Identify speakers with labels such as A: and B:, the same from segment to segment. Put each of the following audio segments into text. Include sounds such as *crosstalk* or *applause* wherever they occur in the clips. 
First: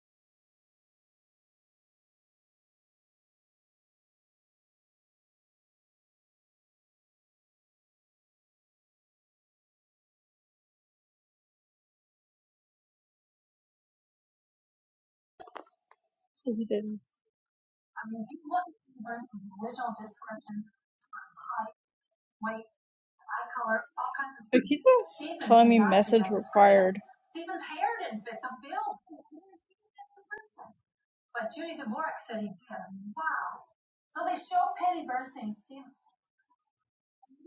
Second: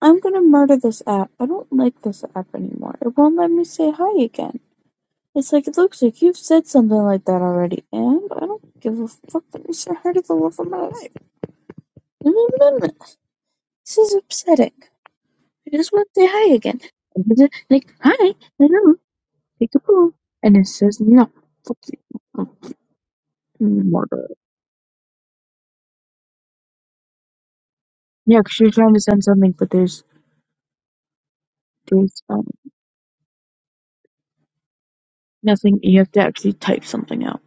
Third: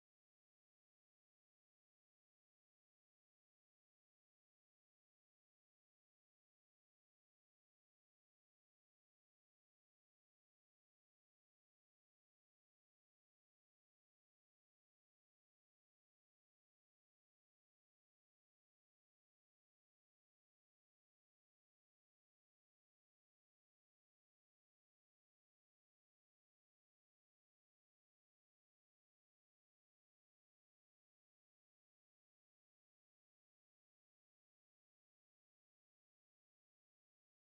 A: I'm gonna murder this app. I don't like this app anymore. It won't let me say hi again. It's like it looks like you've said something like that already, and I don't give a fuck that you said hi to the love of my life. No, no, no, no. This is upsetting. I just want to say hi again. And he's like, hi, hello, take a poo. And it says, no, fuck you. Murder.
B: But keep telling me message required.
A: Yeah, because you're trying to send something, but there's, there's um, nothing. You have to actually type something out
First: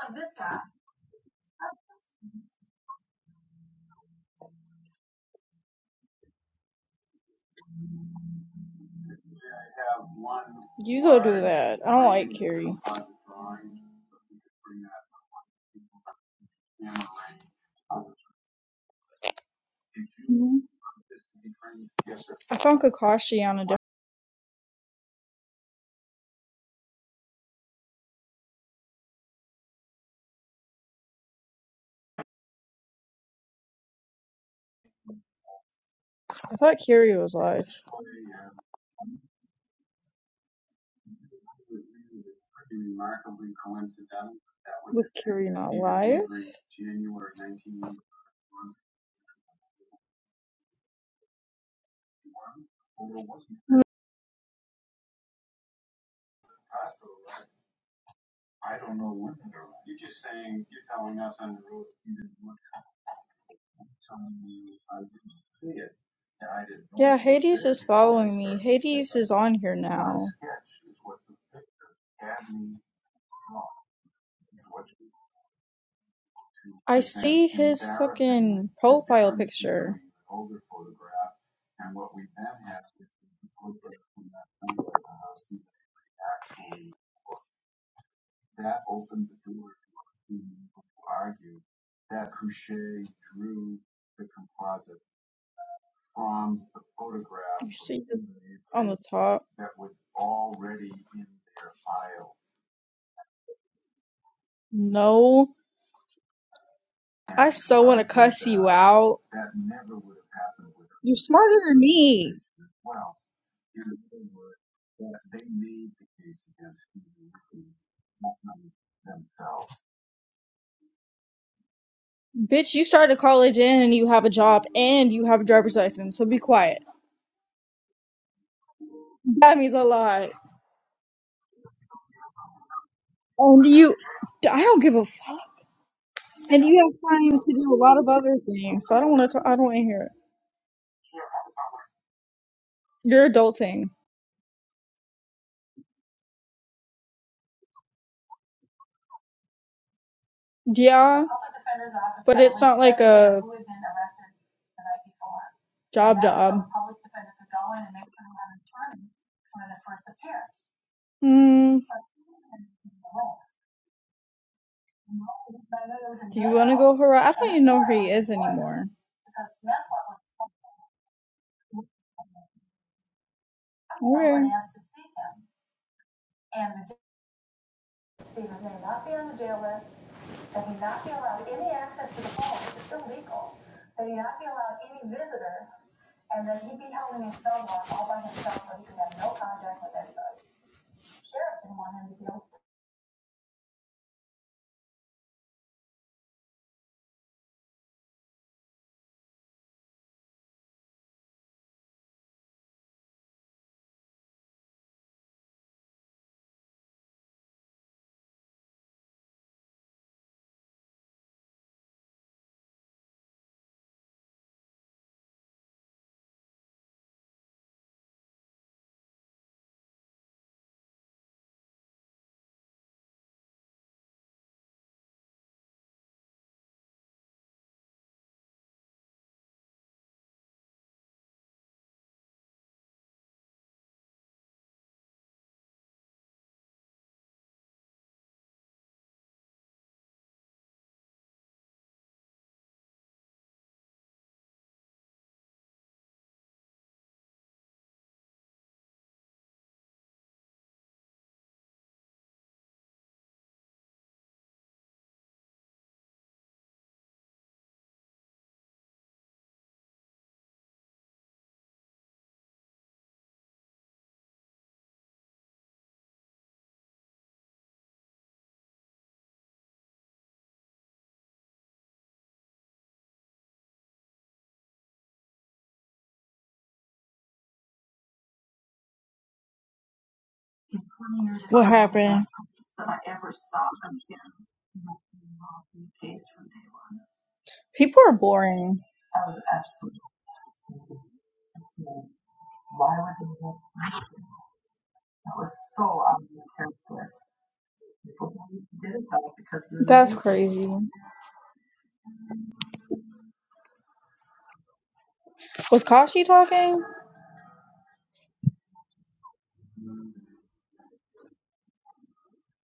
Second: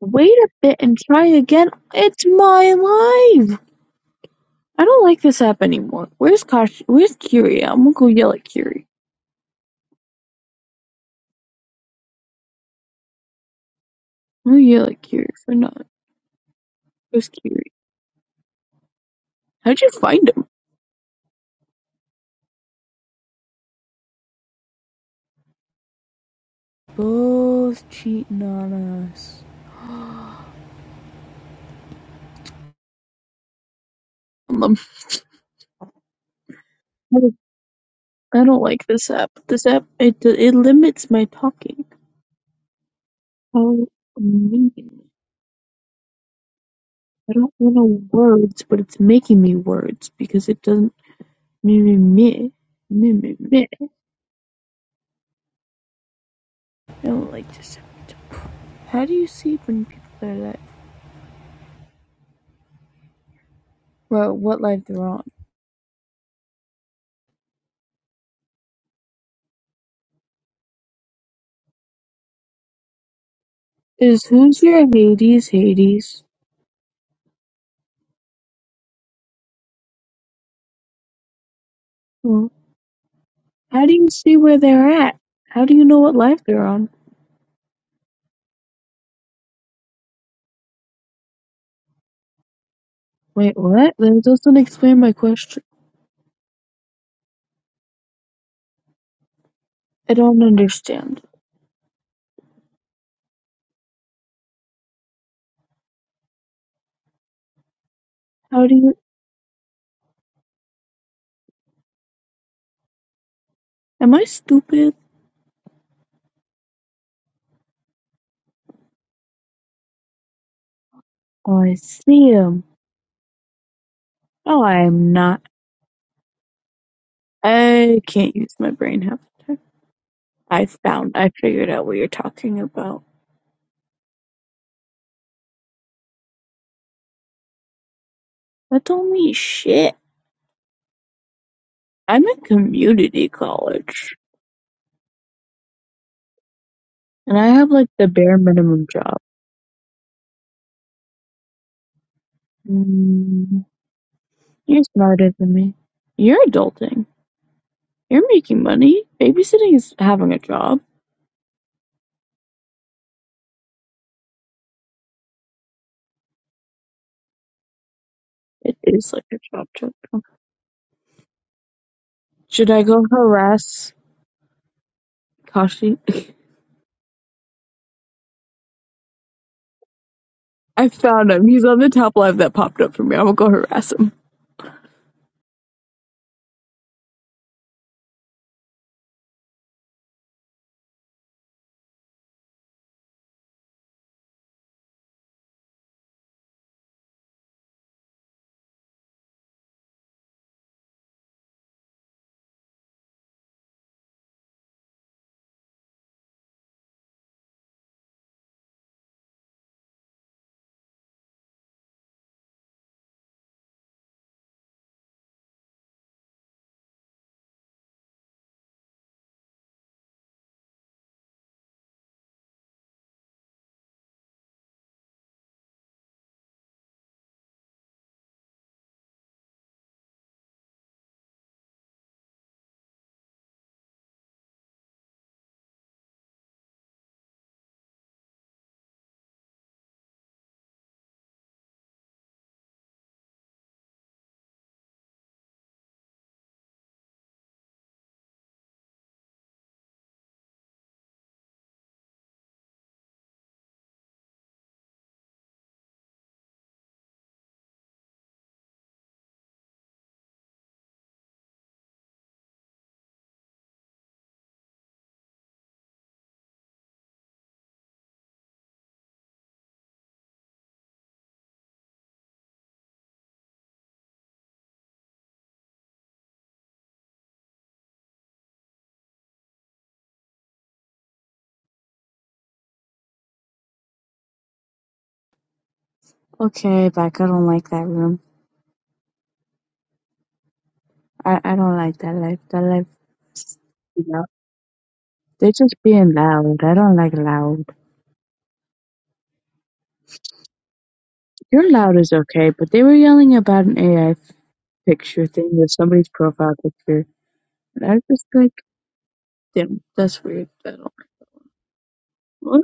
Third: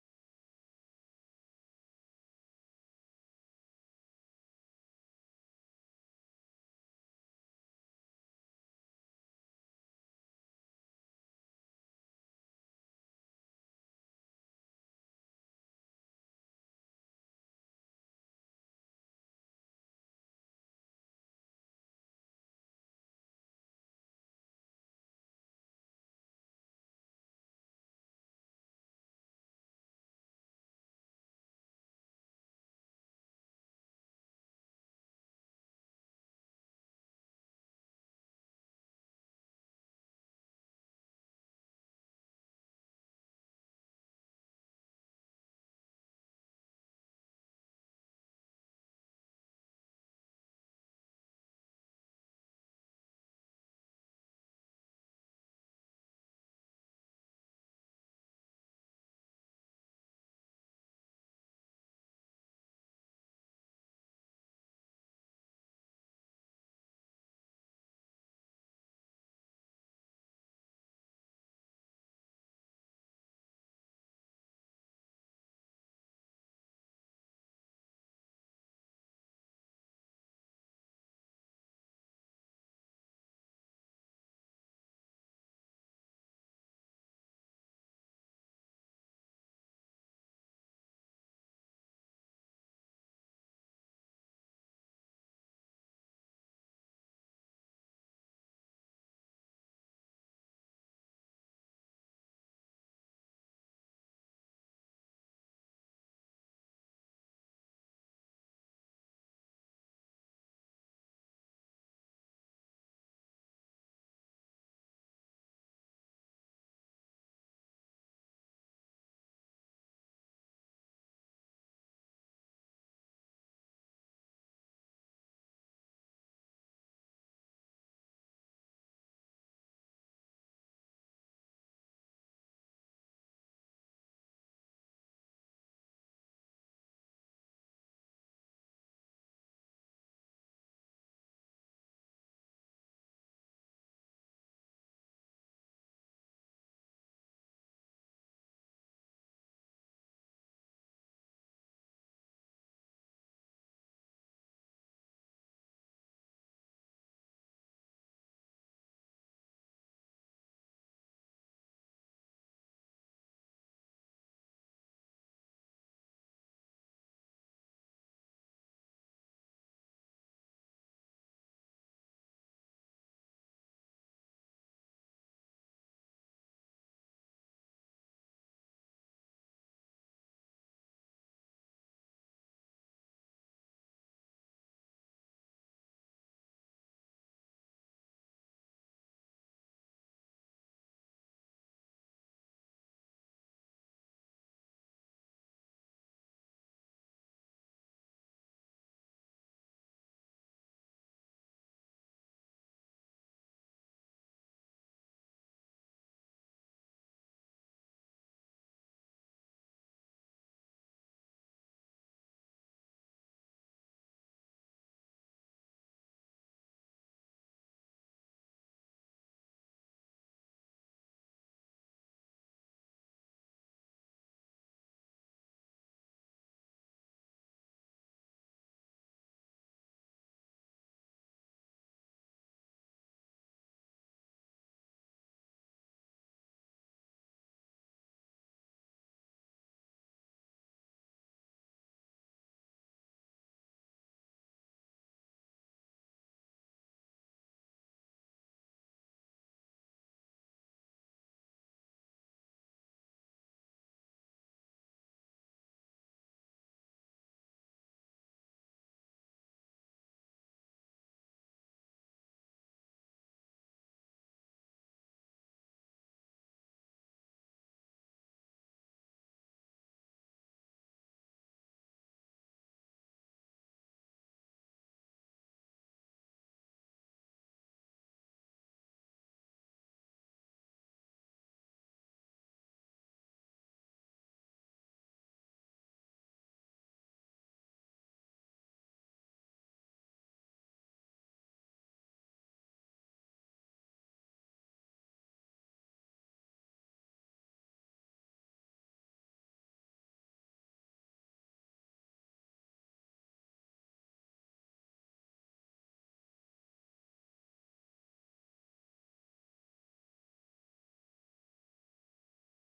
A: wait a bit and try again. It's my life. I don't like this app anymore. Where's Kash? Where's Kiri? I'm gonna go yell at Kiri.
B: You go do that. I don't like Kiri.
A: I'm gonna yell at Kiri for not. Where's Kiri? How'd you find him?
B: I found Kakashi on a different.
A: Both cheating on us. Um,
B: I thought Kiri was live.
A: I don't like this app. This app it it limits my talking. How mean!
B: Was Kiri not live?
A: I don't want to words, but it's making me words because it doesn't me me me me me me. I don't like this. How do you sleep when people are like, well, what life they're on?
B: Yeah, Hades is following me. Hades is on here now.
A: Is who's your Hades, Hades?
B: I see his fucking profile picture.
A: Well, how do you see where they're at? How do you know what life they're on? Wait, what? That doesn't explain my question.
B: You see this on the top?
A: I don't understand.
B: No. I so want to cuss
A: How
B: you
A: do you?
B: out. You're smarter than me.
A: Am I stupid? Oh, I see him.
B: Bitch, you started college and you have a
A: Oh,
B: job
A: I am
B: and you have
A: not.
B: a driver's license, so be quiet.
A: I can't use my brain half the
B: That
A: time.
B: means a lot.
A: I found. I figured out what you're talking about.
B: And you, I don't give a fuck. And you have time to do a lot of other things,
A: That's
B: so I don't want
A: only
B: to, I don't want to
A: shit.
B: hear it.
A: I'm in community
B: You're adulting.
A: college, and I have like the bare minimum job.
B: Yeah, but it's not like a
A: Mm, you're smarter than me.
B: job
A: You're
B: job.
A: adulting. You're making money. Babysitting is having a job.
B: Hmm. Do you want to go, Hurrah? I don't even know where he is
A: It
B: anymore.
A: is like a job. job. Should I go harass
B: Where?
A: Kashi? I found him. He's on the top live that popped up for me. I'm gonna go harass him.
B: What happened?
A: Okay, back. I don't like that
B: People are
A: room.
B: boring.
A: I, I don't like that life. That life. You know, they're just being loud. I don't like loud.
B: That's crazy.
A: You're loud is okay, but they were yelling about an AI picture thing with
B: Was
A: somebody's
B: Kashi
A: profile
B: talking?
A: picture, and I was just like, damn, that's weird. I don't. What?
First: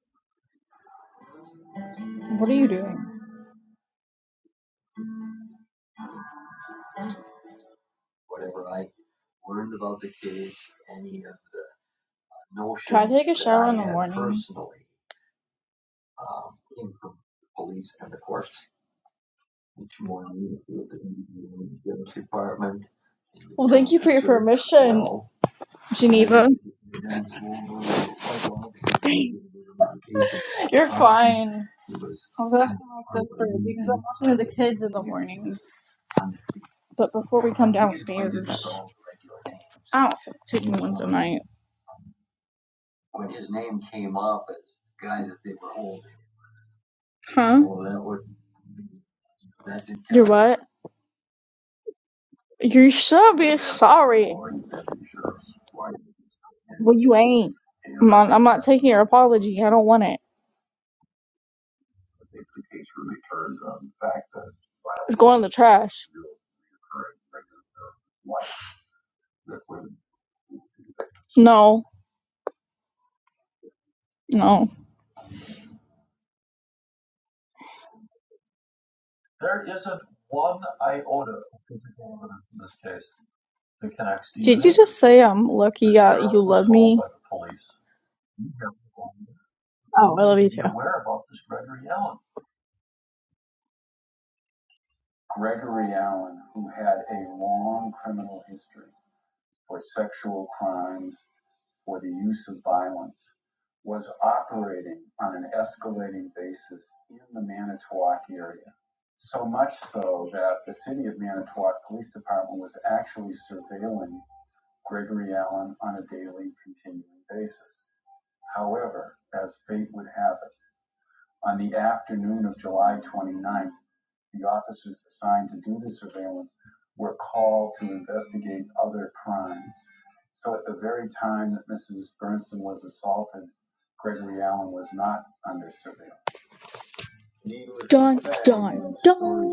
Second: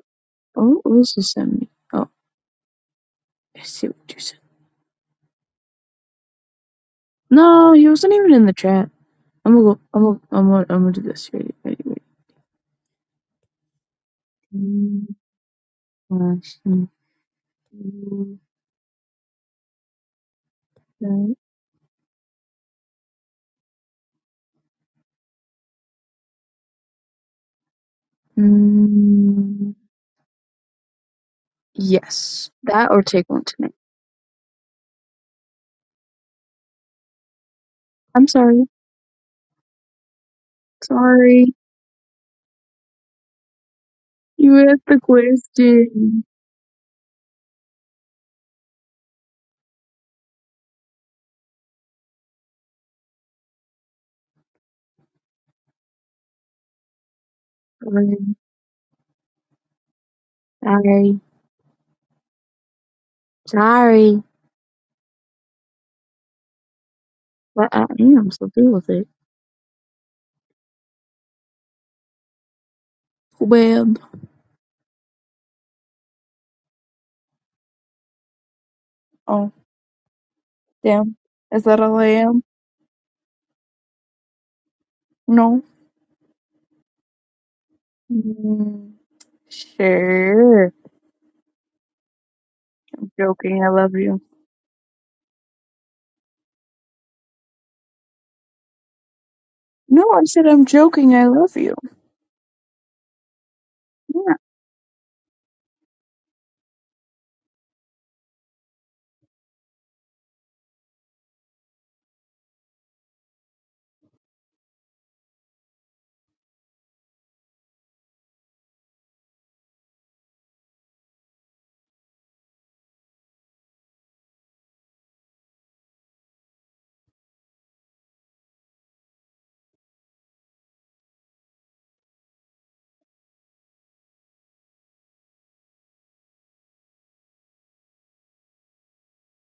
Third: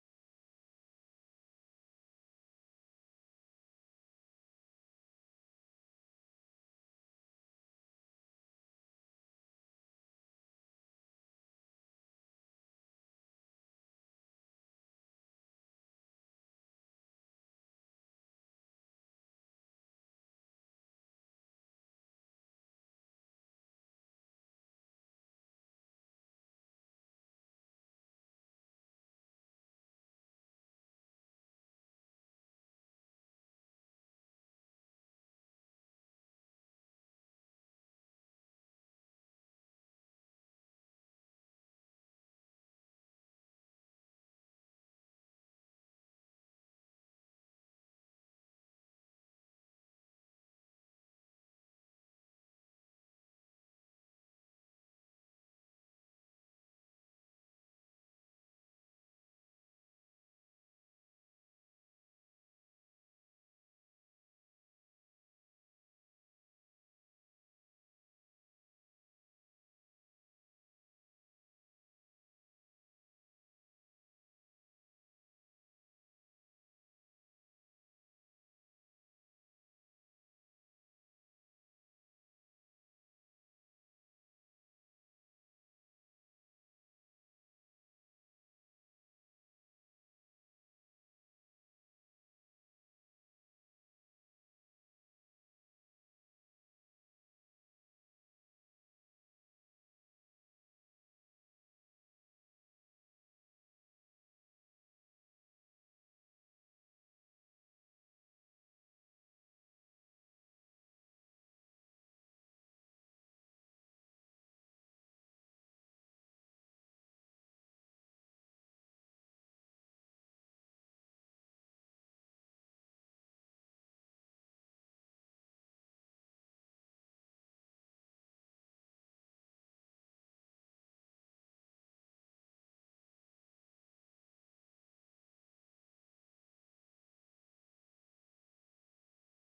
A: Oh, what was this send me? Oh,
B: What are you doing?
A: I see what you said. No, he wasn't even in the chat. I'm gonna go. I'm gonna. I'm gonna. I'm gonna do this. Ready? Ready? Ready?
B: Try to take a shower in the morning.
A: Mm, gosh, mm, mm, that-
B: Well, thank you for your permission, Geneva.
A: mm.
B: You're fine. I
A: Yes,
B: was asking
A: that or
B: my
A: take one
B: sister
A: tonight.
B: because I'm watching the kids in the morning. But before we come
A: I'm sorry.
B: downstairs, I don't feel like taking one tonight.
A: Sorry, you had the question.
B: Huh? You're what? You should be sorry. Well, you ain't. I'm
A: Sorry.
B: not, I'm not taking your apology. I don't want it.
A: Sorry. Sorry.
B: It's going in the trash.
A: But I am, so deal with it.
B: No,
A: Web.
B: no.
A: Oh, damn. Is that all I am?
B: Did you just say I'm
A: No.
B: lucky uh, you love me? Oh,
A: Mm,
B: I love you too.
A: sure. I'm joking. I love you. No, I said I'm joking. I love you. Yeah.
B: Dun, dun, dun.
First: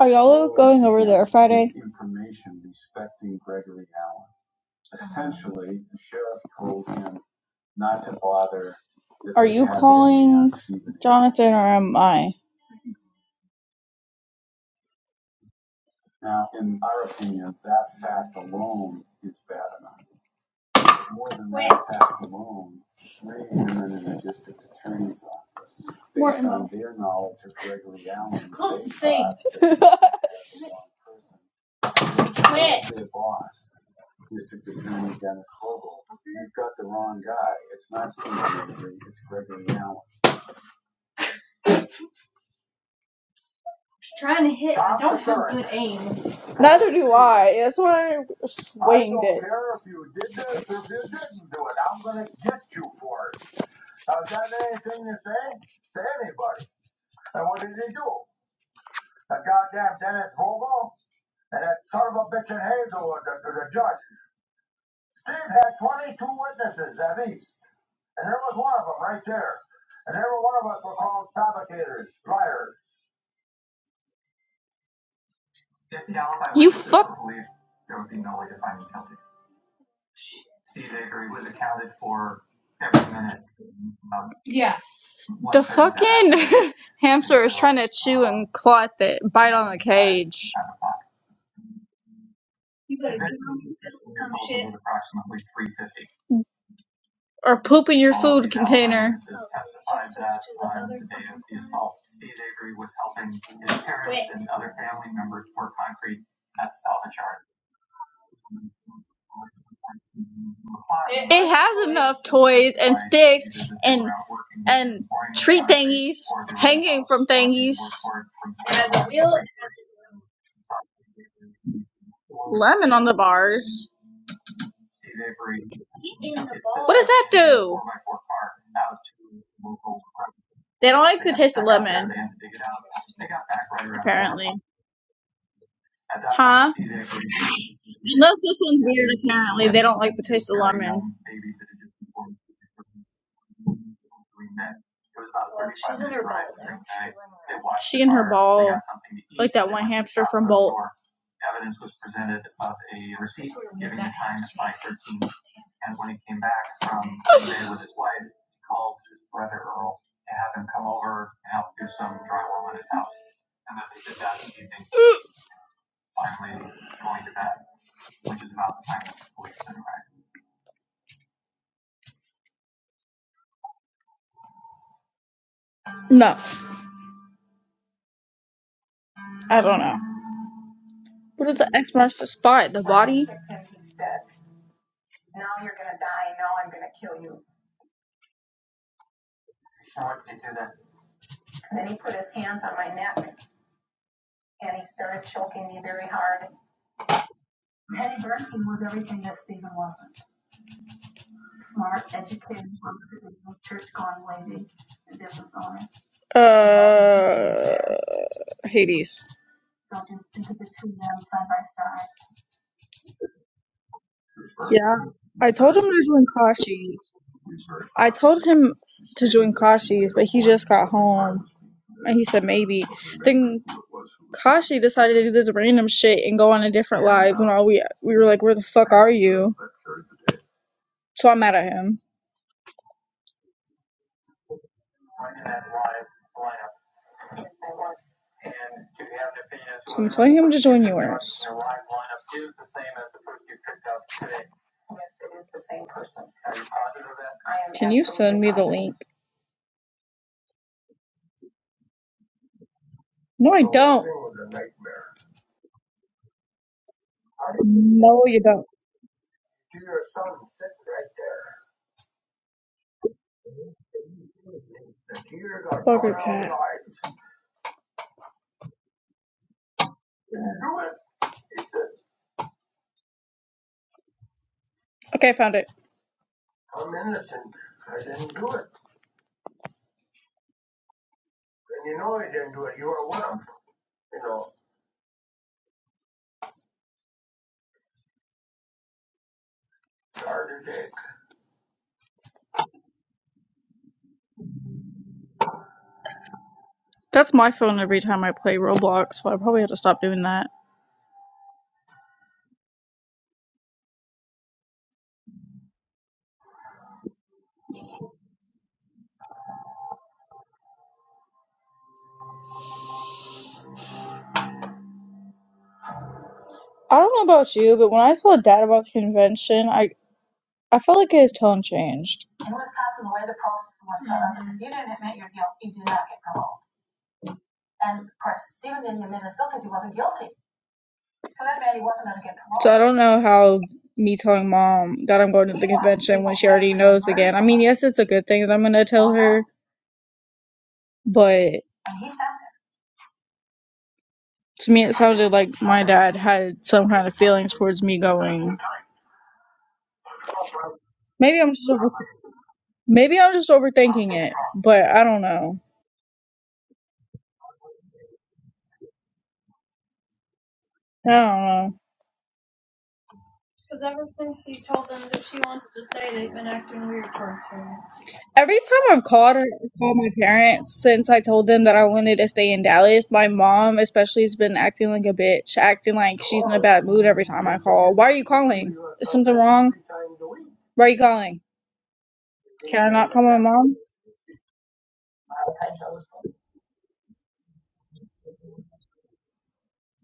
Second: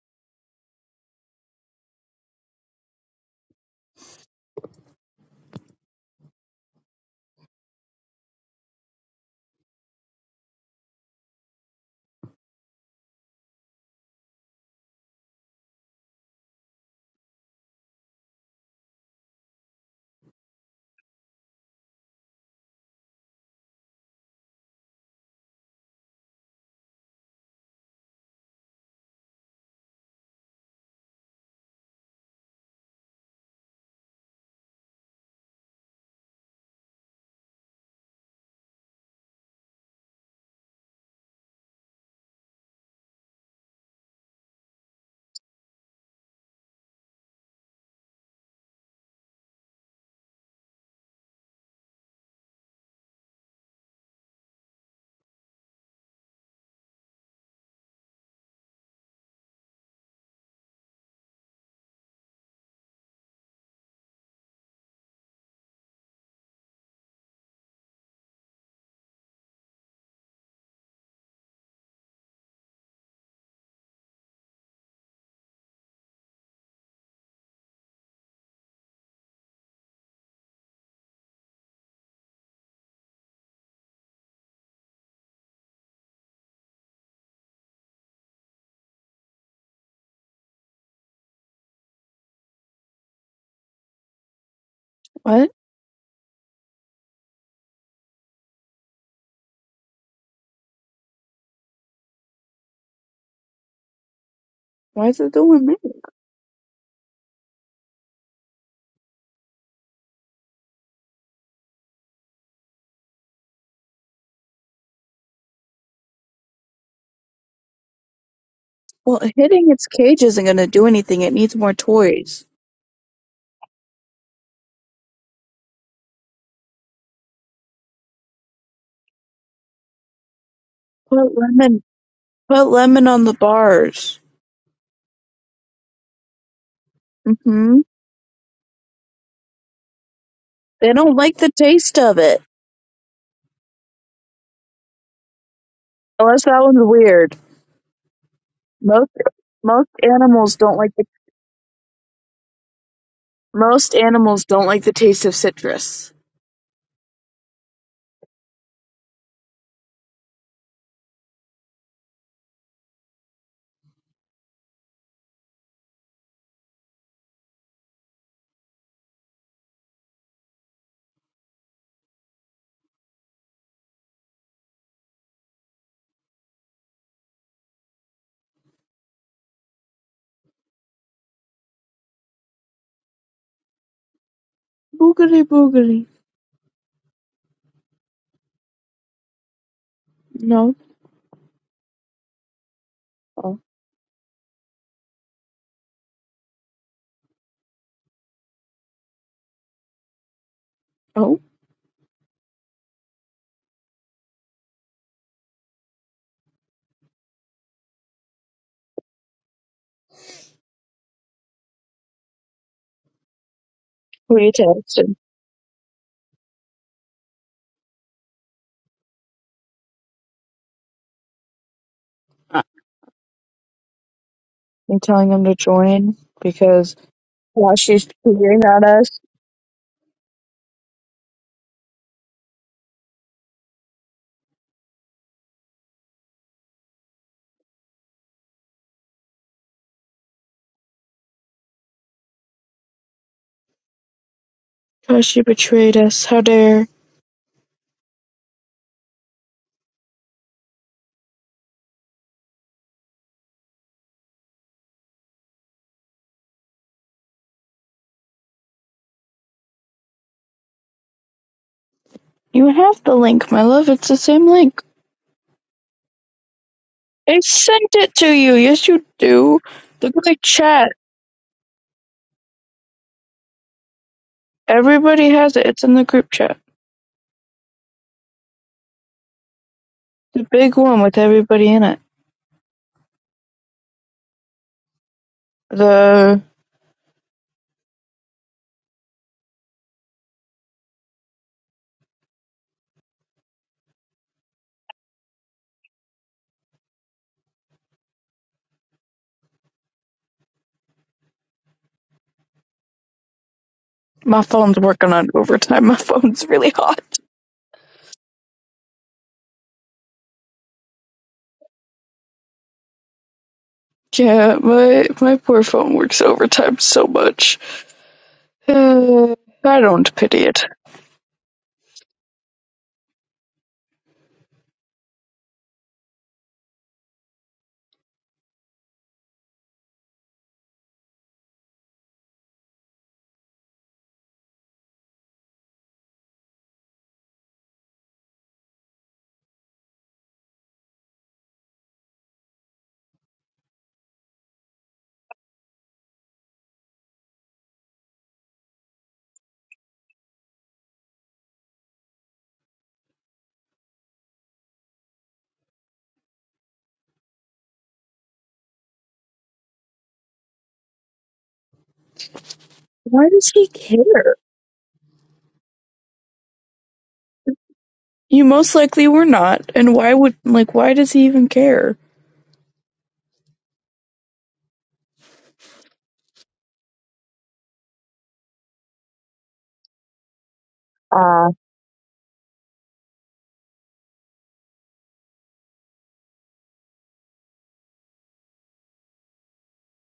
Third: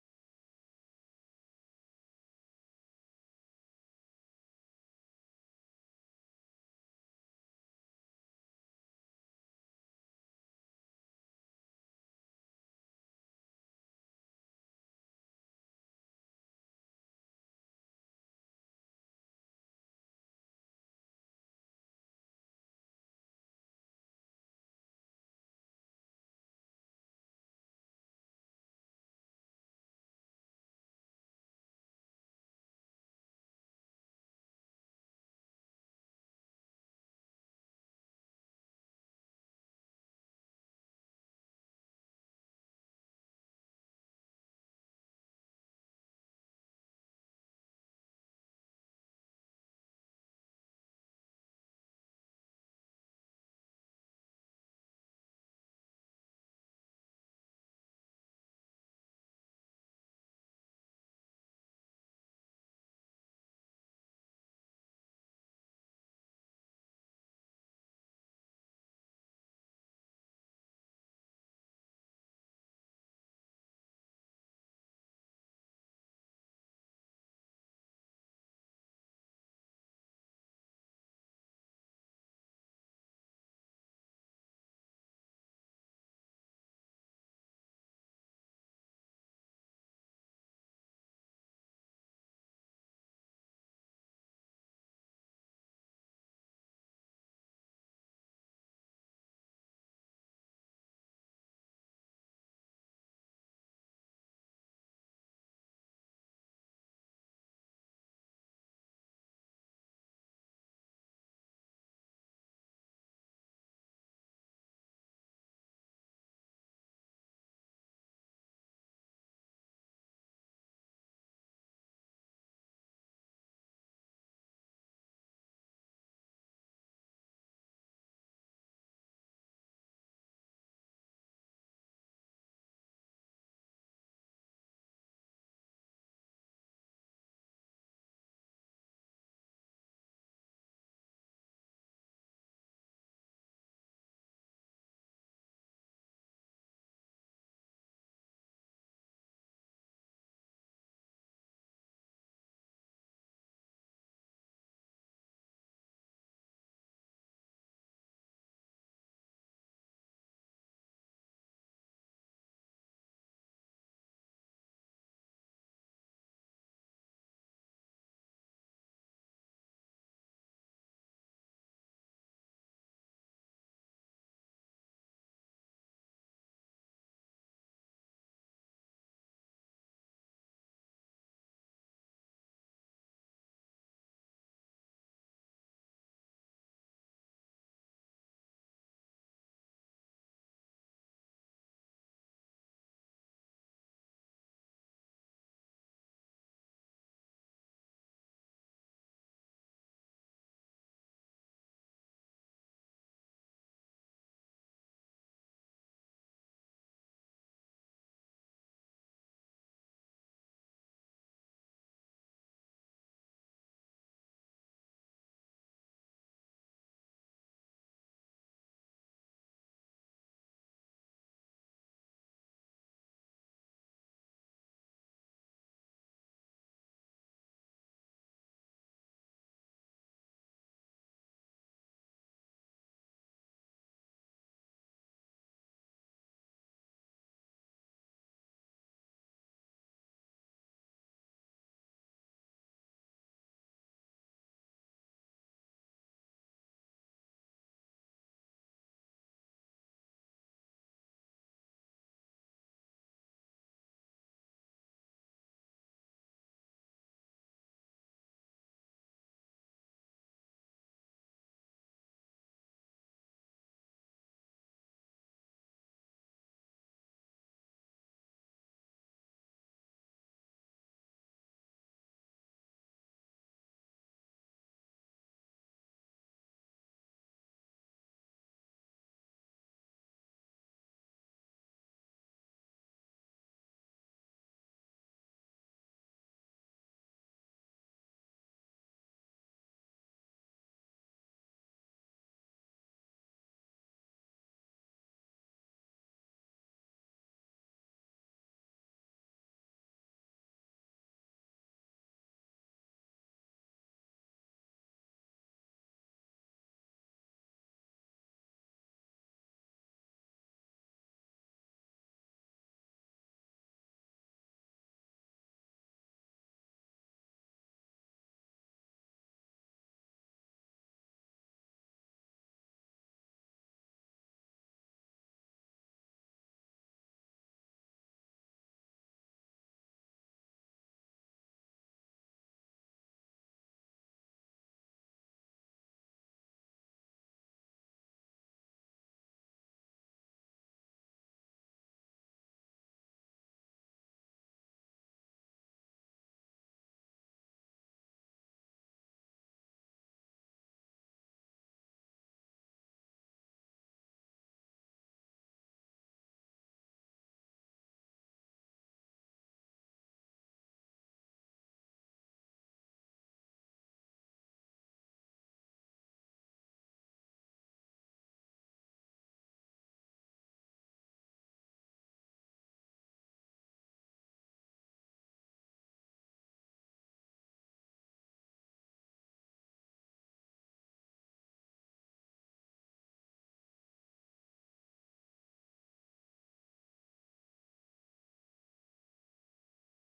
B: Are y'all going over there Friday? Jonathan or am I? *laughs* Neither do I. That's why I it. *laughs* claw at the bite on
A: What?
B: Or poop in your
A: Why is it doing this?
B: It has enough toys and sticks and and treat thingies hanging from thingies.
A: Well, hitting its cage isn't gonna do anything. It needs more toys.
B: Lemon on the bars. What does that do? They don't
A: Put
B: like the taste of
A: lemon.
B: lemon,
A: Put lemon on the bars.
B: apparently. Huh? Unless
A: Mm-hmm.
B: this one's weird, apparently. They don't like the taste of
A: They don't
B: lemon.
A: like the taste of it. Unless that one's weird.
B: She and her ball,
A: Most
B: like that one
A: most
B: hamster from
A: animals
B: Bolt.
A: don't like the most animals don't like the taste of citrus.
B: No. I don't know. What is the X marks the spot? The body?
A: Boogery boogery. No. Oh, oh,
B: Uh, Hades.
A: who are you
B: Yeah.
A: texting?
B: I told him to join Kashi's. I told him to join Kashi's, but he just got home. And he said
A: Uh,
B: maybe. Then Kashi
A: You're
B: decided to
A: telling
B: do
A: them
B: this
A: to
B: random
A: join
B: shit and go on a
A: because
B: different live when all
A: why
B: we
A: she's
B: we were like, Where
A: figuring
B: the
A: at
B: fuck
A: us?
B: are you? So I'm mad at him. So I'm telling him to join yours.
A: Because she betrayed us. How dare.
B: Can you send me the link? No, I don't. No, you don't.
A: You have the link, my love. It's the same link.
B: Bugger cat.
A: I sent it to you. Yes, you do. Look at the chat. Everybody
B: Okay, I found
A: has it.
B: it.
A: It's in the group chat. The big one with everybody in it. The.
B: That's my phone every time I play Roblox, so I probably have to stop doing that.
A: My phone's working on overtime. *laughs* My phone's really hot. Yeah, my my poor phone works overtime
B: I
A: so
B: don't know about
A: much.
B: you, but when I saw Dad about the
A: Uh,
B: convention,
A: I
B: I
A: don't pity it.
B: I felt like his tone changed. promoted. So I don't know how me telling mom that I'm going to the convention when she already knows again. I mean, yes, it's a good thing that I'm gonna tell her, but To me, it sounded like my dad had some kind of feelings towards me going. Maybe I'm just over, maybe I'm just overthinking it, but I don't know. I don't know.
A: Why does he care? You
B: Every
A: most
B: time I've
A: likely were
B: called or
A: not, and
B: called my
A: why would like
B: parents
A: why does
B: since I
A: he
B: told
A: even
B: them that I
A: care?
B: wanted to stay in Dallas, my mom especially has been acting like a bitch, acting like she's in a bad mood every time I call. Why are you calling? Is something wrong? Why are you calling?
A: Uh,
B: Can I not call my mom?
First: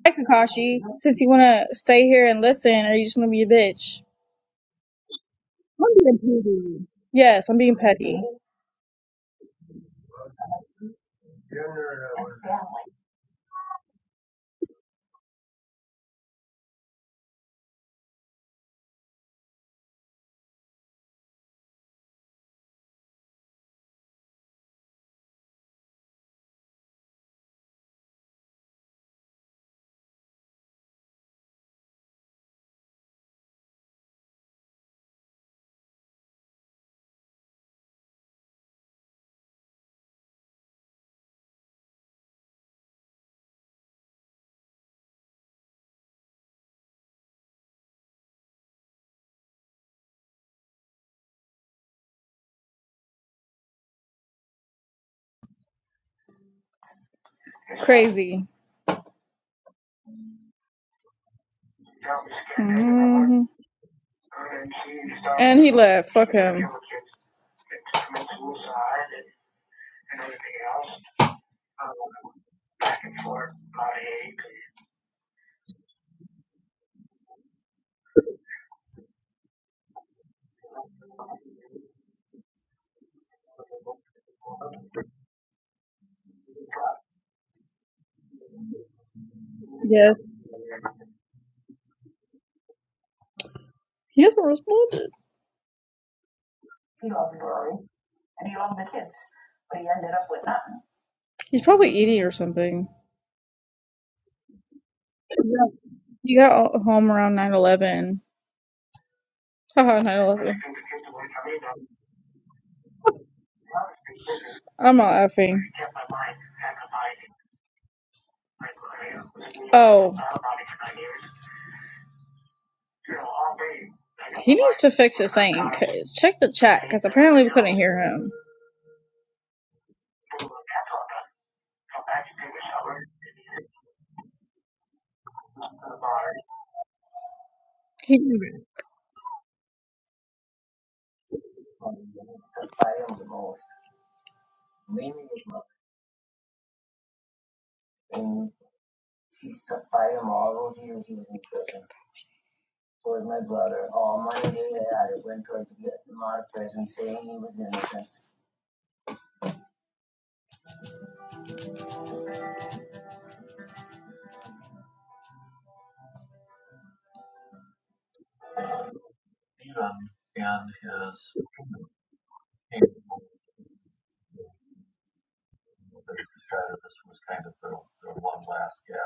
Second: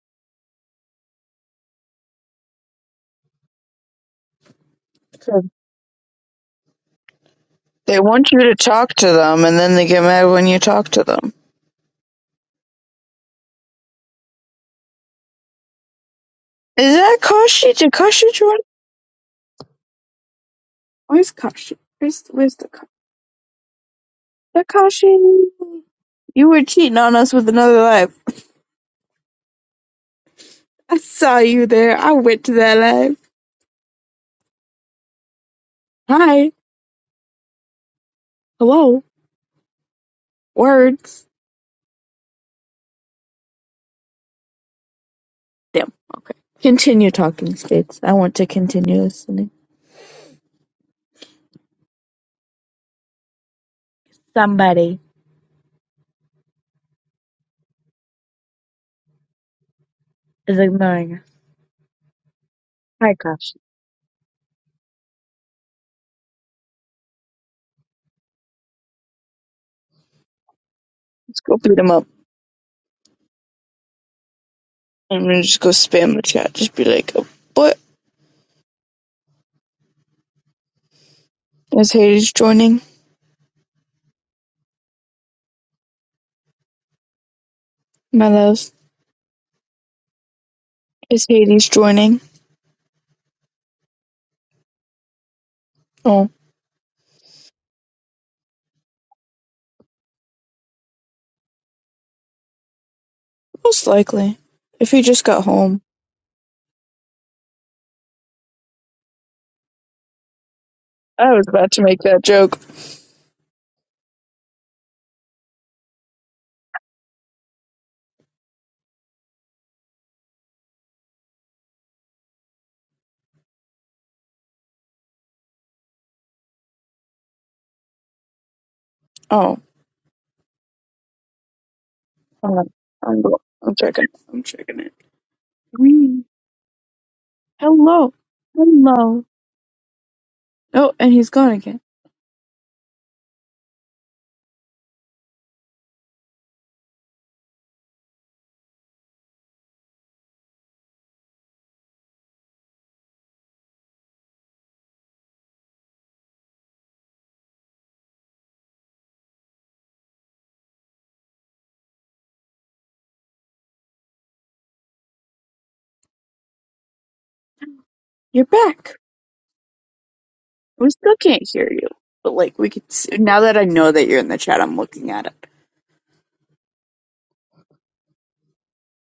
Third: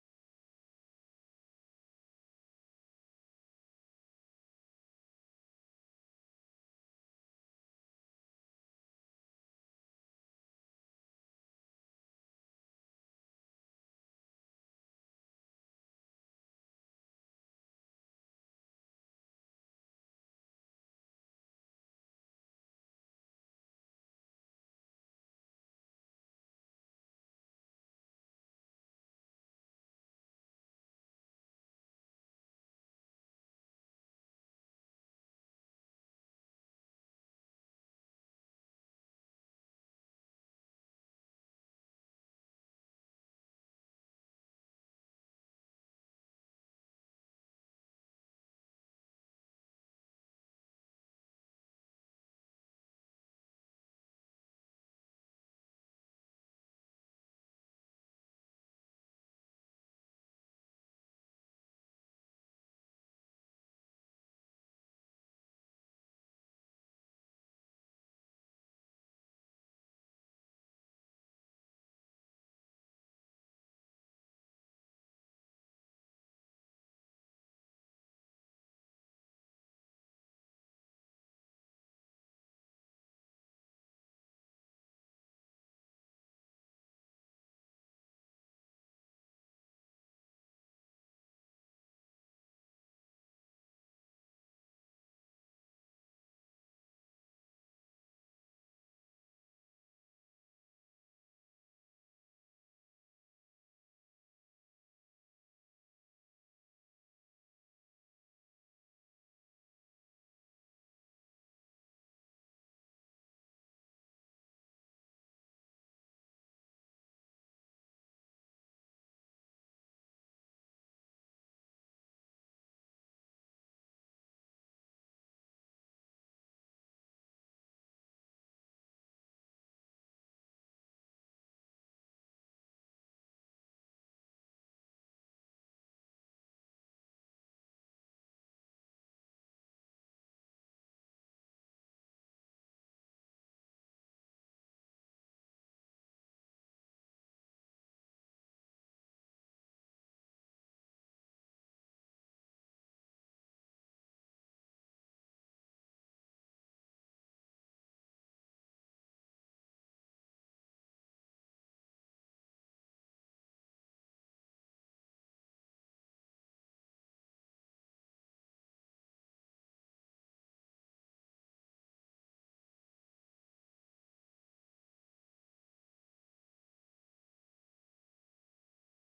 B: Hey Kakashi, since you wanna stay here and listen, are you just gonna be a bitch?
A: so
B: Yes, I'm being
A: They
B: petty.
A: want you to talk to them, and then they get mad when you talk to them. Is that Kashi? Did Kashi join? Where's Kashi? Where's where's the Kashi? The Kashi. You were cheating on us with another life. I saw you there. I went to that life. Hi. Hello. Words. Damn. Okay. Continue talking, Spades. I want to continue listening. Somebody
B: Crazy.
A: is ignoring us. Hi,
B: hmm
A: cops.
B: And he left. Fuck him.
A: Let's go beat him up. I'm gonna just go spam the chat. Just be like, oh, what? Is Hades joining? My love.
B: Yes.
A: Is Hades joining?
B: He hasn't responded.
A: Oh,
B: He's probably eating or something.
A: most likely. If he just got
B: Yeah.
A: home.
B: He got home around 9:11. 11 Haha, 9:11.
A: I was about to make that joke.
B: I'm not effing. Oh, he needs to fix his thing. 'cause- check the chat, because apparently we couldn't hear him.
A: Oh, hold on. I'm, I'm checking. it. I'm checking it. Wee. Hello.
B: He didn't
A: Hello. Oh, and he's gone again. You're back. We still can't hear you. But, like, we could see. Now that I know that you're in the chat, I'm looking at it.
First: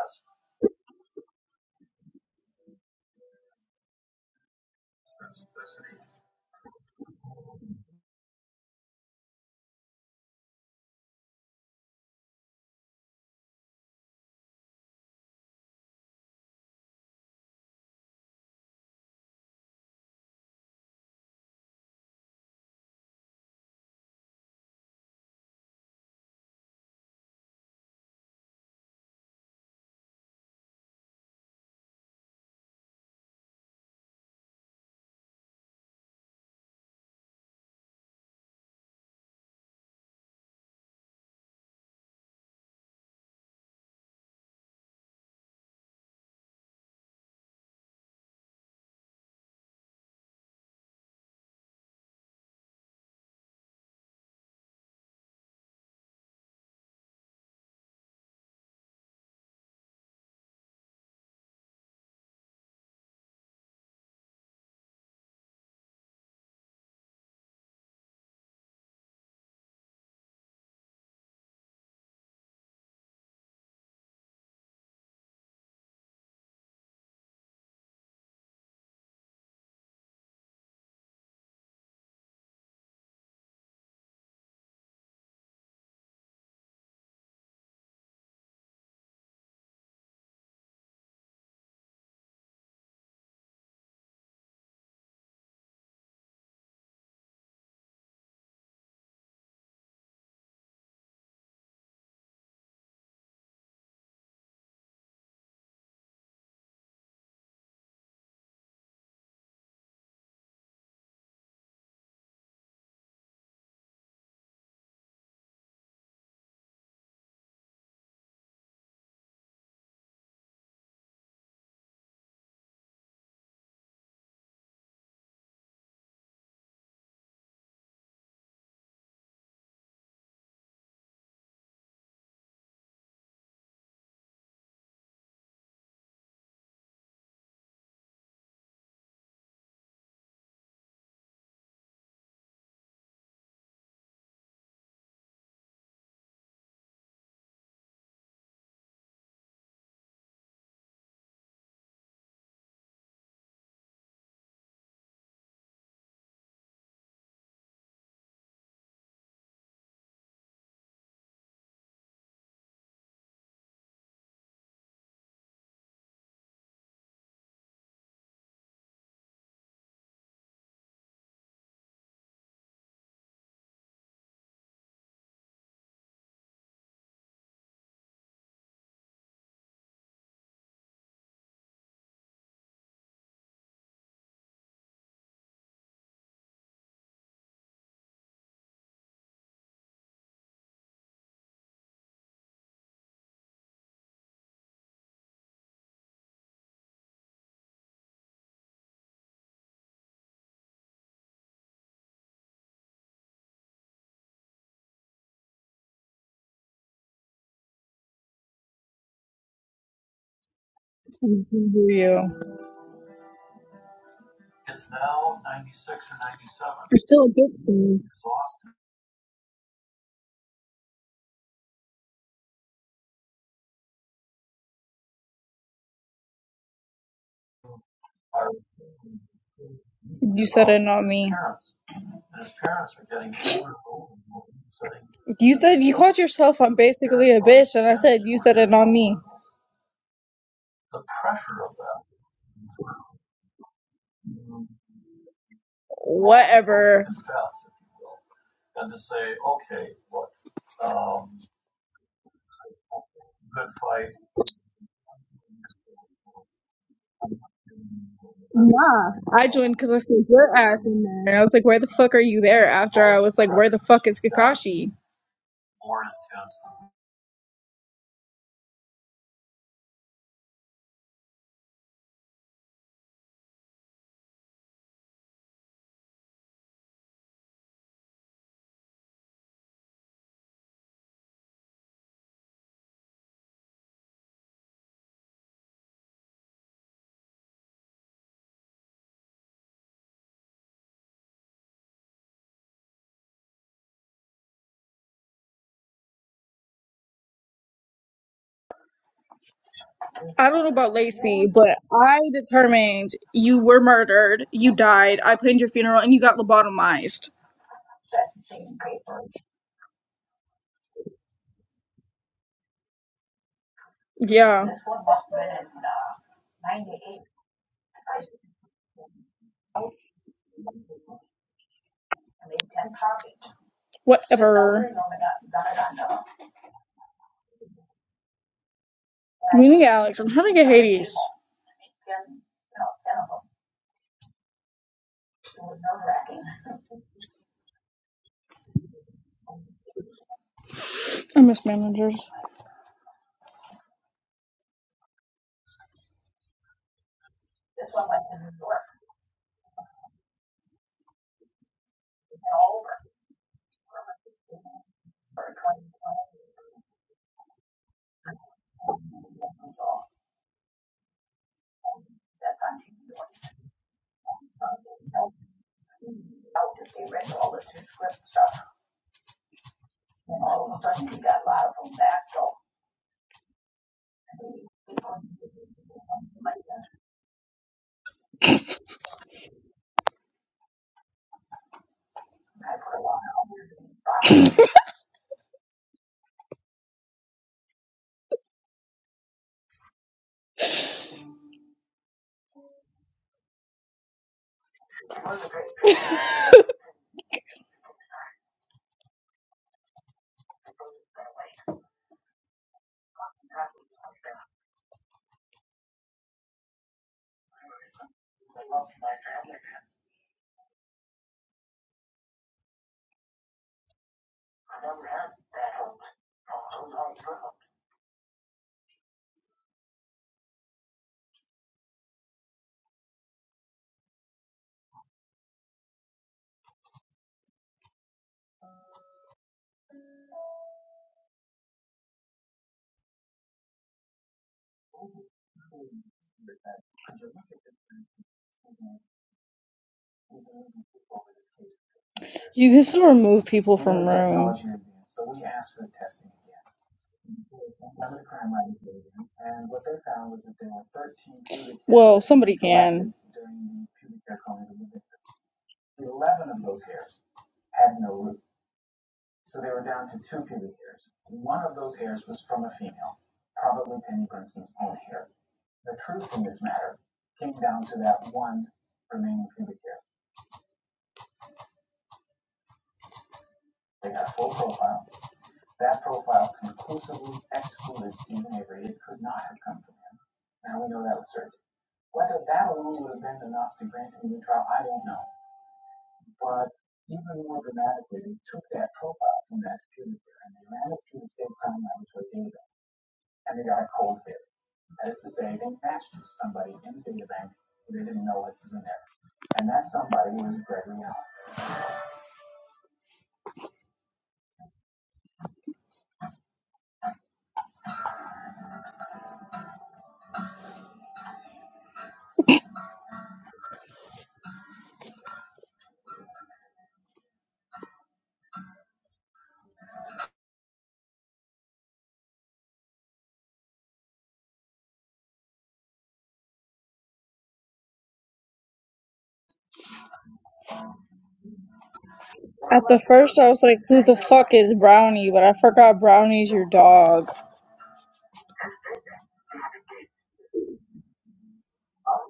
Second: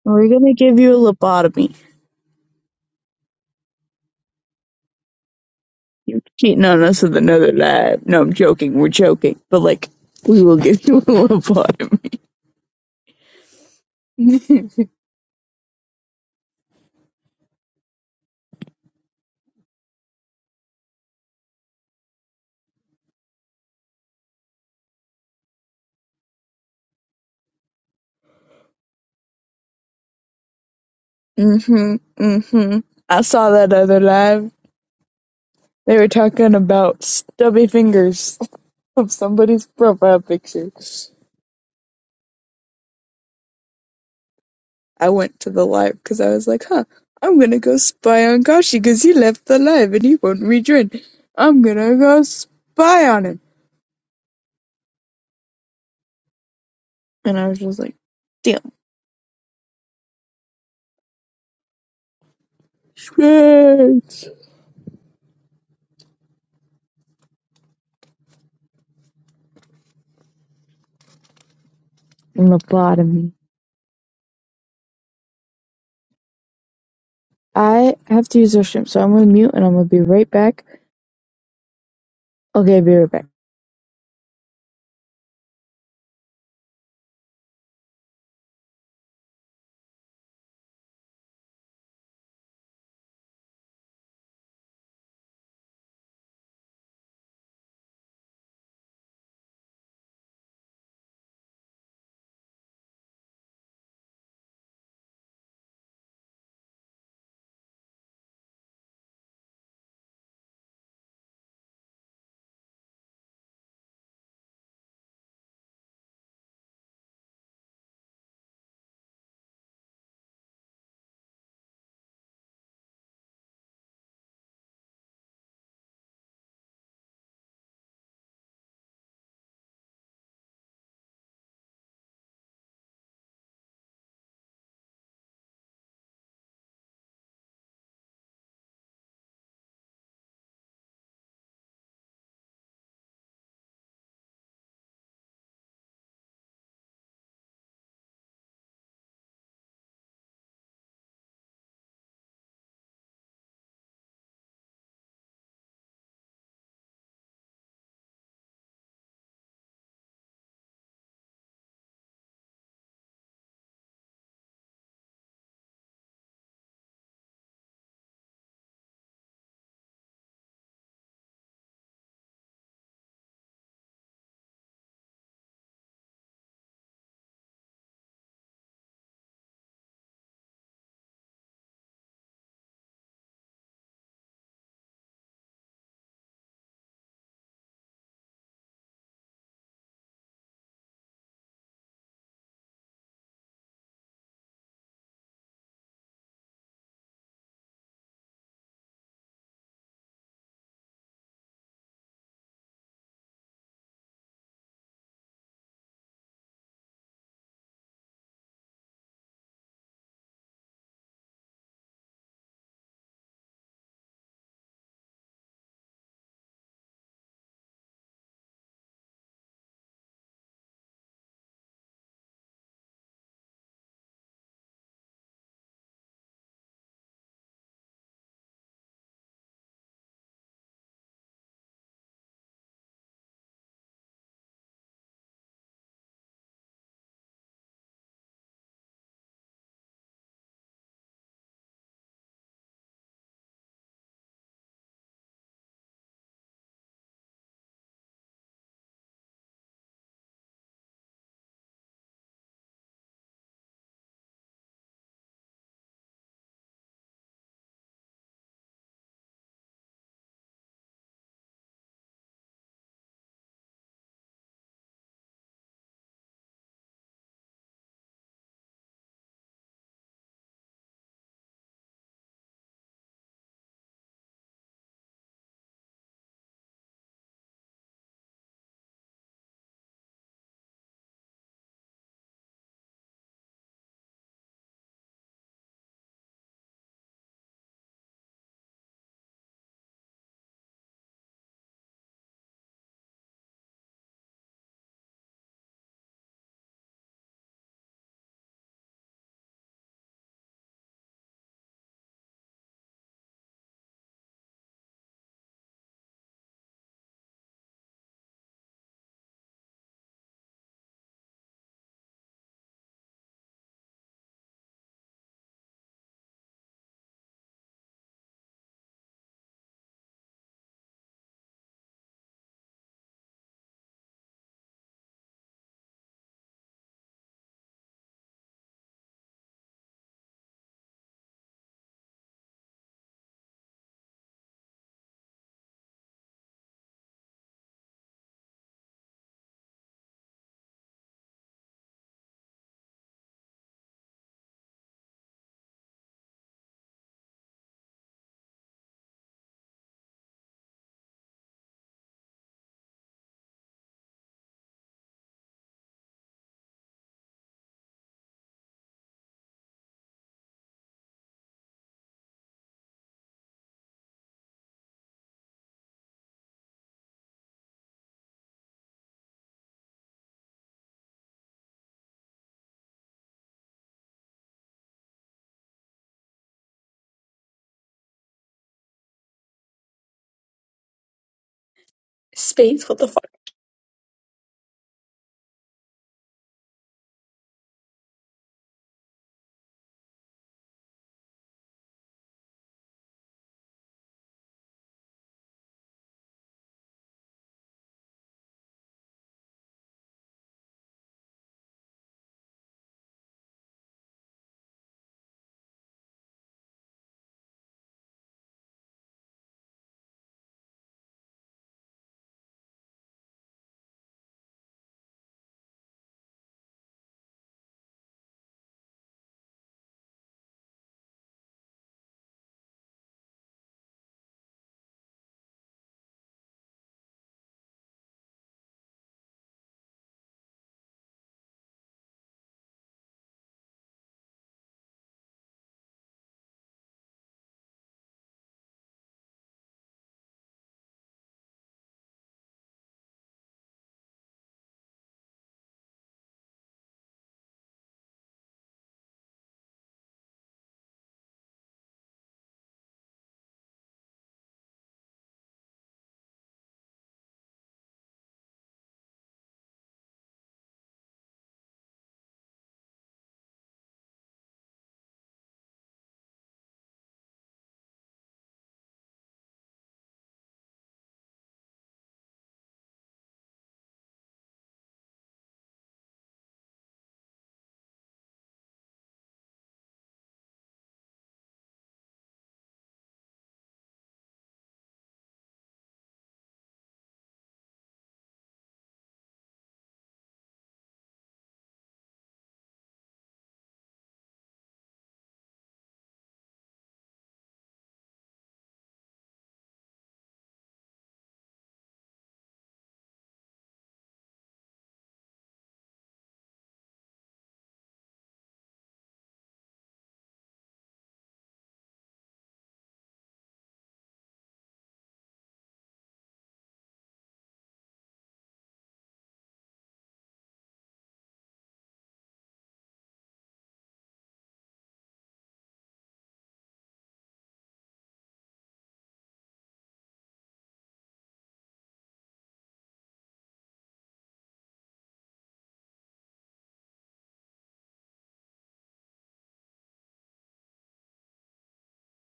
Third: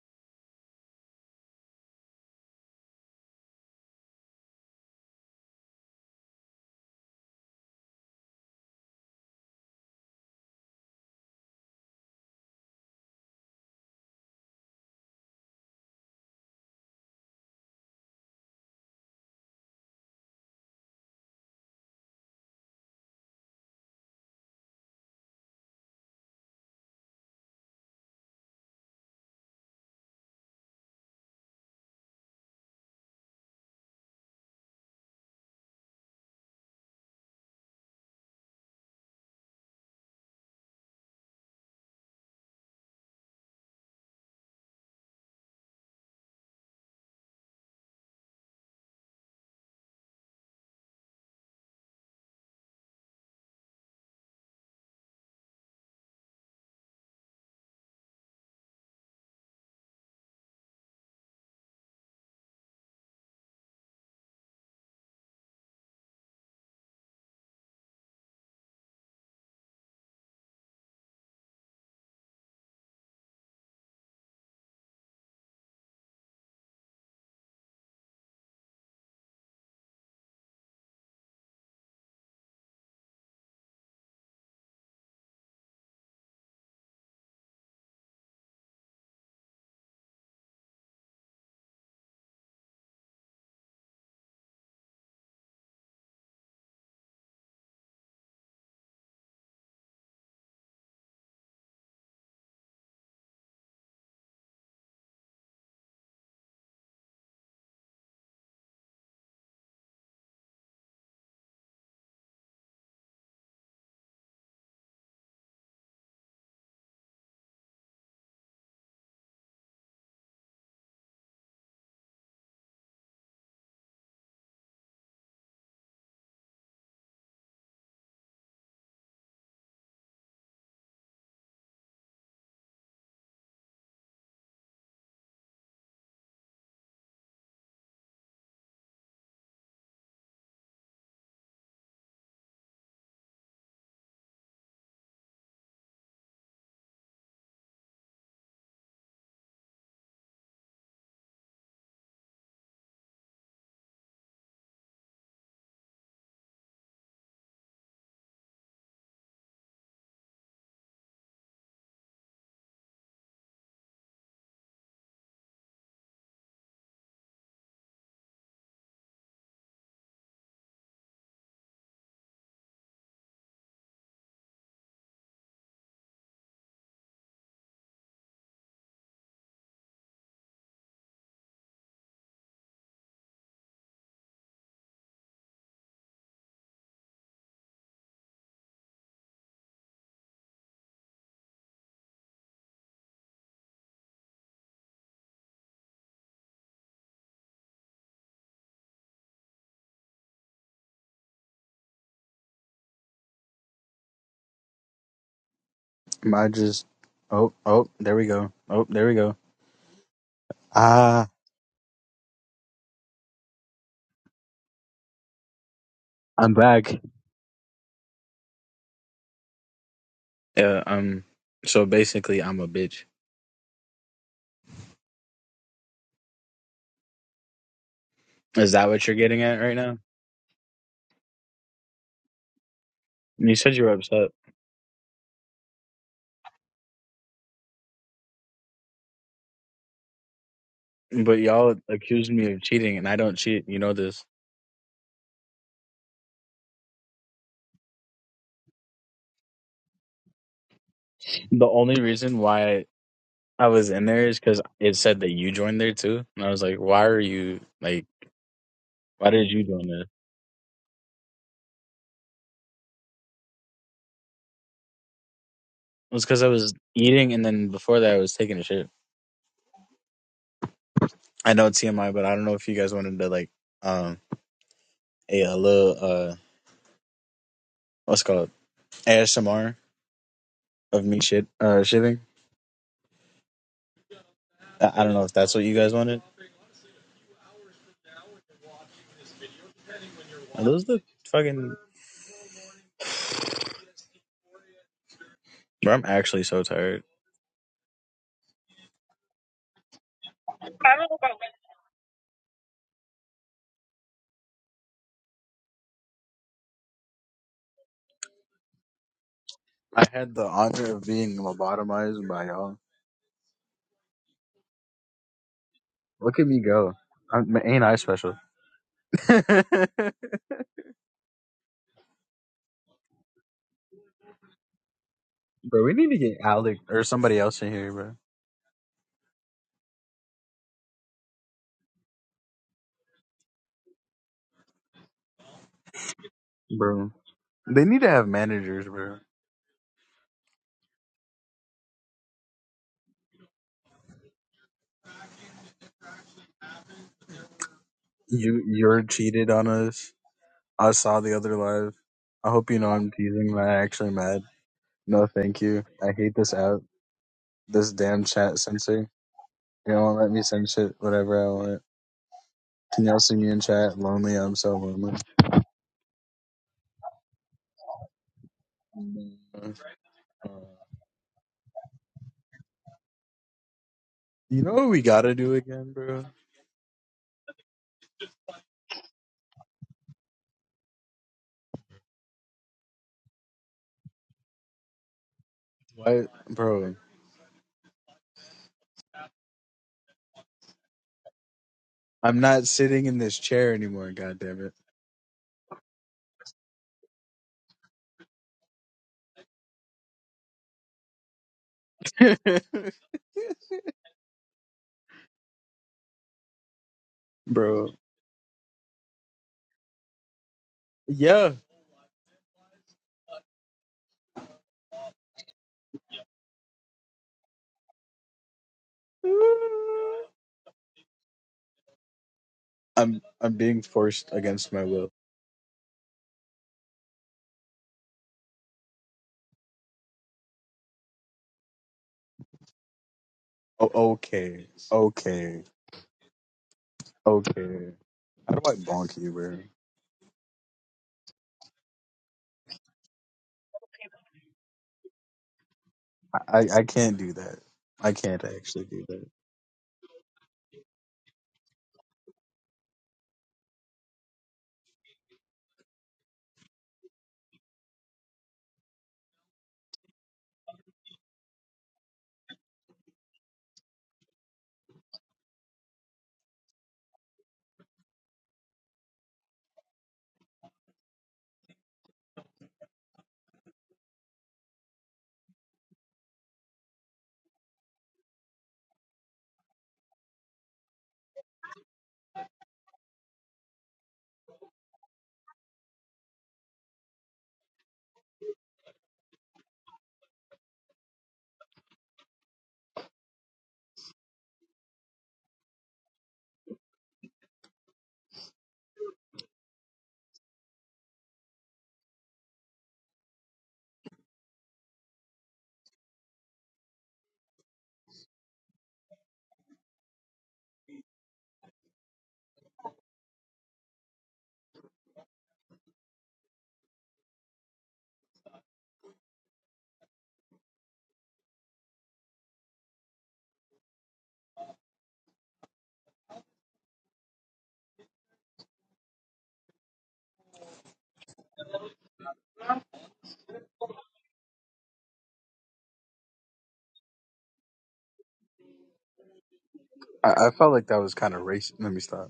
A: We're gonna give you a lobotomy. You're cheating on us with another lie. No, I'm joking. We're joking. But, like, we will get *laughs* you a little *laughs* mm-hmm. Mm-hmm. I saw that other live. They were talking about stubby fingers *laughs* of somebody's profile picture. I went to the live because I was like, huh, I'm gonna go spy on Kashi because he left the live and he won't rejoin. I'm gonna go spy on him. And I was just like, damn. Shit. And I have to use the restroom, so I'm gonna mute and I'm gonna be right back. Okay, be right back.
C: I just oh oh there we go. Oh there we go. Ah,
B: hear you.
C: I'm back. Yeah, um so basically I'm a bitch. Is that what you're getting at right now?
B: You said it, not me.
C: You said you were upset.
B: You said you called yourself I'm basically a bitch, and I said you said it, not me.
C: But y'all accused me of cheating and I don't cheat, you know this.
B: Whatever.
C: The only reason why I was in there is because it said that you joined there too. And I was like, Why are you like
B: Nah,
C: why
B: I
C: did you
B: joined
C: join
B: because I
C: there? It
B: said your ass in there. And I was like, where the fuck are you there? After I was like, where the fuck is Kakashi?
C: was because I was eating and then before that I was taking a shit. I know it's TMI, but I don't know if you guys wanted to like um a, a little uh what's it called? ASMR of me shit uh shitting. I, I don't know if that's what you guys wanted. Are those the fucking bro, I'm actually so tired.
B: I don't know about
C: I don't know about
B: Lacey, but I determined you were murdered, you died, I planned your funeral, and you got lobotomized.
C: I had the honor of being lobotomized by y'all.
B: Yeah,
C: Look at me go. I'm, ain't I special? *laughs* bro,
B: whatever.
C: we need to get Alec or somebody else in here, bro.
B: We need Alex. I'm trying to get Hades.
C: Bro. They need to have managers, bro.
B: I miss managers.
C: You you're cheated on us. I saw the other live. I hope you know I'm teasing, but I'm actually mad. No, thank you. I hate this app. This damn chat censor. They won't let me send shit whatever I want. Can y'all see me in chat? Lonely, I'm so lonely. You know what we gotta do again, bro?
A: Space, what the fuck?
C: Why, bro? I'm not sitting in this chair anymore. God damn it, *laughs* bro. Yeah, I'm I'm being forced against my will. Oh, okay, okay, okay. How do I bonk you, bro?
B: You can still remove people from room.
C: I I I can't do that. I can't actually do that.
B: At the first, I was like, who the fuck is Brownie? But I forgot Brownie's your dog.
C: I, I felt like that was kind of racist. Let me stop.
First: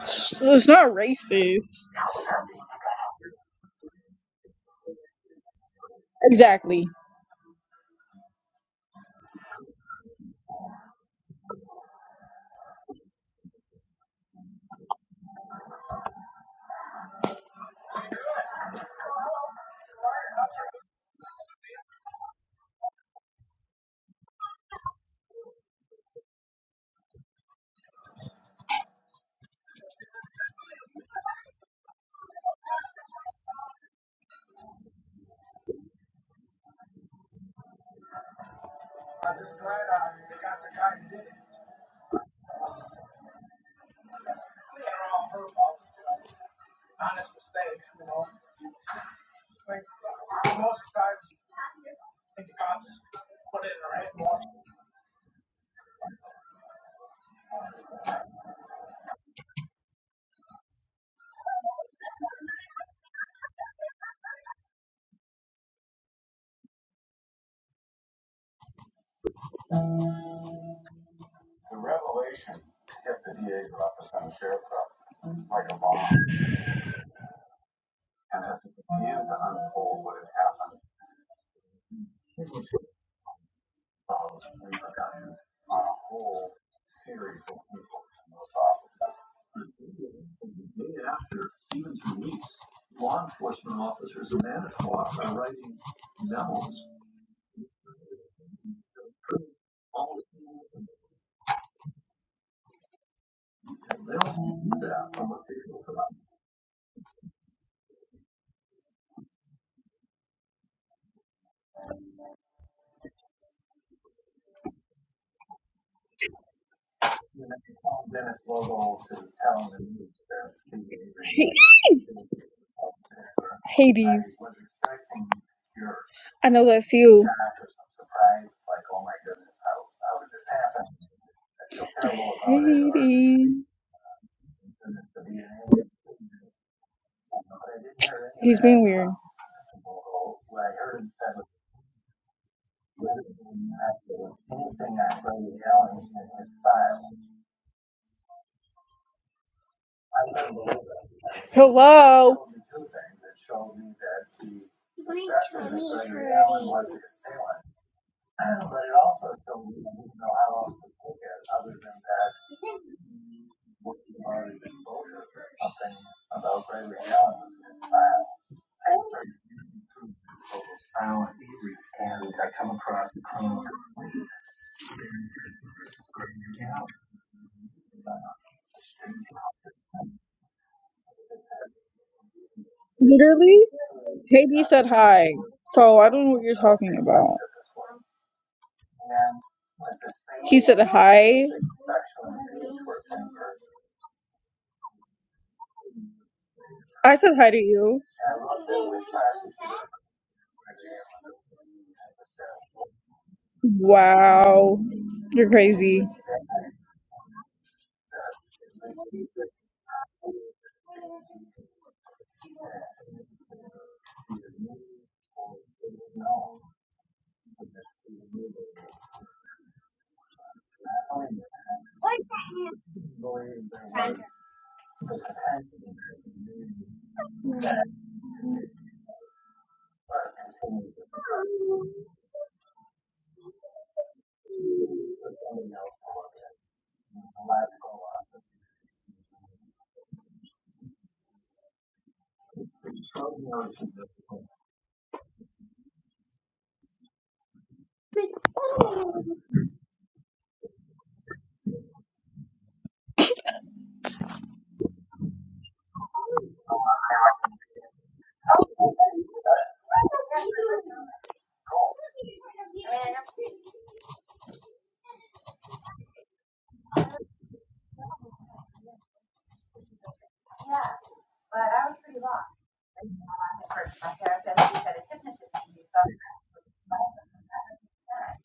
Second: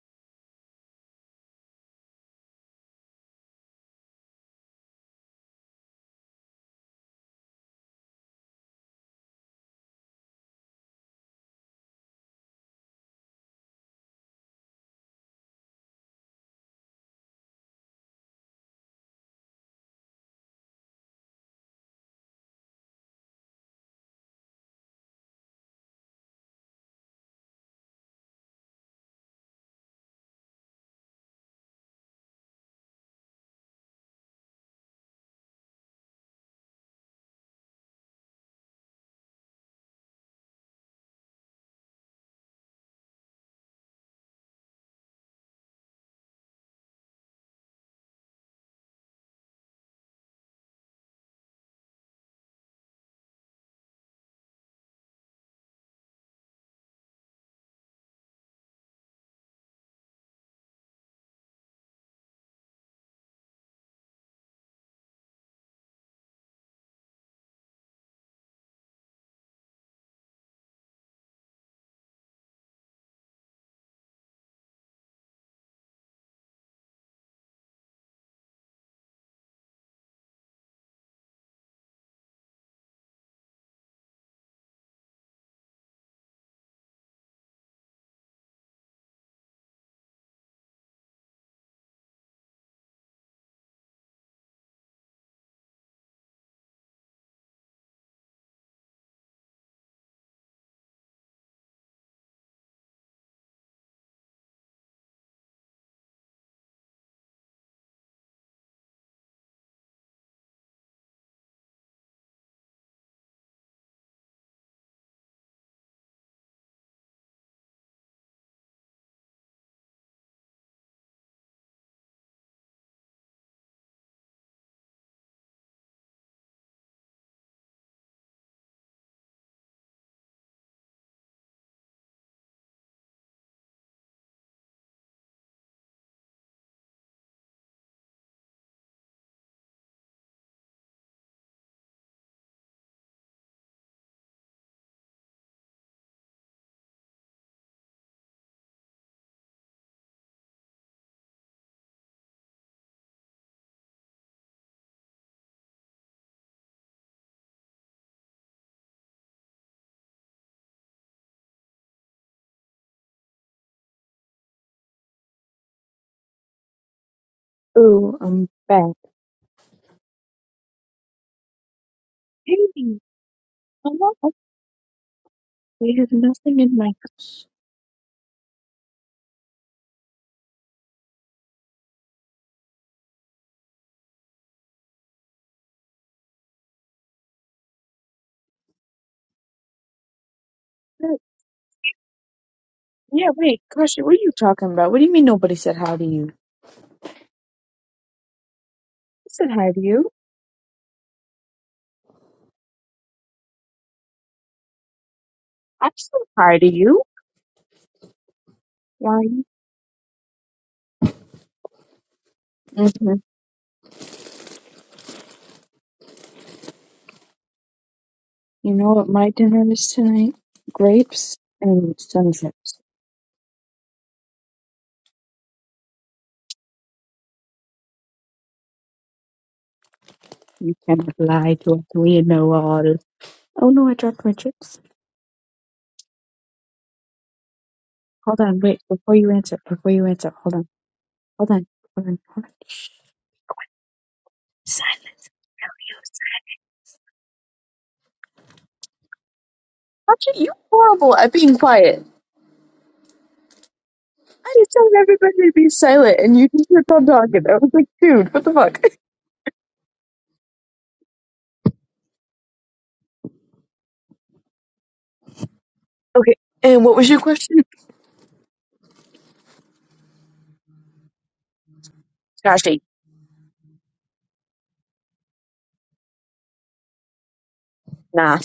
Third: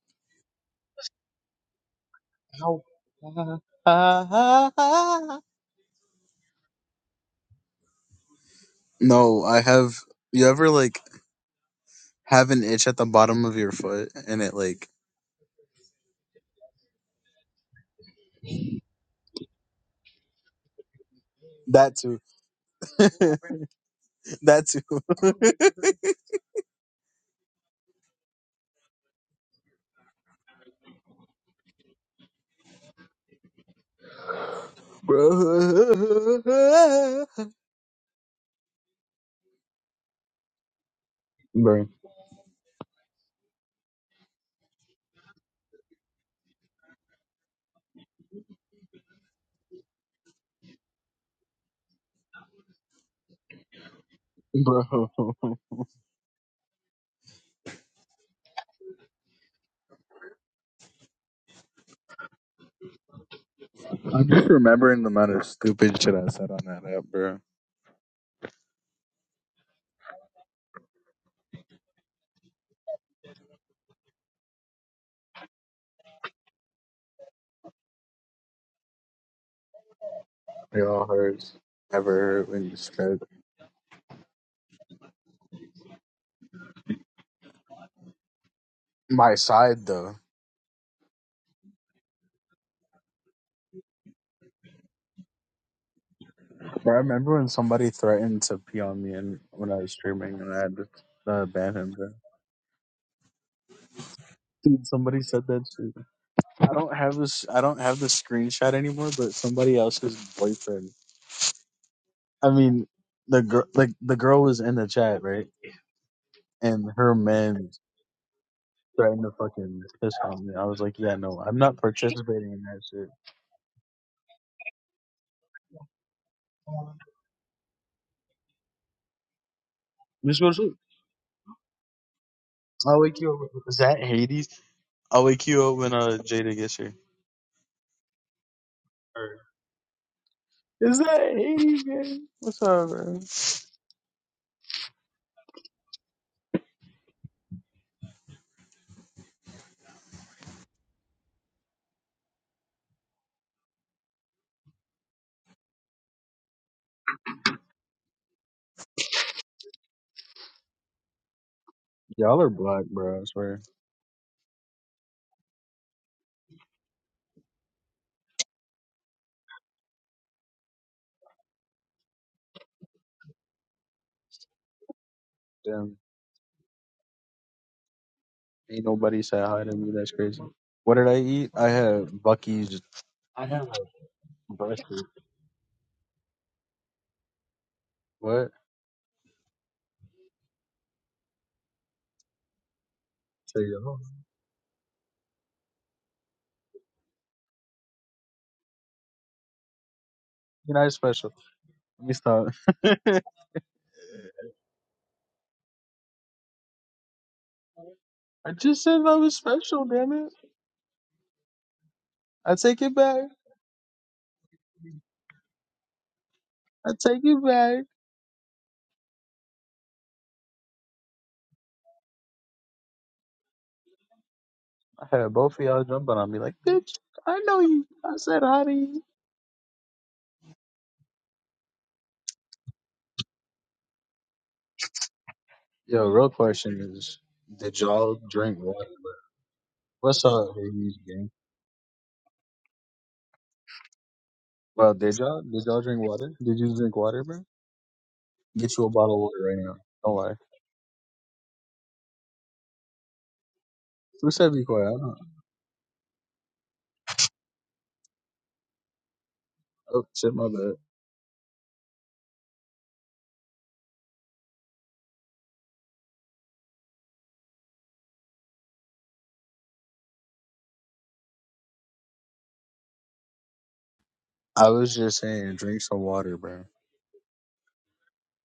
B: It's not racist.
C: *laughs* Ow. Ah, ah, ah, ah.
B: Exactly.
C: No, I have. You ever like have an itch at the bottom of your foot and it like that too, *laughs* that too, *laughs* bro, bro, bro. *laughs* I'm just remembering the amount of stupid shit I said on that app, bro. It all hurts. Never hurt when you scared. My side though. Bro, I remember when somebody threatened to pee on me and when I was streaming and I had to uh, ban him, bro. Dude, somebody said that too. I don't have this. I don't have the screenshot anymore. But somebody else's boyfriend. I mean, the girl, like the girl, was in the chat, right? And her man threatened to fucking piss on me. I was like, yeah, no, I'm not
B: I
C: participating in that shit.
B: know that's
C: Just go to sleep. I'll wake you up.
B: Hades.
C: Is that Hades? I'll wake you up when uh Jada gets here. Or- Is that Hades? Man? What's up, bro?
B: Hello.
C: Y'all are black, bro. I swear.
A: Ooh, I'm back. Hey, I'm not actually-
C: Damn.
A: There's nothing in my. house.
C: Ain't nobody said hi to me. That's crazy. What did I eat? I had Bucky's. I
B: Literally,
C: had a
B: Haiti
C: breast.
B: said hi. So I don't know what you're talking about.
C: What?
B: He said
A: No,
B: hi.
A: Yeah, wait,
C: Say yo.
A: Carson, what are you talking about? What do you mean nobody said hi to you?
B: I said hi to you.
A: I said hi to you.
C: You're not special. Let me stop. *laughs*
B: Wow. You're
A: I
B: crazy.
A: said hi to you.
C: I just said I
A: Why?
C: was special. Damn it. I take it
A: hmm
C: back. I take it back.
A: You know what my dinner is tonight? Grapes and sun chips.
C: I had both of y'all jumping on me like, bitch. I know you. I said hi to you.
A: You cannot lie to us. We know all. Oh no, I dropped my chips.
C: Yo, real question is, did y'all
A: Hold
C: drink
A: on, wait,
C: water? Bro?
A: before you answer, before you
C: What's
A: answer,
C: up,
A: hold on.
C: Hades gang?
A: Hold on. Hold on. Hold on. Shh.
C: Well,
A: Silent.
C: did y'all did y'all drink water? Did you drink water, bro? Get you a bottle of water right now. Don't lie.
A: Actually, you're horrible at being quiet.
C: Who said
A: I
C: be
A: just
C: quiet?
A: told
C: I don't.
A: everybody to be silent, and you just kept on talking. I was like, dude, what the fuck? *laughs*
C: Oh shit, my bad.
A: Okay. And what was your question? Tashi.
C: I was just saying, drink some water, bro.
A: Nah.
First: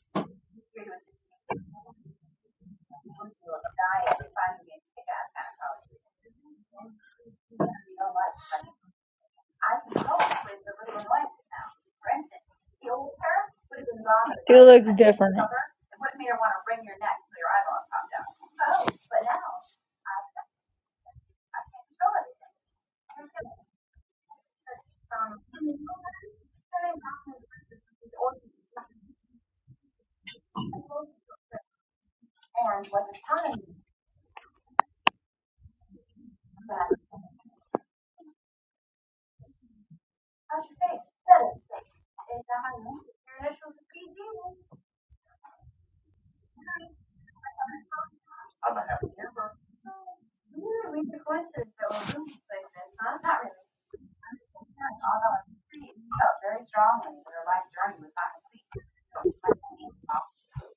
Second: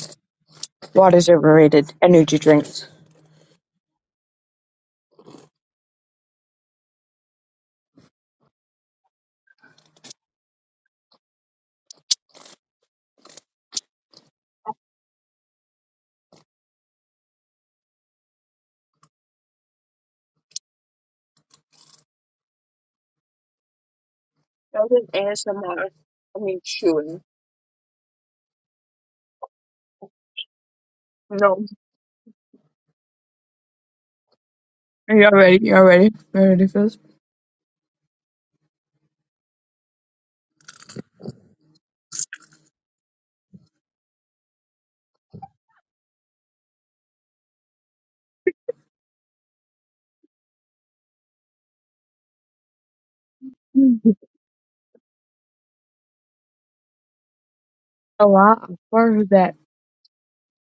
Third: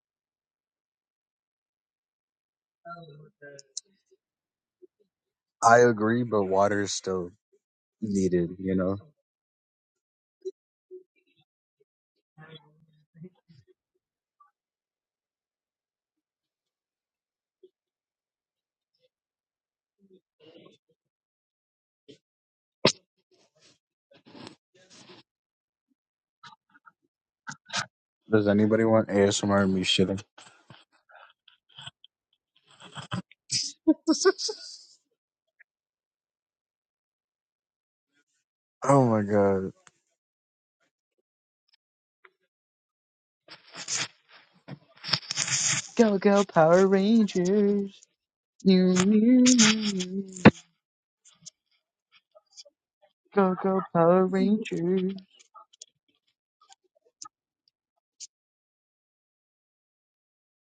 A: Water's overrated. Energy drinks.
C: I agree, but water is still needed. You know.
B: Still looks different.
A: Doesn't ASMR. I mean, chewing.
C: Does anybody want ASMR me shitting?
A: No.
C: *laughs*
A: Are y'all ready? Y'all ready? Y'all ready for this?
C: oh my god. Go go Power Rangers. New new new. Go go Power Rangers.
A: Allah Akbar, who that?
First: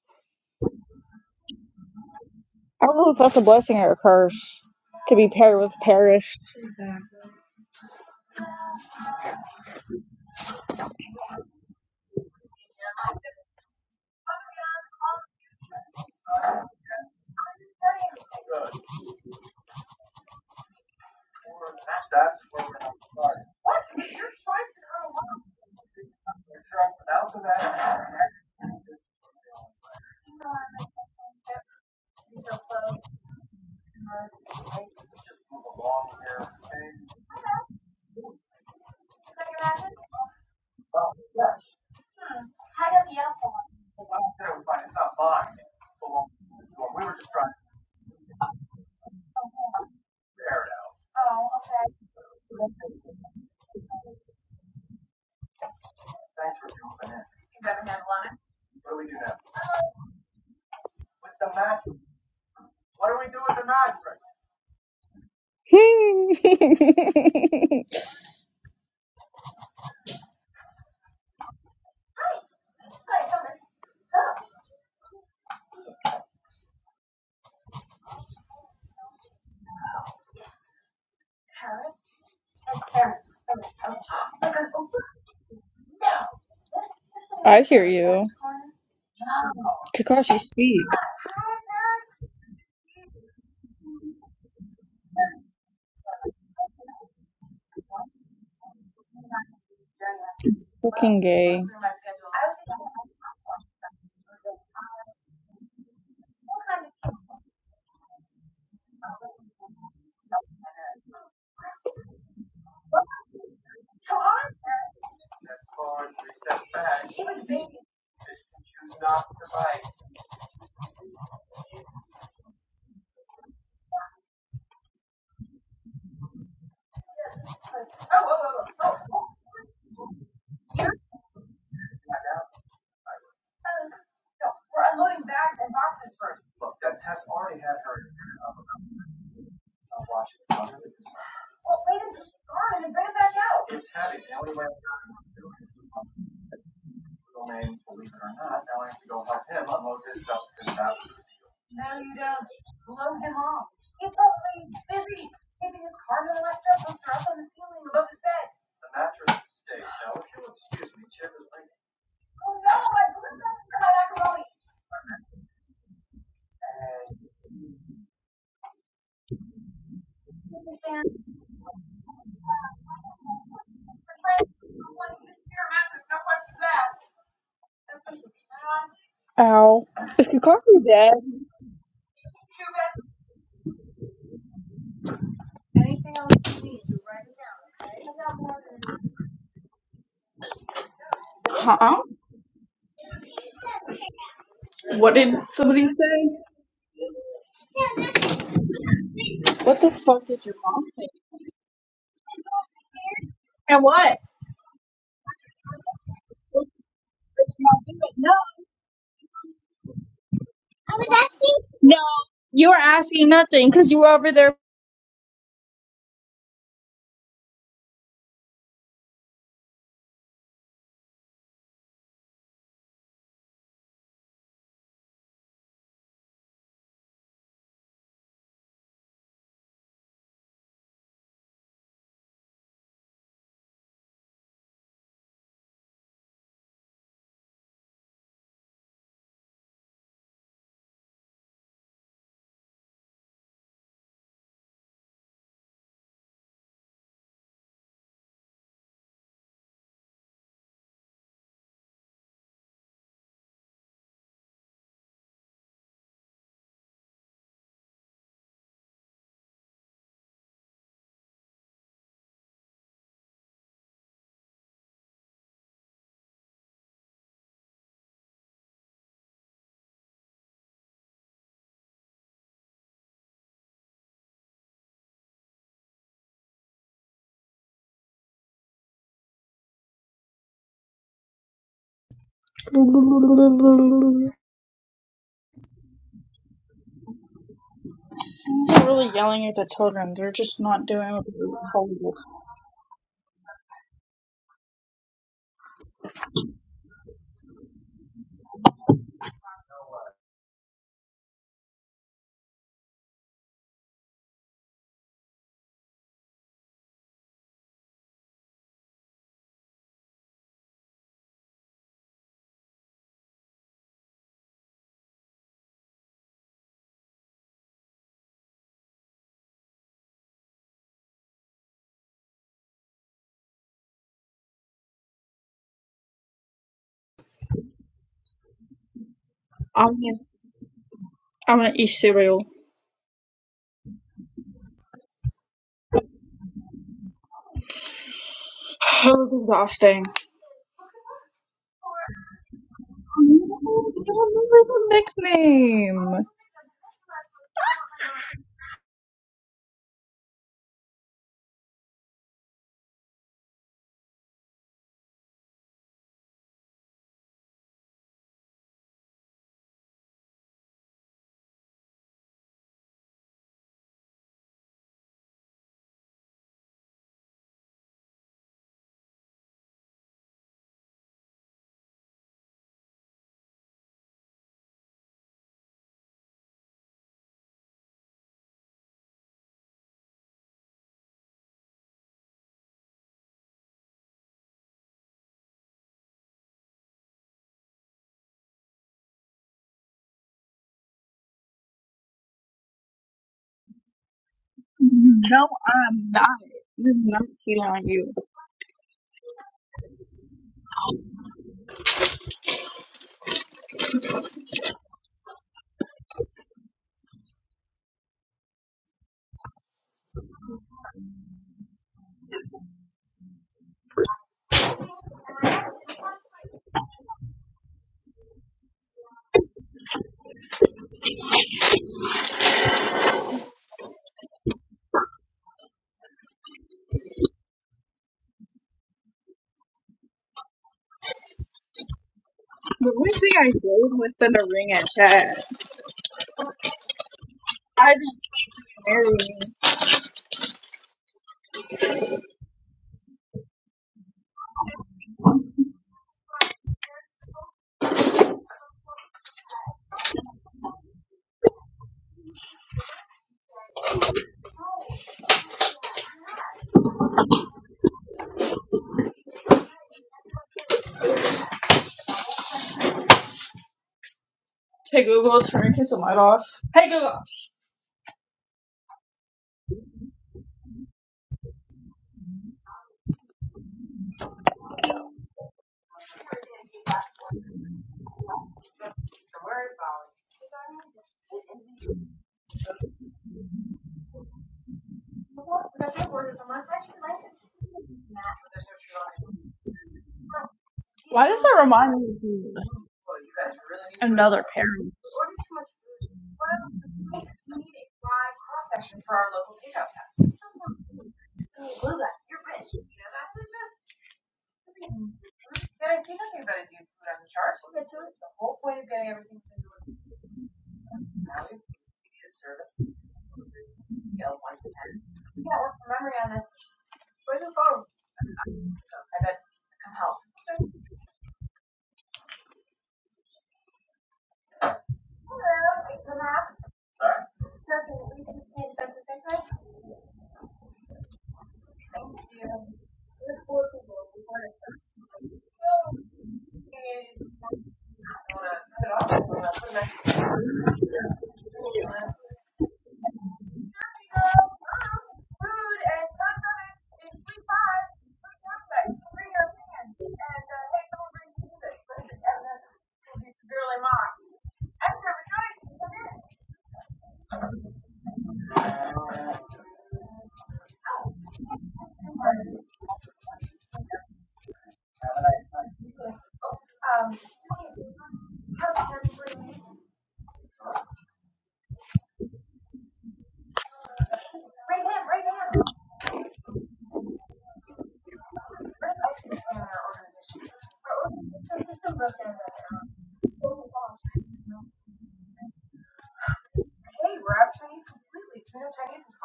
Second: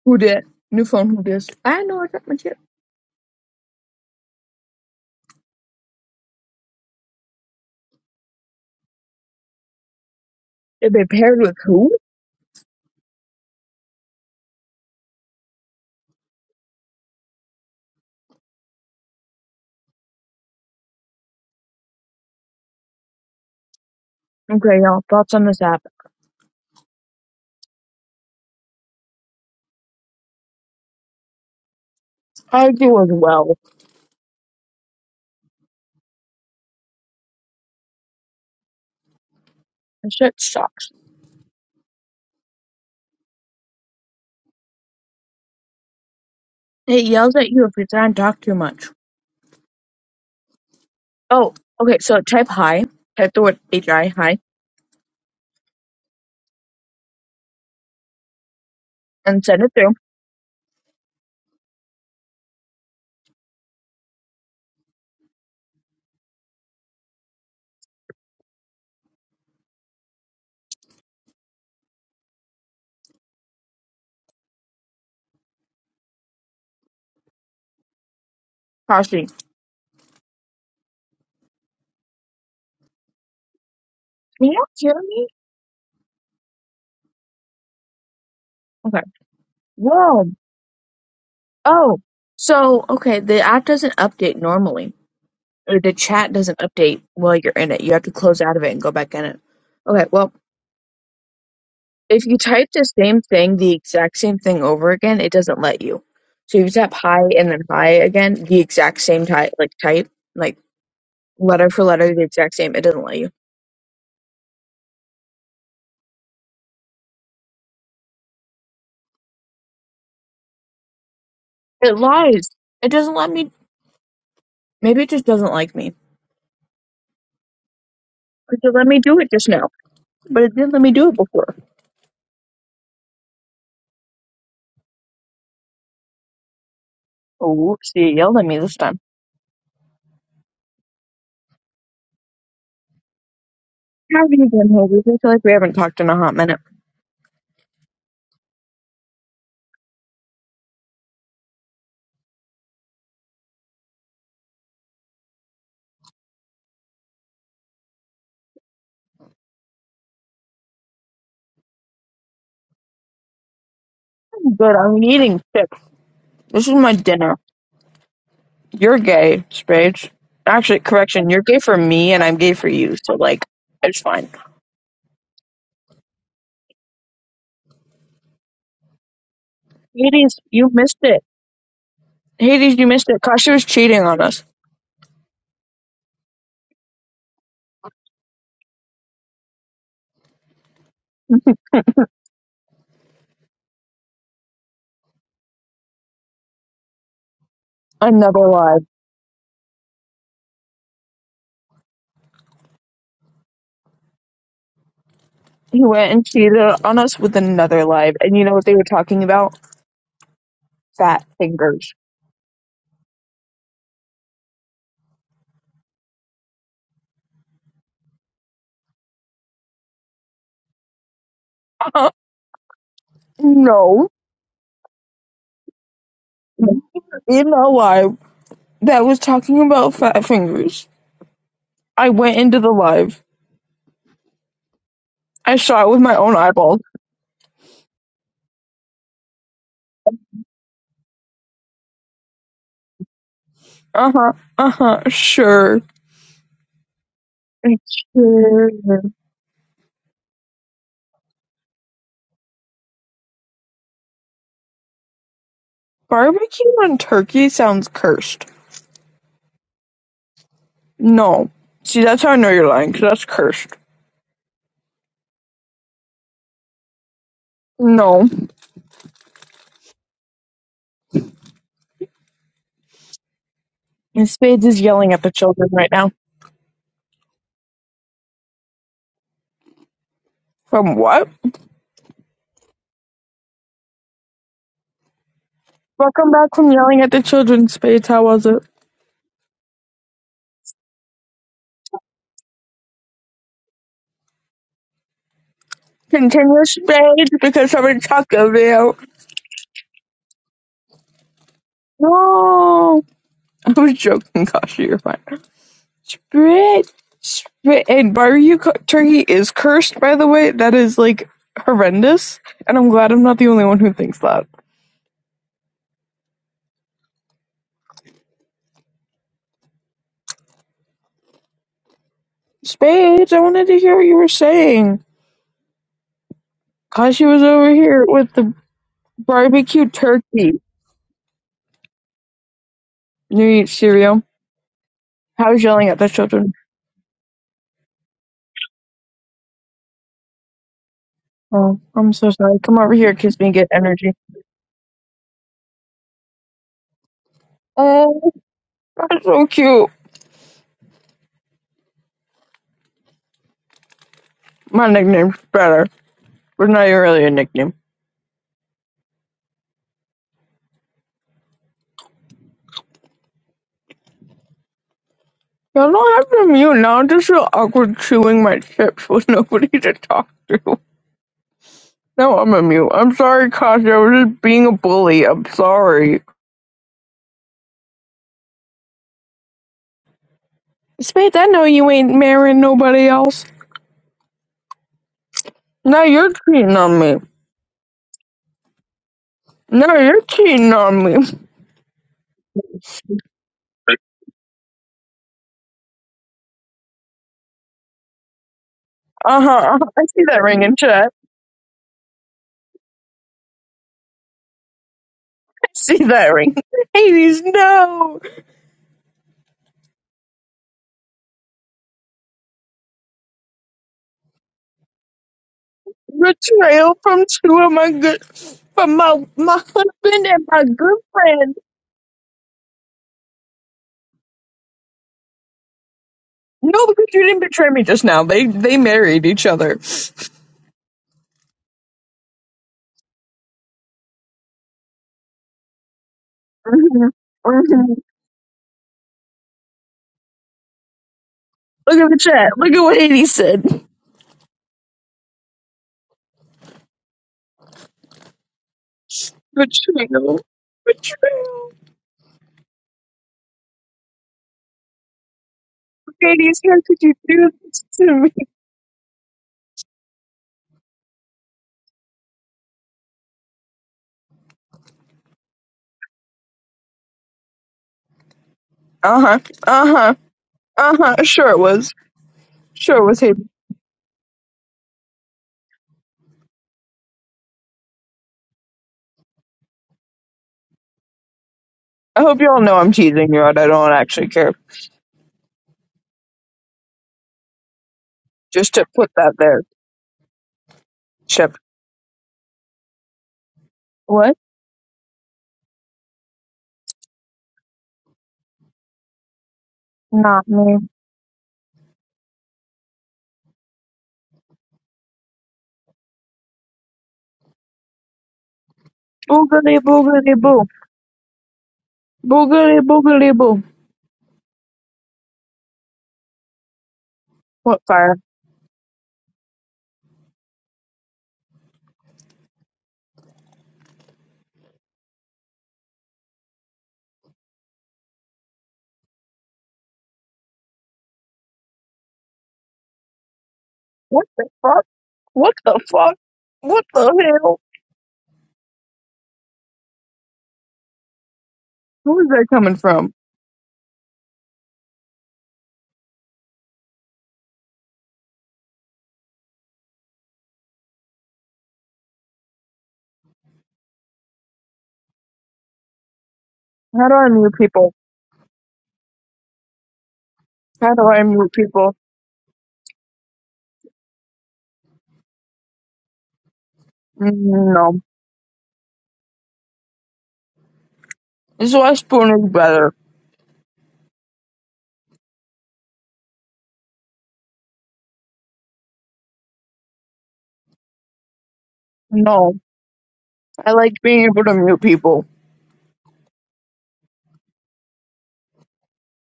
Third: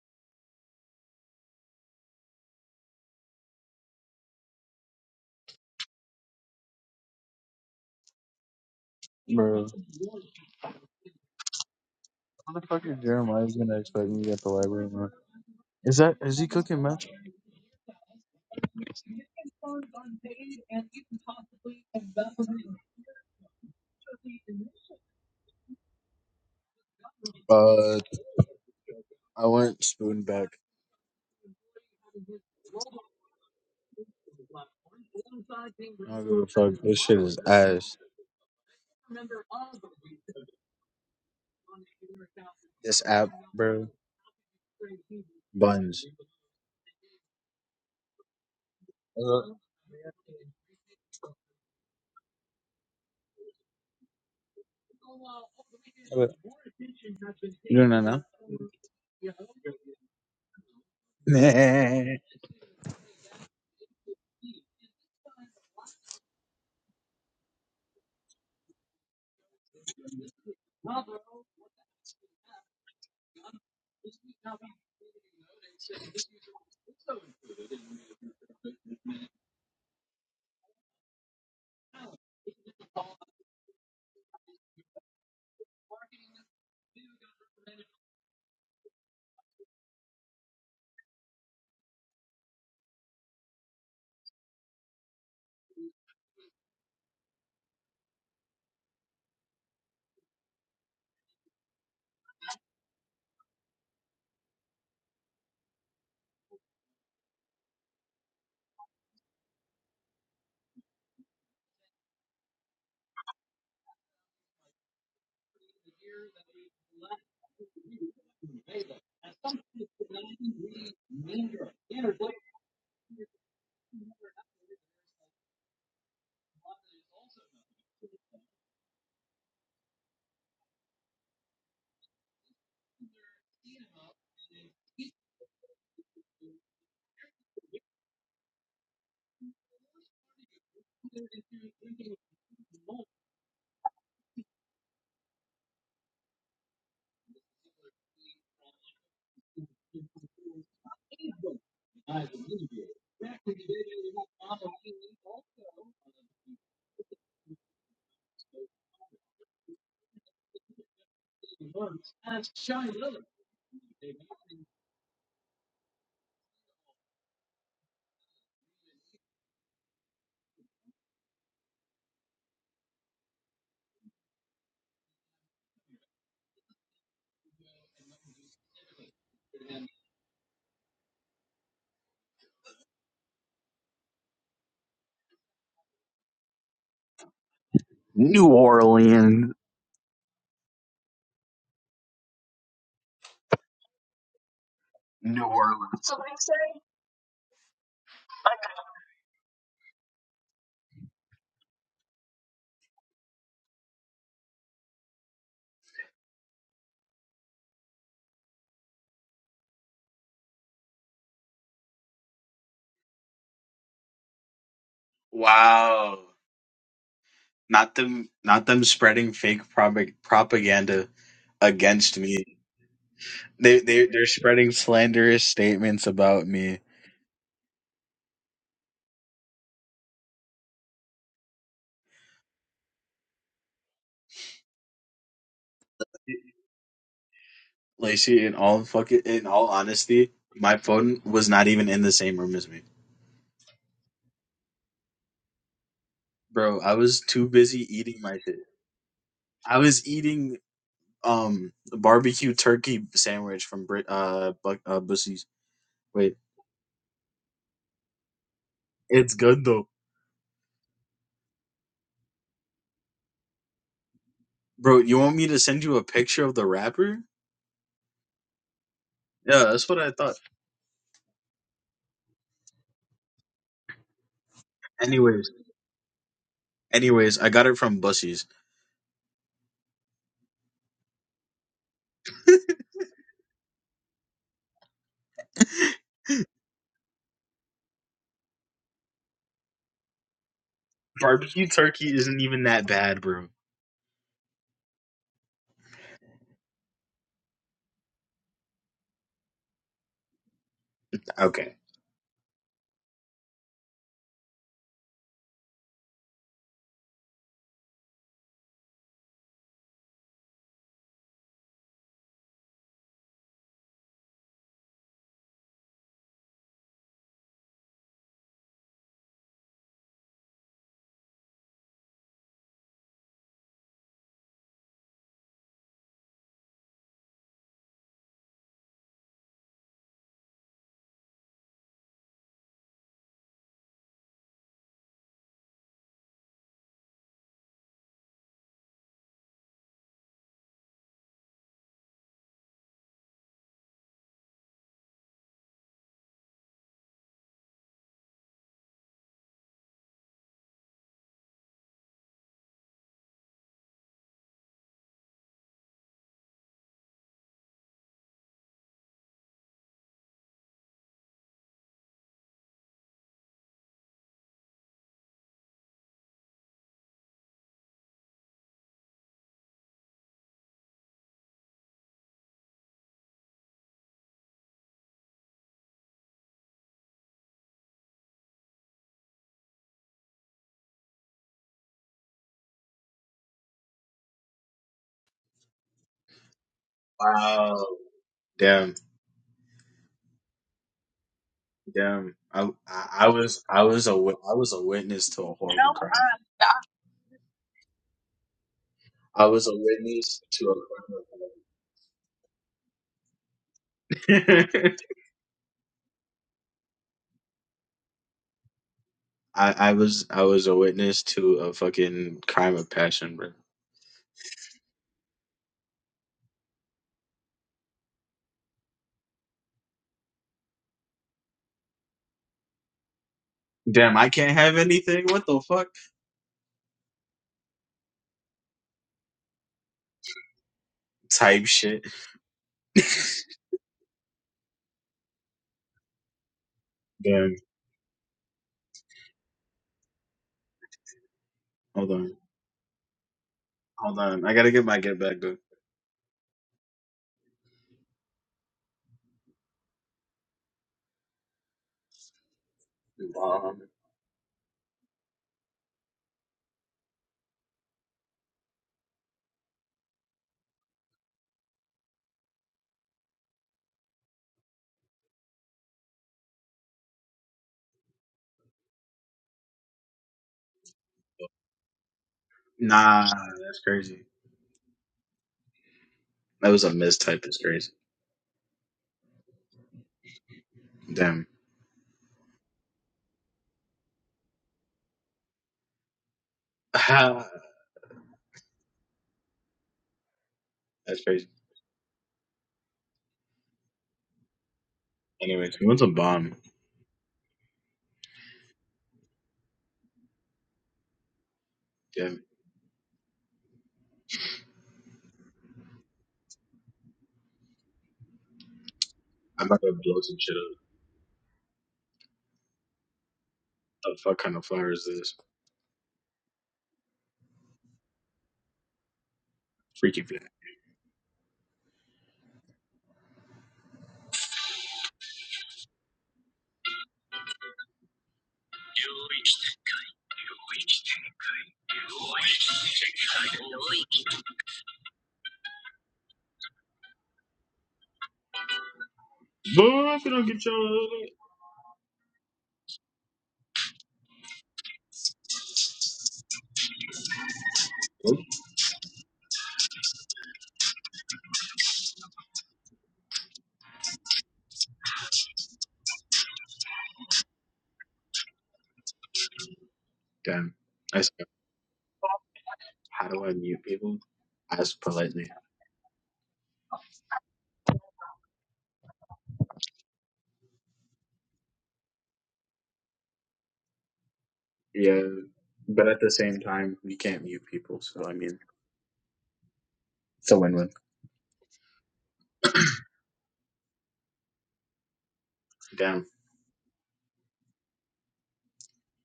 A: Who that? New phone, who this? I know I got my chip.
B: I don't know if that's a blessing or a curse to be paired with Paris.
C: Bro,
A: It been paired with who?
C: motherfucker Jeremiah's gonna expect me at the library. Man. Is that is he cooking, man?
A: Okay, y'all, thoughts on this app?
C: Uh, I went spoon back.
A: I do as well.
C: Fuck, this shit is ass.
A: That shit sucks.
C: This app, bro. buns.
A: It yells at you if you try and talk too much.
C: Uh,
A: Oh, okay, so type hi. Type the word H-I, hi, and send it through.
C: *laughs* nah.
B: *laughs*
A: Parsley. Can you hear me?
B: I hear you.
A: Okay. Whoa.
B: Kakashi, speak.
A: Oh. So, okay, the app doesn't update normally. Or the chat doesn't update while you're in it. You have to close out of it and go back in it. Okay, well,
B: Fucking gay.
A: if you type the same thing, the exact same thing over again, it doesn't let you. So if you tap hi and then hi again, the exact same type, like type. like. letter for letter the exact same. It doesn't let you. It lies. It doesn't let me. Maybe it just doesn't like me. Because it let me do it just now, but it didn't let me do it before. Oh, whoops! It yelled at me this time. How have you been, Haley? I feel like we haven't talked in a hot minute. I'm good. I'm eating chips. This is my dinner. You're gay, Spage. Actually, correction. You're gay for me, and I'm gay for you. So like, it's fine.
B: Ow.
A: Hades,
B: Because
A: you
B: of
A: missed
B: dead?
A: it. Hades, you missed it. Kashi was cheating on us.
C: New Orleans.
B: Huh? What did
C: New
B: somebody
C: Orleans.
B: say?
A: Another lie.
B: What the fuck did your mom say? And what?
A: He went and cheated on us with another live,
B: No,
A: and you know what they were talking about?
B: I was
A: Fat
B: asking.
A: fingers.
B: No,
A: *laughs*
B: you were asking nothing because you were over there.
C: Wow. Not them not them spreading fake propag- propaganda against me. They they
A: no,
C: they're spreading slanderous statements about me.
A: in a live that was talking about fat fingers. I went into the live. I saw it with my own eyeballs.
C: Lacey, in all fucking in all honesty, my phone was not even in the same room as me.
A: Uh huh. Uh huh. Sure.
C: Bro, I was too busy eating my shit.
A: Sure.
C: I was eating um barbecue turkey sandwich from Brit uh, Buc- uh Bussy's. Wait,
A: Barbecue and turkey sounds cursed.
C: it's good though.
A: No. See, that's how I know you're lying, 'cause that's cursed.
C: Bro, you want me to send you a picture of the wrapper?
A: No.
C: Yeah, that's what I thought.
A: And Spades is yelling at the
C: Anyways,
A: children right now.
C: anyways, I got it from Bussies.
A: From what?
B: They're
C: *laughs*
A: Welcome back from yelling at the children, Spades. How was it?
B: really yelling at the children. They're just not doing what
C: Barbecue
B: they're
C: turkey
B: told.
C: isn't even that bad, bro.
A: continuous stage because someone talked about
C: Okay.
A: no. I was joking, Kashi. You're fine. Spit, spit, and barbecue cu- turkey is cursed. By the way, that is like horrendous, and I'm glad I'm not the only one who thinks that. Spades, I wanted to hear what you were saying. Kashi was over here with the barbecue
B: I'm gonna,
A: turkey.
B: I'm gonna eat cereal.
A: You eat cereal. How was yelling at the children?
B: *sighs* That was exhausting.
A: Oh, I'm so sorry. Come over here,
B: I
A: kiss me, get
B: don't
A: energy.
B: remember the nickname.
A: Oh, that's so cute. My nickname's better. was not even really a nickname. Y'all don't have to mute now. I'm just so awkward chewing my chips *laughs* with nobody to talk to. No, I'm a mute. I'm sorry, Kasha. I was just being a bully. I'm sorry. Spade, I know you ain't marrying nobody else. Now you're cheating on me.
C: Wow. Damn.
A: Now you're cheating on me.
C: Damn. I I, I was I was a wit- I was a witness to
B: No,
C: a horror.
B: I'm not. I'm not cheating on you.
A: Uh
C: I was a
A: huh. I see that
C: witness
A: ring
C: to a
A: in chat.
C: crime of passion.
A: I see that ring. Hades, no
C: *laughs* I, I was I was a witness to a fucking crime of passion, bro.
A: betrayal from two of my good, from my my husband and my good friend.
C: Damn, I can't have anything. What the fuck?
A: No, because you didn't betray me just now. They they married each other.
C: Type shit.
B: The only thing
C: *laughs*
B: I did was send a ring at Chad.
A: Mhm,
C: Damn.
A: mhm.
B: I didn't say you marry me
A: Look at
C: Hold
A: the
C: on.
A: chat. Look at what Hades said.
C: Hold on, I gotta get my get back though.
A: Betrayal. Betrayal.
C: Um,
A: Hades, how could you do this to me?
B: Hey Google. Tra- hey,
A: Uh huh. Uh huh. Uh huh. Sure it was. Sure it was
C: nah,
A: Hades.
C: that's crazy. That was a mistype. That's crazy. Damn.
A: I hope you all know I'm teasing you out. I don't actually care.
C: *laughs* that's
A: Just to put that there,
B: why does
C: crazy.
A: Chip.
B: that remind me of
A: What?
B: another parent?
C: Anyway, he wants a bomb.
A: Not me.
C: Damn, I'm
A: Boogity
C: about to blow
A: boogity
C: some shit
A: boo.
C: up.
A: Boogity boogity boo.
C: The fuck kind of flower is this?
A: What fire?
C: Freaky flag.
A: What the fuck? What the fuck? What the hell?
C: Boy, if you don't get your
A: Who is that coming from? How do I mute people?
C: damn.
A: How do
C: I
A: I
C: swear.
A: mute people?
C: How do I mute people? Ask politely.
A: Mm, No. This is why Spoon is better.
C: Yeah, but at the same time, we can't mute people. So I mean, it's a win-win.
A: No. I like being able to mute people.
C: Damn.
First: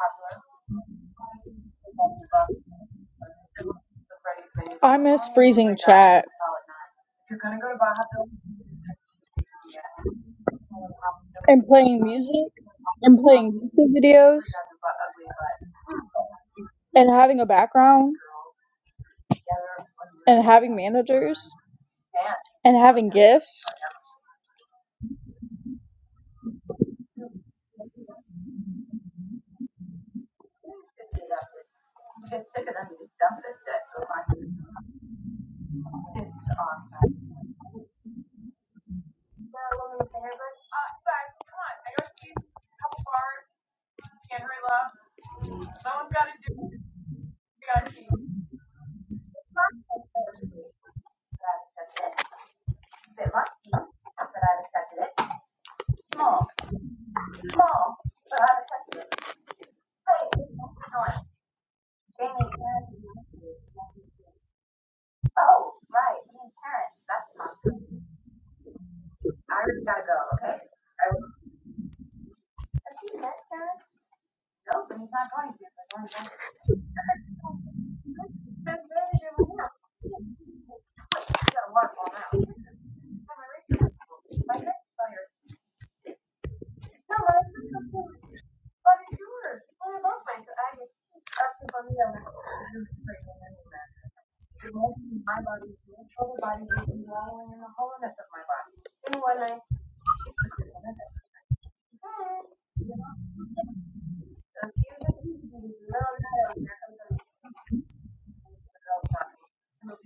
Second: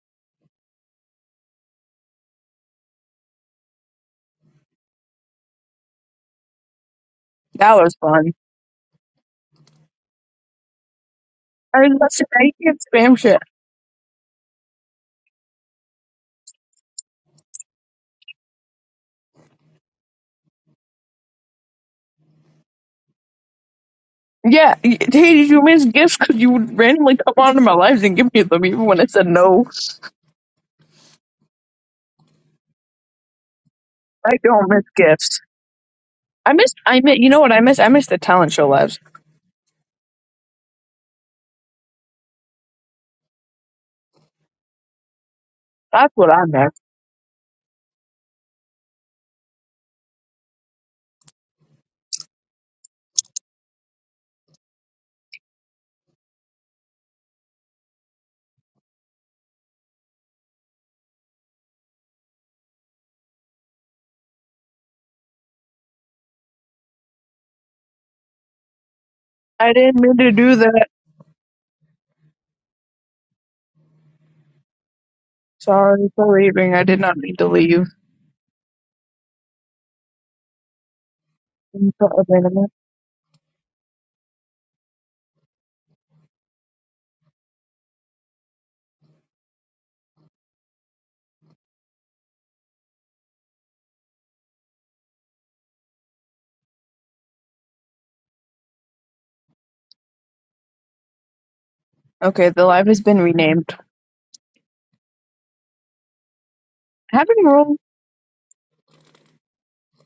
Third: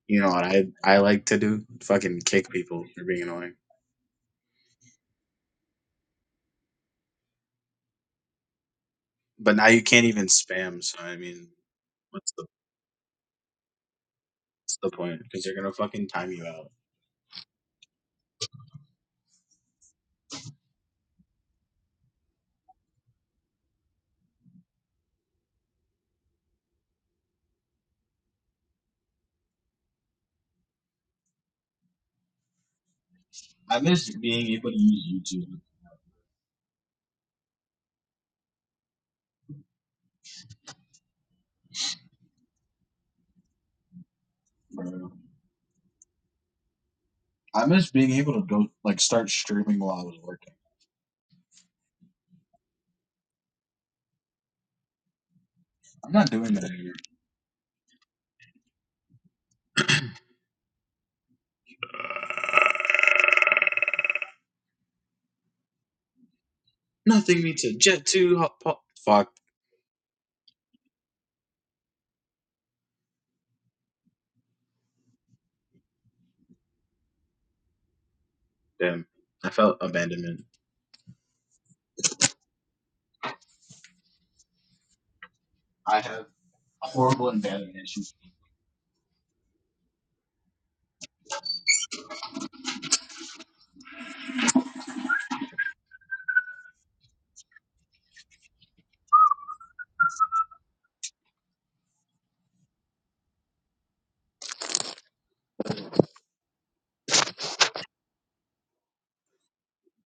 C: You know what I I like to do? Fucking kick people for being annoying.
B: I miss freezing chat
A: That was fun.
C: But now you can't even spam. So I mean,
B: and
A: I mean,
B: playing
A: that's
C: what's the
A: I
B: music
A: can't spam
B: and
A: shit.
B: playing YouTube videos
C: what's the point? Because they're gonna fucking time you out.
B: and having a background and having managers and having gifts.
A: Yeah. y- Hey, did you miss gifts? Because you would randomly come onto my lives and give me them even when I said no.
C: I miss
A: I
C: being
A: don't
C: able to
A: miss
C: use
A: gifts.
C: YouTube,
A: I miss, I miss, you know what I miss? I miss the talent show lives.
C: bro.
A: That's what I miss.
C: I miss being able to go like start streaming while I was working. I'm not doing that anymore. Nothing beats a Jet two. Hot, pop. Fuck
A: I didn't mean to do that. Sorry for leaving. I did not mean to leave.
C: damn. I felt abandonment.
A: I'm so abandoned.
C: I have horrible abandonment issues.
A: Okay, the live has been renamed. Having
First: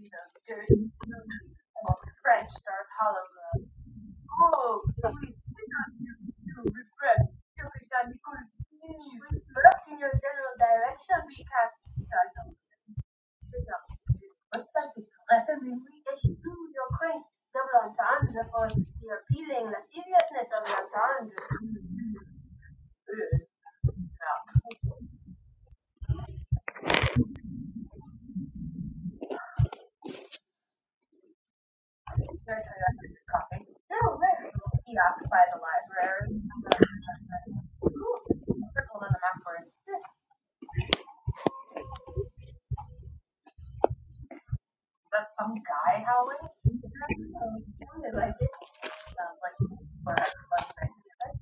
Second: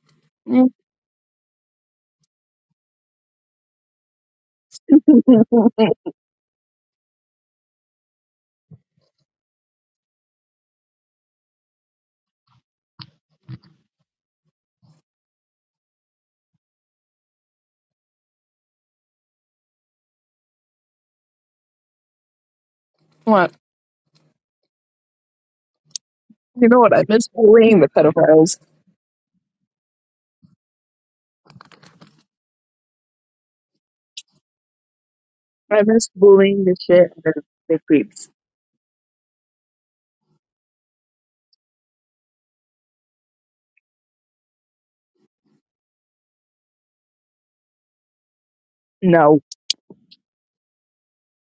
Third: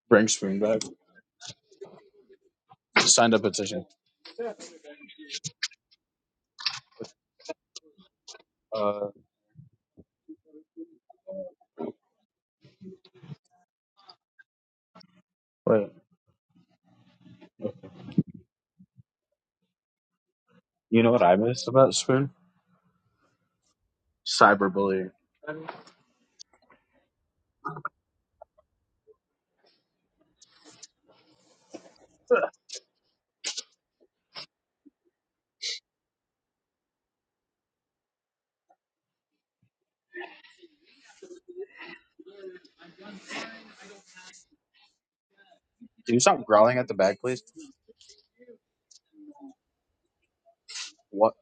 C: Bring
A: room.
C: Spoon back. Signed a petition. Uh, wait. You know what I miss about Spoon?
A: What?
C: Cyberbullying.
A: You know what? I miss bullying the pedophiles. I miss bullying the shit and the, the creeps.
C: Can you stop growling at the back, please?
A: No.
C: What?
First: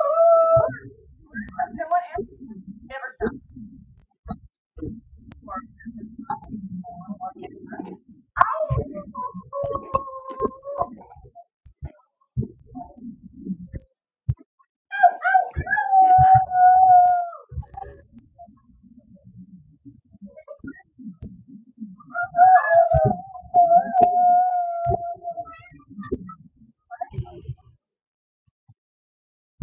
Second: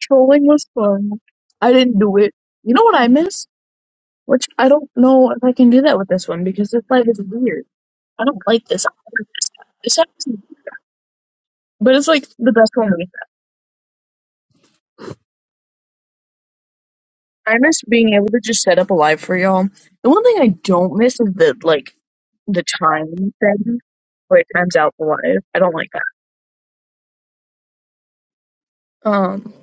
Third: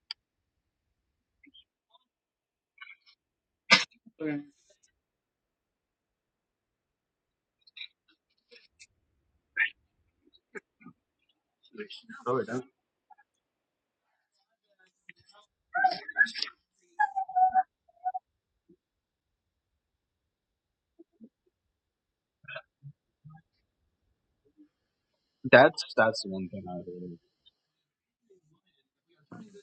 A: Trolling was fun. I didn't do it. You know what I miss? Which I don't know if I can do that with this one because this life is weird. I don't like this. I don't like this. This happens- But it's like
C: Oh, wait,
A: the
C: no.
A: best one. we- I miss being able to just set up a live for y'all. The one thing I don't miss is the like the time thing. Where it times out the live. I don't
C: That's
A: like that.
C: that's the one thing I
A: Um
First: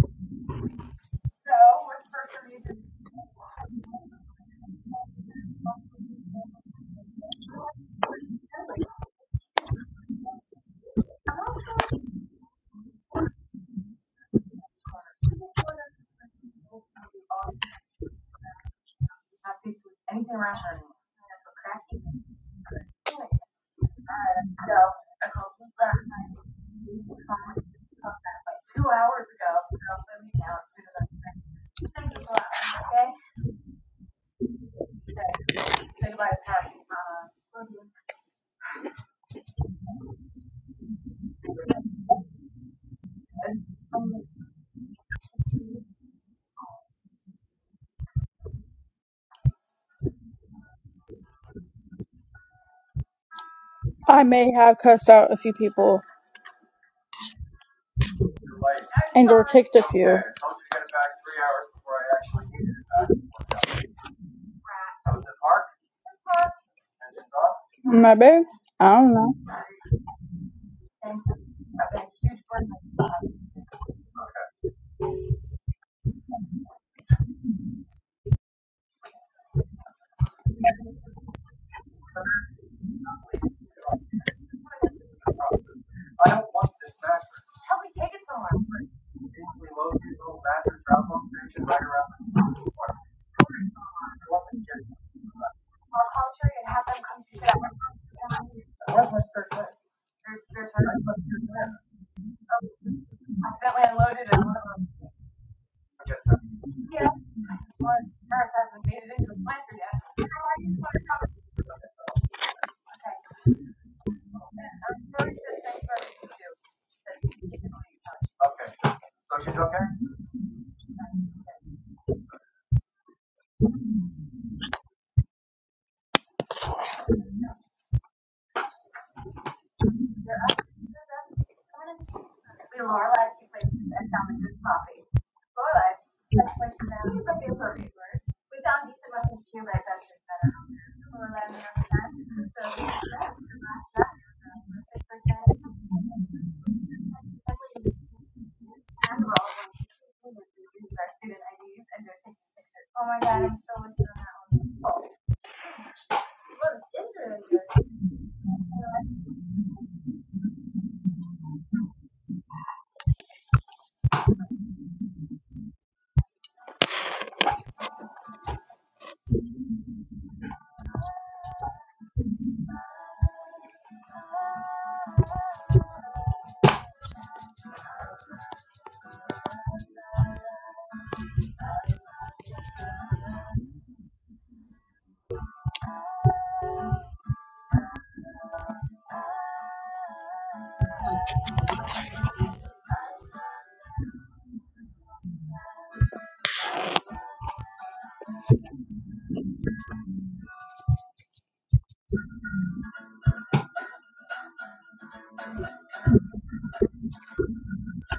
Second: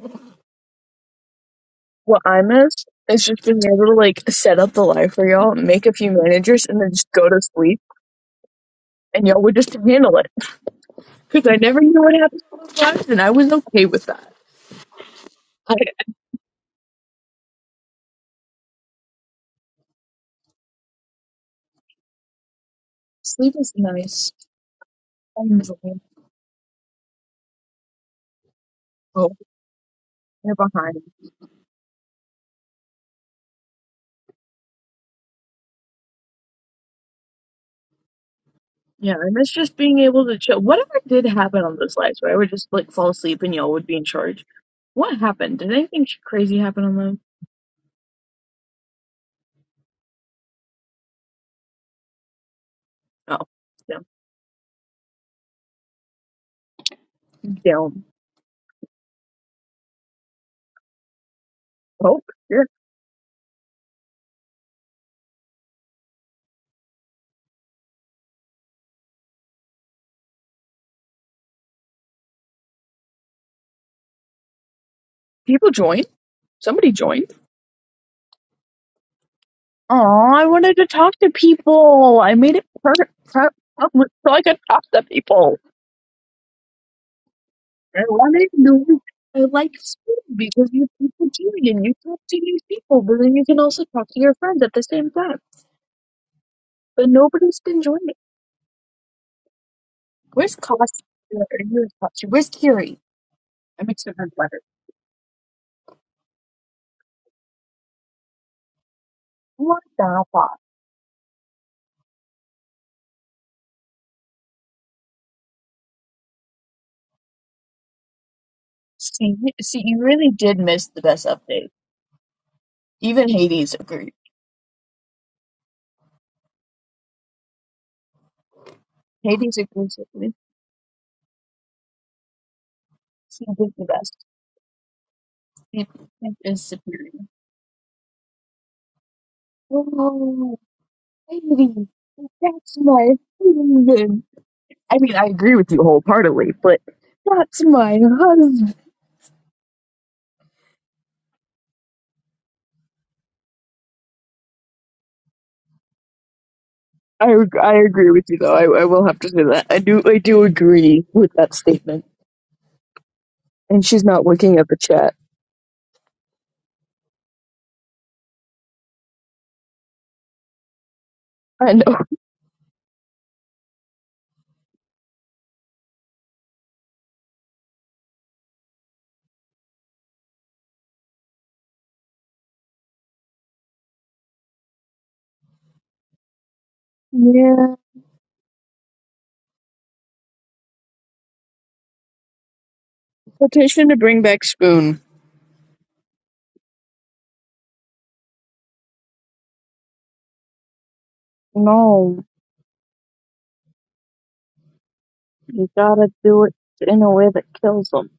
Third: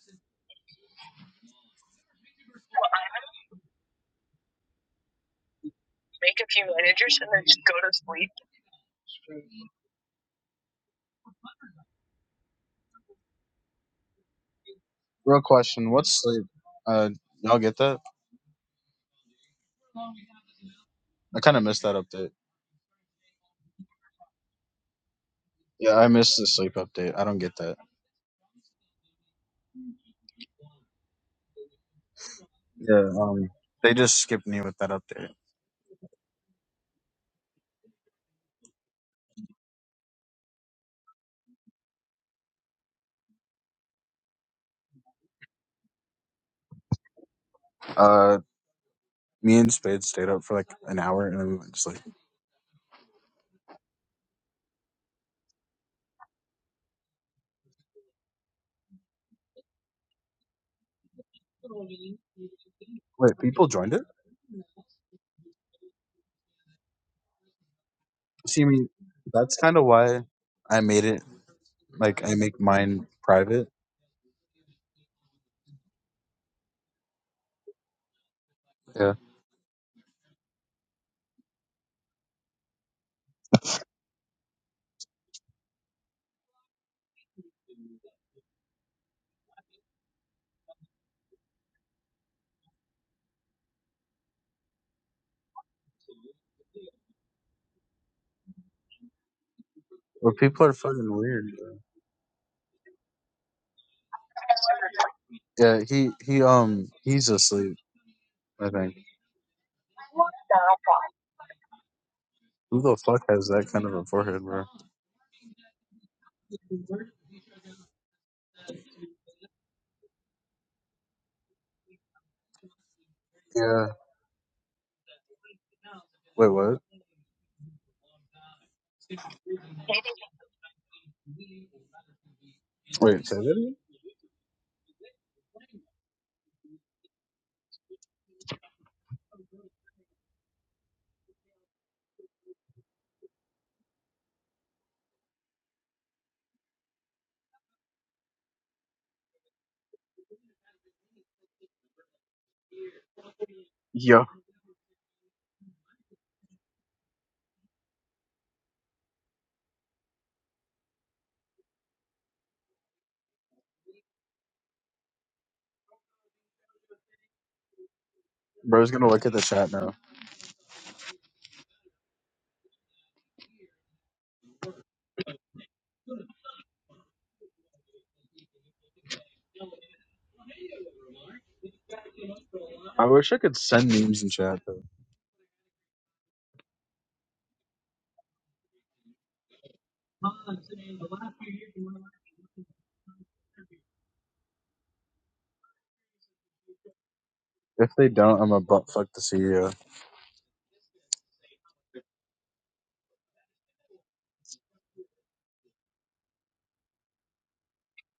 A: What I miss is just being able to like set up the live for y'all, make a few
C: make a few
A: managers, and then just
C: managers,
A: go
C: and
A: to
C: then just go
A: sleep,
C: to sleep.
A: and y'all would just handle it. Because I never knew what happened to those lives, and I was okay with that.
C: Real
A: I,
C: question. What's sleep? Uh, y'all get that? I kind of missed that update.
A: sleep is nice. I enjoy.
C: Yeah, I missed the sleep update. I don't get that.
A: Oh, they're behind.
C: Yeah. Um, they just skipped me with that update.
A: Yeah, I miss just being able to chill. Whatever did happen on those lives, where I would just like fall asleep and y'all would be in charge. What happened? Did anything sh- crazy happen on them?
C: Uh, me and Spade stayed up for like an hour and then we went to sleep.
A: Oh, no.
B: I may have cussed out a few people
A: Damn.
B: And Andor kicked a few.
A: Oh, yeah.
C: Wait, people joined it?
B: Maybe.
C: See, I mean,
B: I don't know. *laughs*
C: that's kind of why I made it. Like, I make mine private.
A: People join. Somebody joined.
C: Yeah.
A: Oh, I wanted to talk to people. I made it per- per- public so I could talk to people. I wanted to know what I like school because you people do it and You talk to these people, but then you can also talk to your friends at the same time. But nobody's been joining.
C: Well,
A: Where's
C: people are
A: Cost?
C: fucking
A: Or
C: weird. bro.
A: where's Cost? Where's Kiri? I mixed up her letter.
C: Yeah. He he um he's asleep. I think. Nah,
A: What the fuck?
C: Who the fuck has that kind of a forehead?
A: See, see, you really did miss the best update. Even Hades
C: Yeah.
A: agreed. Hades agrees with me. She did
C: Really?
A: the best. She she is superior. Oh, Heidi, that's my husband. I mean, I agree with you wholeheartedly, but that's my husband.
C: Yo,
A: I, ag- I agree with you though. I, I will have to say that. I do I do agree with that statement. And she's not looking at the chat.
C: bro's gonna look at the chat now.
A: I know.
C: I wish I could send memes in chat though.
A: Yeah. Petition to bring back Spoon.
C: If they don't, I'm a butt fuck the CEO.
A: No, you gotta do it in a way that kills them.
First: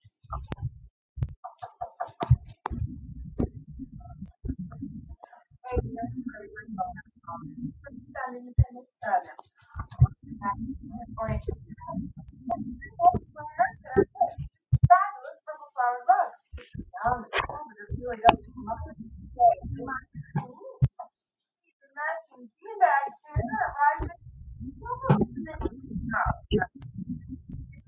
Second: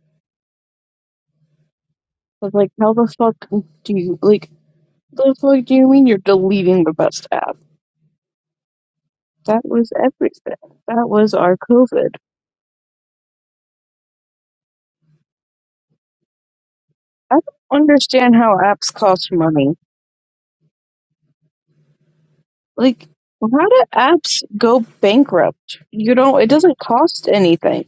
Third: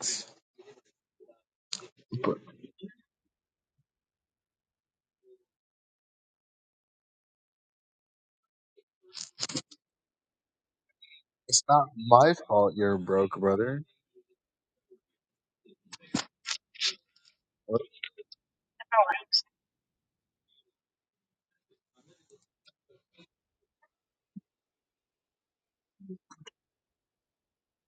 C: It's
A: But like, how the fuck do you like? The fuck do you mean you're deleting the best app? That was everything. That was our
C: not
A: COVID.
C: my fault you're broke, brother.
A: I don't understand how apps cost money. Like, how do apps go bankrupt? You know, it doesn't cost anything.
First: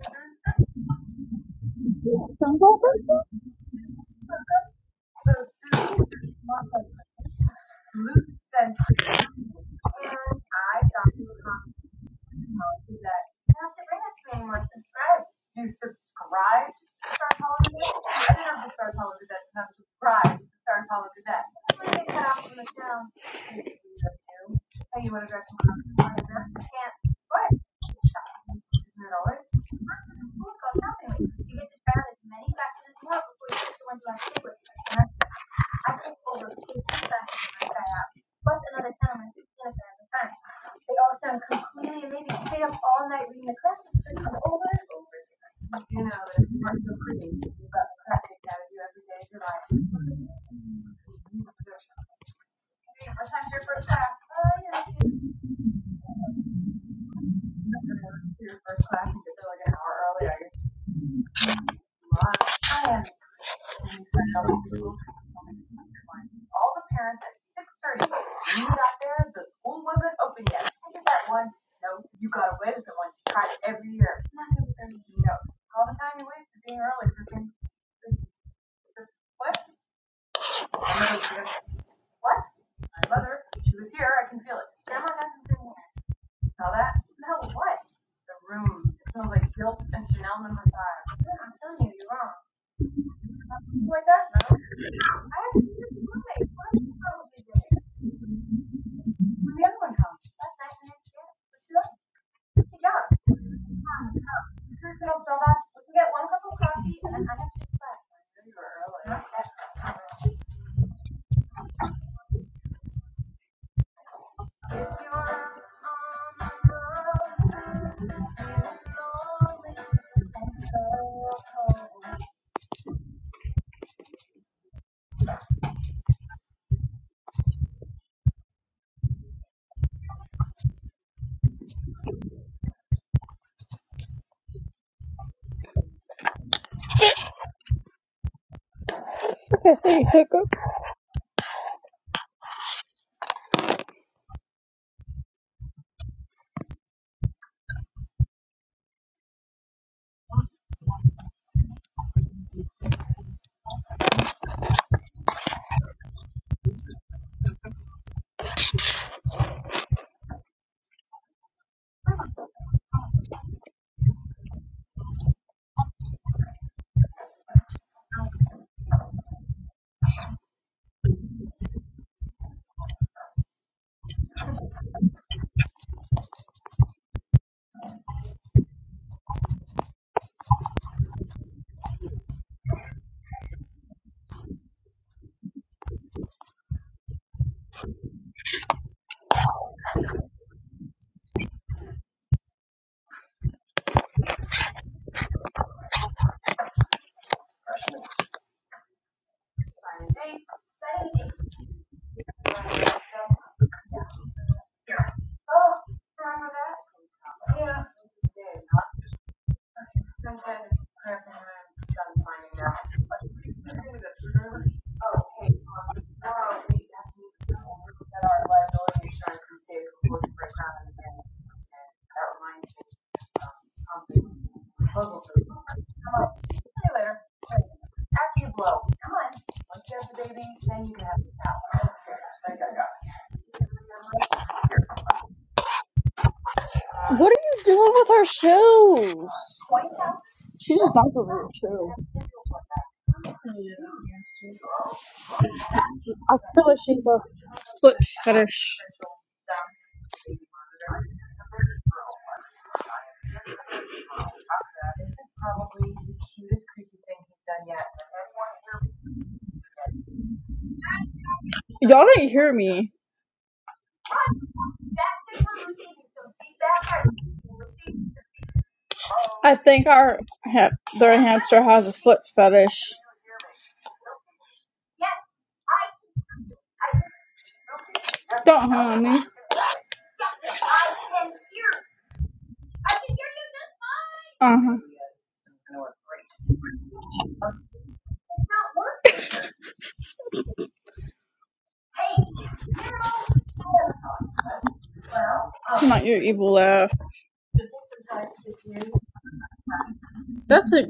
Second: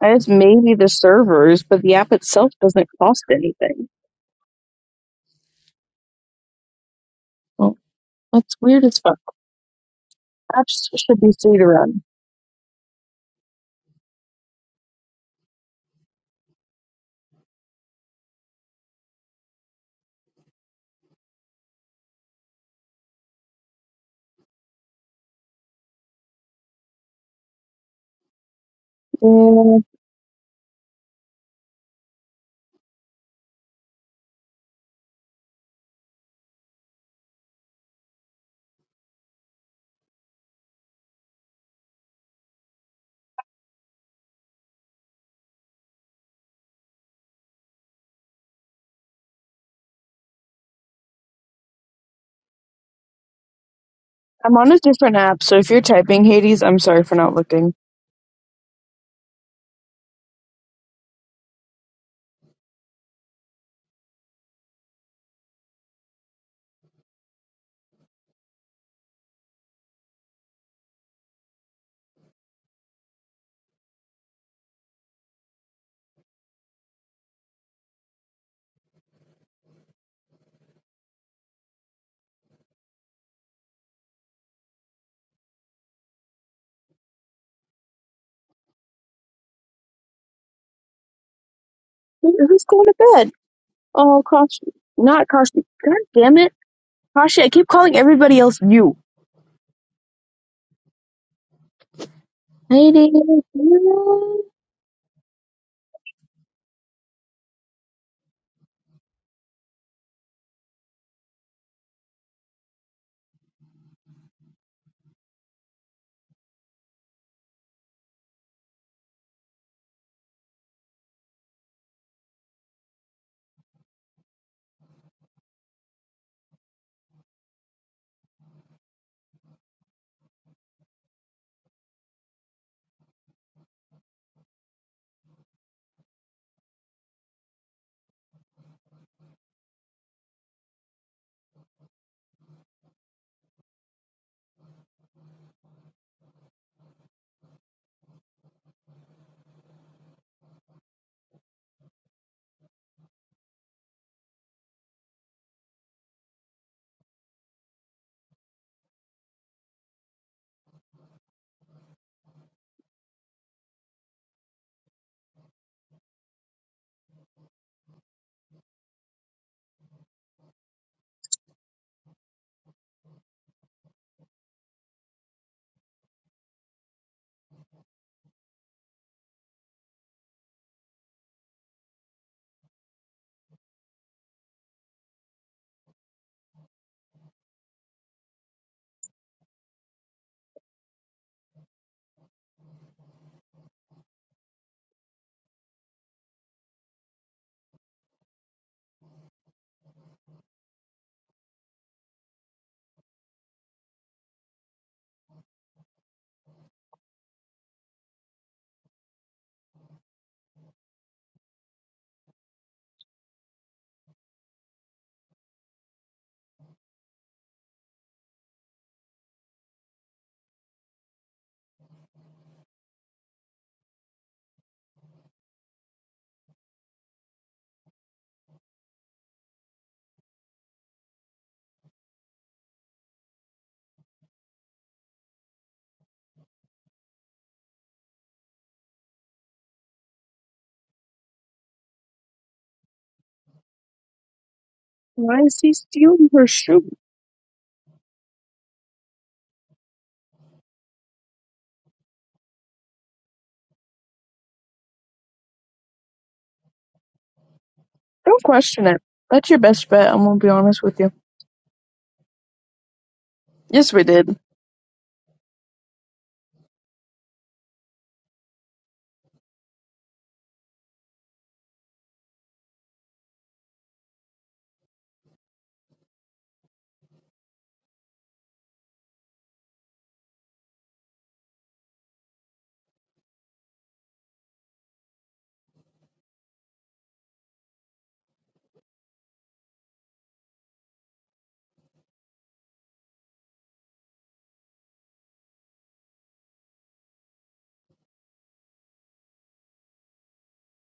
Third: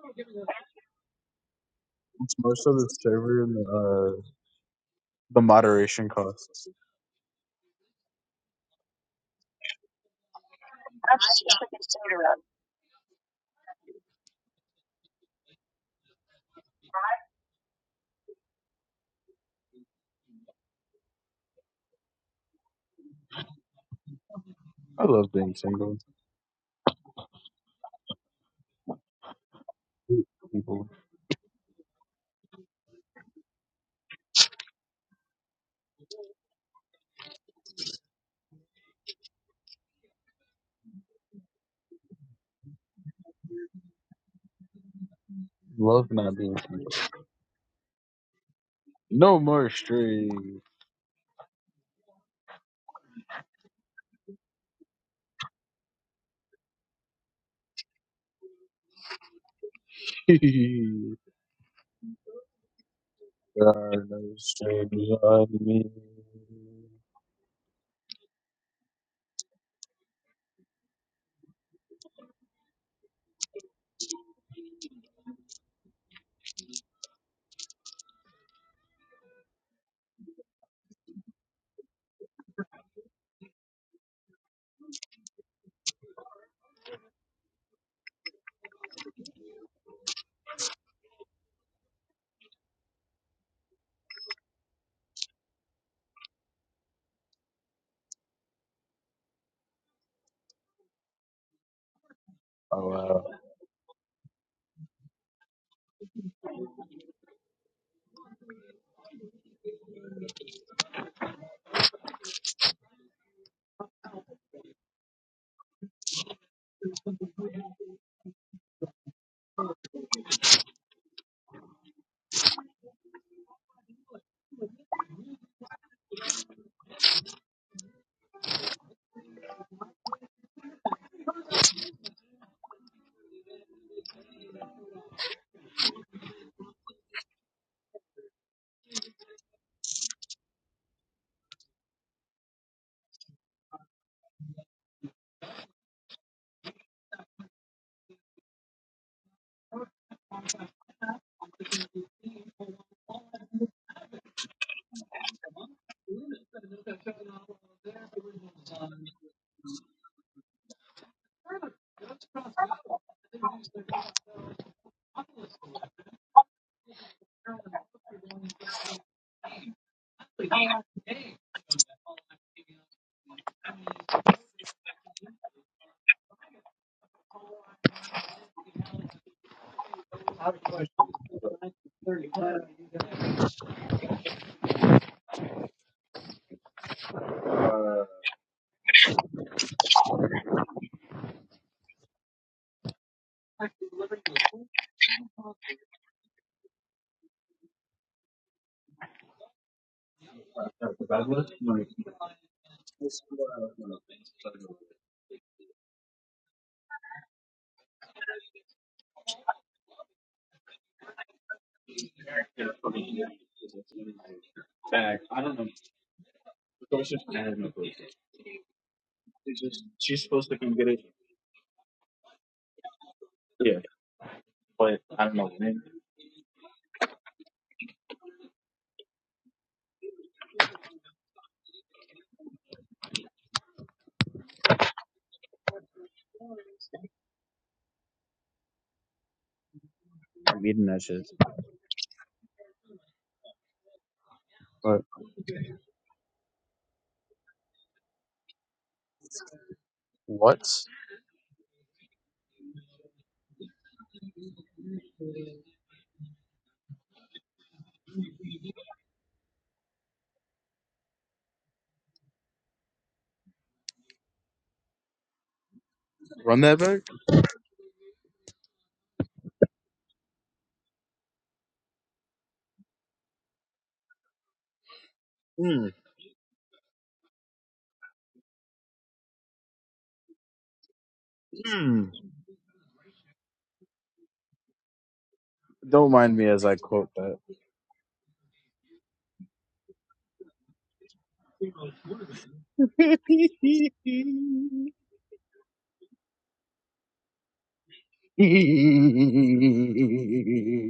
A: I guess maybe the servers, but the app
C: It's
A: itself
C: most of the
A: doesn't cost
C: server and
A: anything.
C: the, uh, the moderation costs.
A: Well, that's weird as fuck. Apps should be free to run.
C: I love being single.
A: Yeah.
C: People love not being single. No more strings.
A: I'm on a different app, so if you're typing Hades, I'm sorry for not looking.
C: *laughs* there are no strings on me.
A: Who- Who's going to bed? Oh, Kashi. Not Kashi. God damn it. Kashi, I keep calling everybody else you.
C: Oh
A: Hades.
C: wow.
A: yeah.
B: Hey, Hiccup.
C: Yeah.
B: What are you doing with her shoes?
C: I'm
B: She's
C: eating
B: just
C: that
B: about the
C: shit.
B: real a shoe.
C: But
A: Why is he stealing
B: I
A: her
B: feel like
A: shoe?
B: she's a foot fetish.
C: what?
A: Don't question it. That's your best bet, I'm gonna be honest with you.
B: Y'all didn't hear me.
A: Yes, we did.
C: Run that back?
B: I think our ha- their hamster has a foot fetish.
C: Mm,
B: Don't harm me.
C: mm.
B: Uh
C: Don't mind me as I quote that.
B: huh. Not your evil laugh. That's it.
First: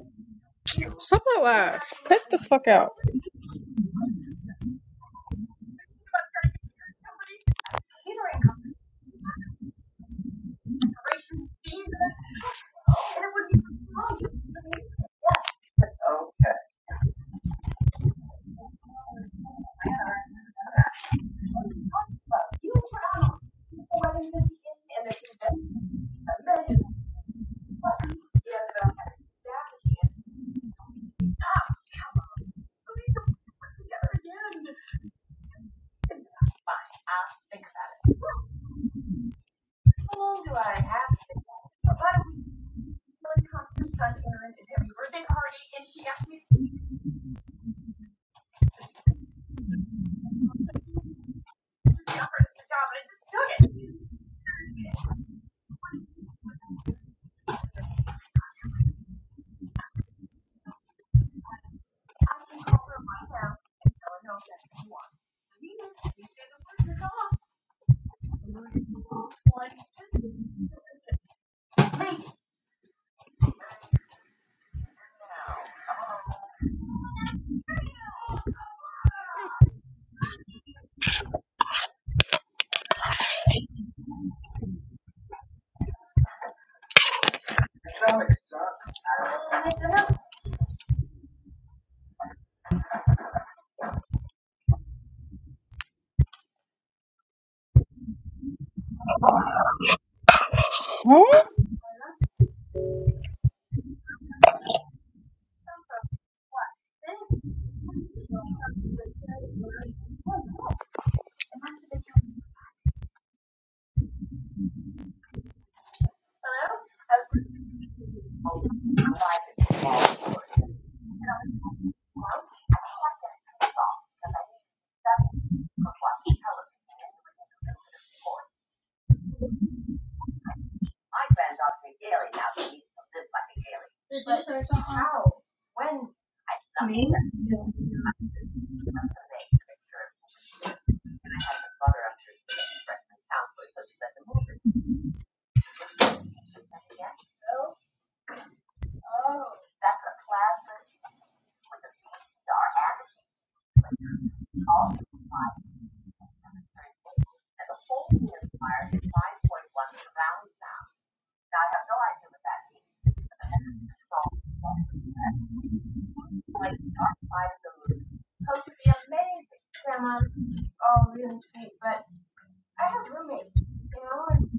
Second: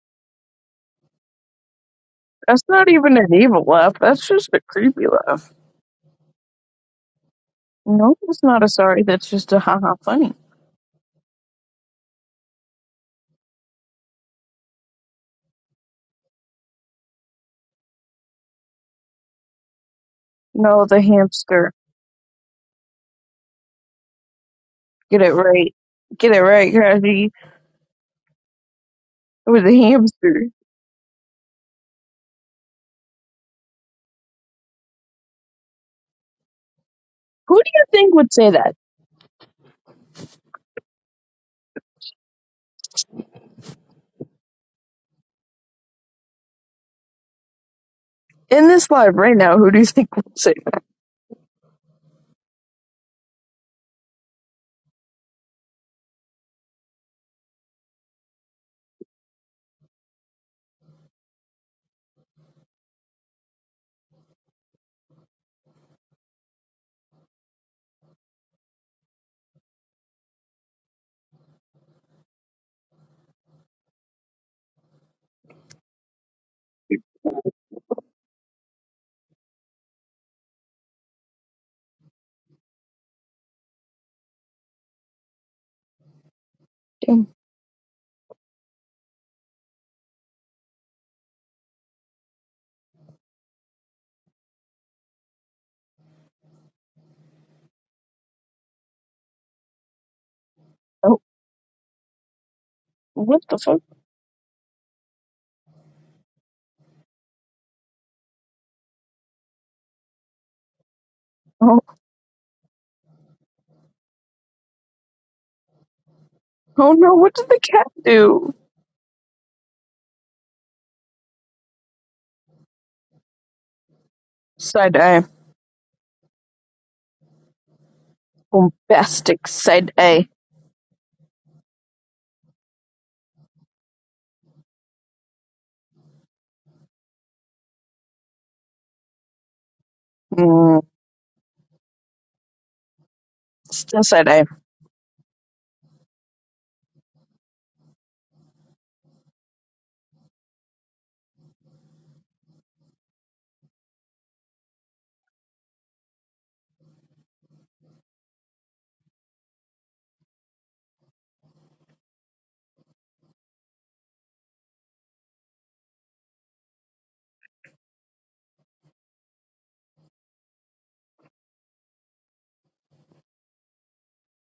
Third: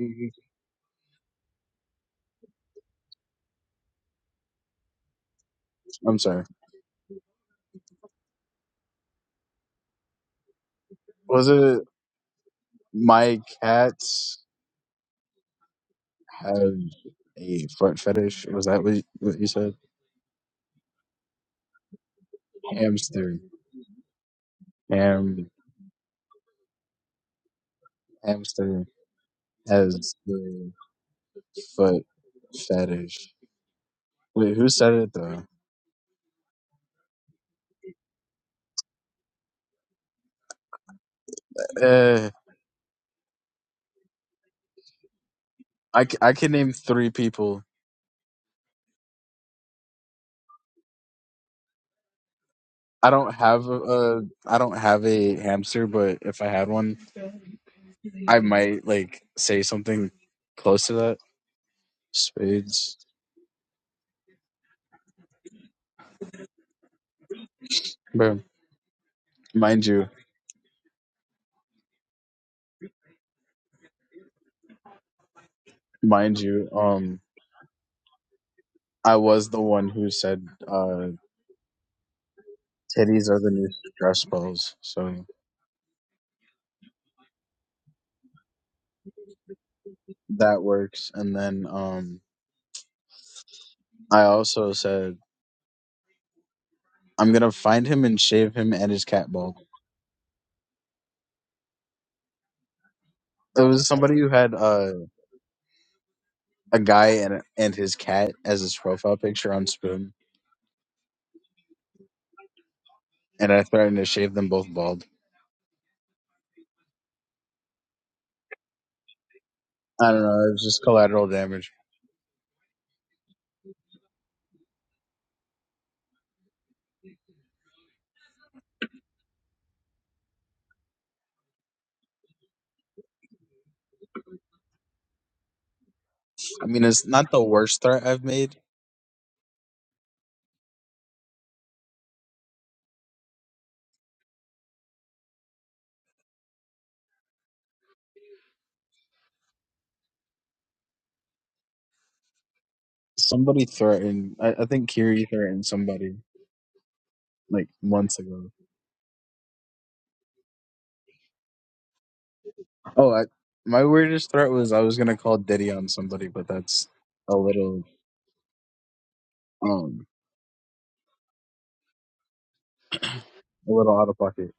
B: Stop that laugh. Cut the
A: That's
B: fuck
A: not
B: out.
A: even an evil laugh. That's just a creepy laugh.
C: I'm sorry.
A: No, it's not a sorry. That's just a haha funny.
C: Was it my cats have a foot fetish? Was that what you, what you said?
A: No, the hamster.
C: Hamster.
A: Get it
C: Ham.
A: right. Get it right, Crafty.
C: Hamster
A: It was a
C: has
A: hamster.
C: the foot fetish. Wait, who said it though?
A: Who do you think would say that?
C: Uh, I, c- I can name three people
A: In this live right now, who do you think would say that?
C: I don't have a, a I don't have a hamster, but if I had one, I might like say something close to that. Spades, bro. Mind you, mind you, um, I was the one who said uh, titties are the new stress balls, so
A: Damn.
C: that works. And then um, I also said I'm gonna find him and shave him and his cat bald.
A: Oh,
B: Huh?
A: what the
C: It
A: fuck?
C: was somebody who had uh, a guy and and his cat as his profile picture on Spoon,
A: Oh,
C: and I threatened to shave them both bald.
A: oh no, what did the cat do?
C: I don't know. It was just collateral damage.
A: Side eye. Bombastic side A.
C: I mean, it's not the worst threat I've made.
A: Mm, still side A.
C: Somebody threatened. I, I think Kiri threatened somebody like months ago. Oh, I, my weirdest threat was I was gonna call Diddy on somebody, but that's a little um a little out of pocket.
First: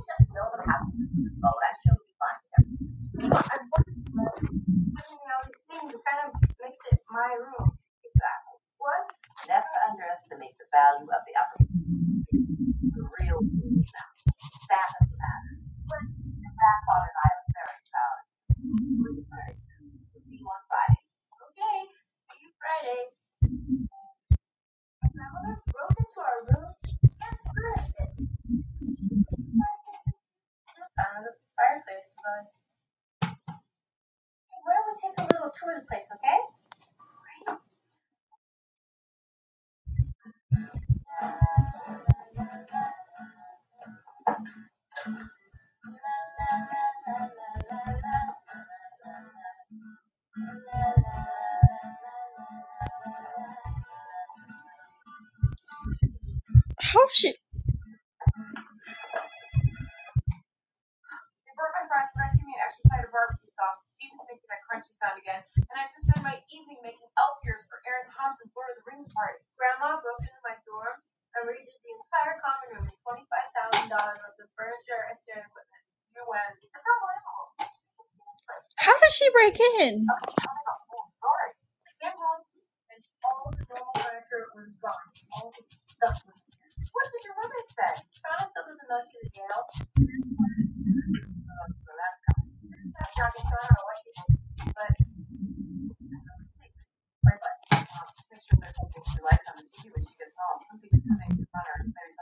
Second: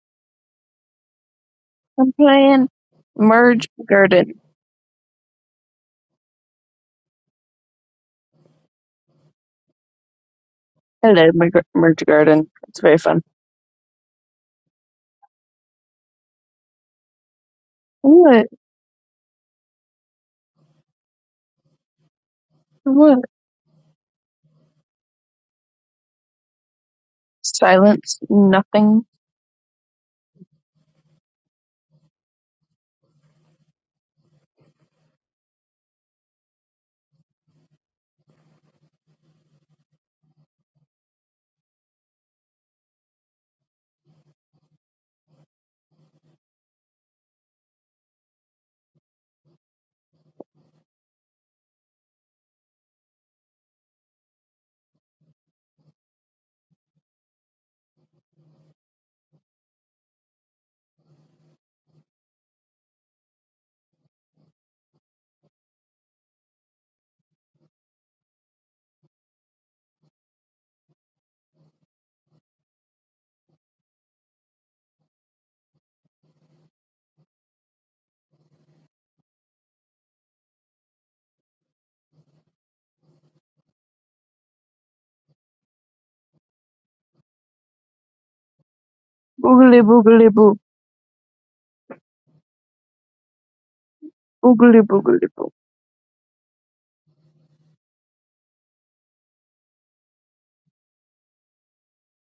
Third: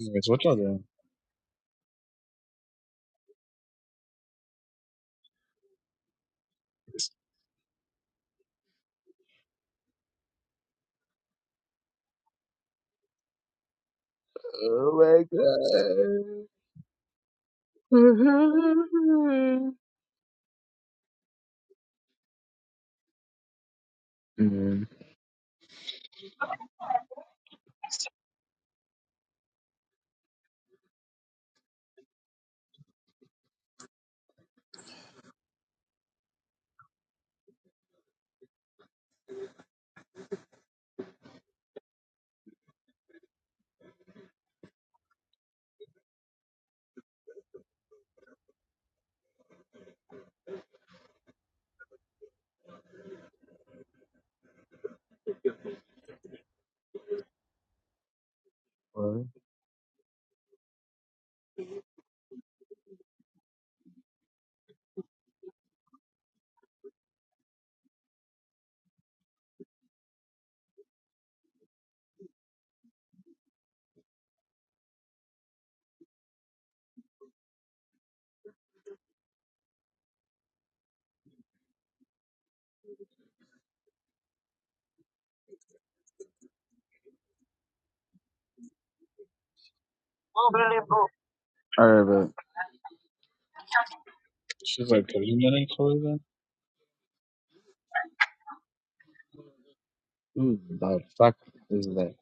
C: Anyways, what y'all doing?
A: I'm playing Merge Garden. Hello, Merg- Merge Garden. It's very fun.
C: Oh my
A: What?
C: god.
A: What?
C: Mhm.
A: Silence. Nothing.
B: How she?
C: Well,
B: How did she break in?
A: Boogly boogly boo.
C: Alright, but
A: Boogly boogly boo.
C: who the fuck is that?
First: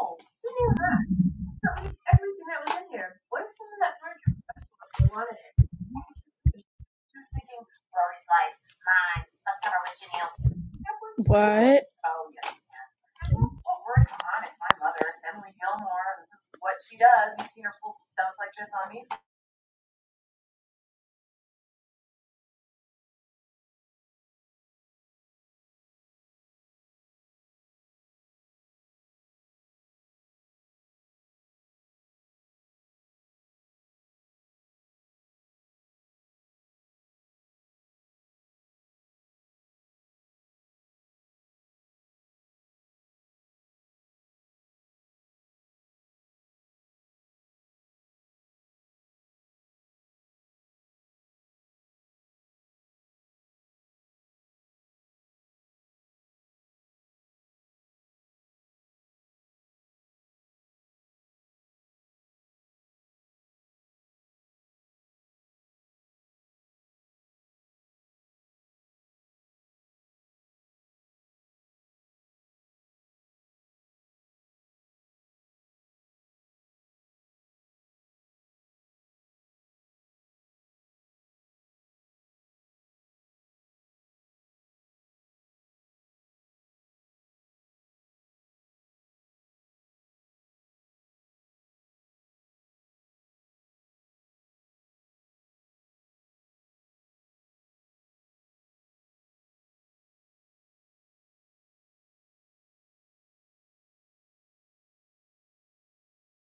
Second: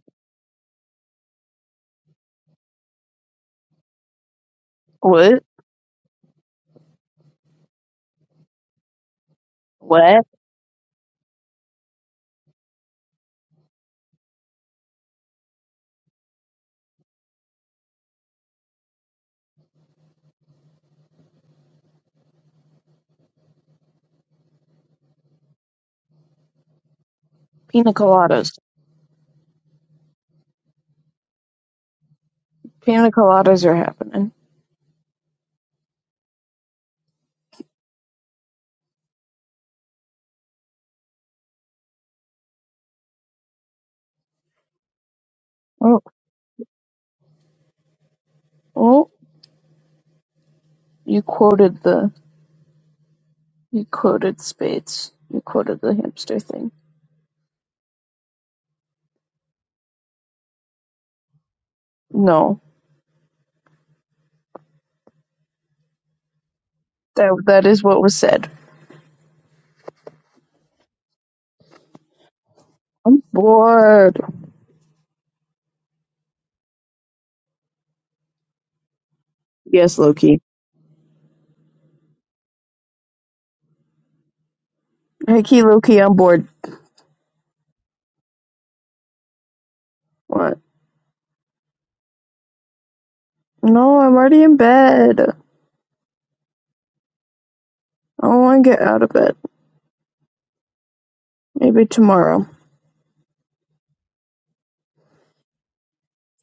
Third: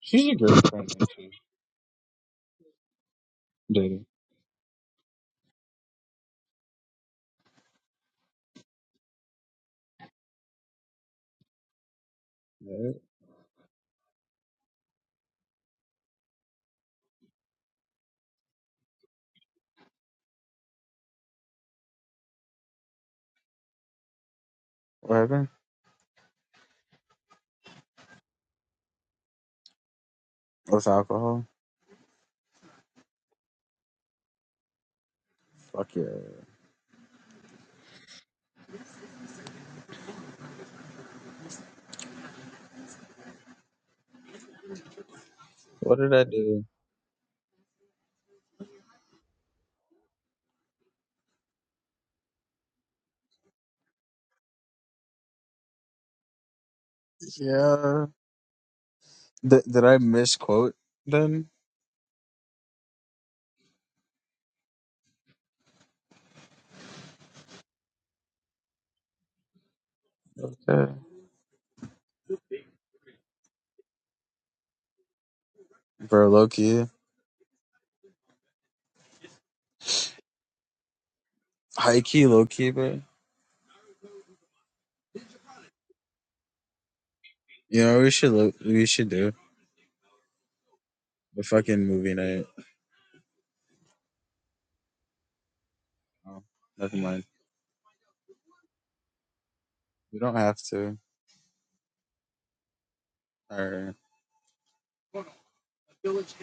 C: She's a girlfriend, actually. Diddy.
A: What? What?
B: What?
C: What? What happened?
A: Pina coladas.
C: With alcohol?
A: Pina coladas are happening.
C: Fuck yeah. What
A: Oh,
C: did I do?
A: oh! You quoted the. You quoted Spades. You quoted the hamster thing.
C: Yeah. Th- did I misquote them?
A: No, that that is what was said.
C: Okay.
A: I'm bored.
C: Bro, low key.
A: Yes, Loki.
C: High key, low key, bro.
A: Hey, key, low key, I'm bored.
C: You know what we should lo- we should do?
A: What?
C: A fucking movie night.
A: No, I'm already in bed. I
C: Oh, never mind.
A: don't want to get out of bed.
C: We don't have to.
A: Maybe tomorrow.
C: Alright.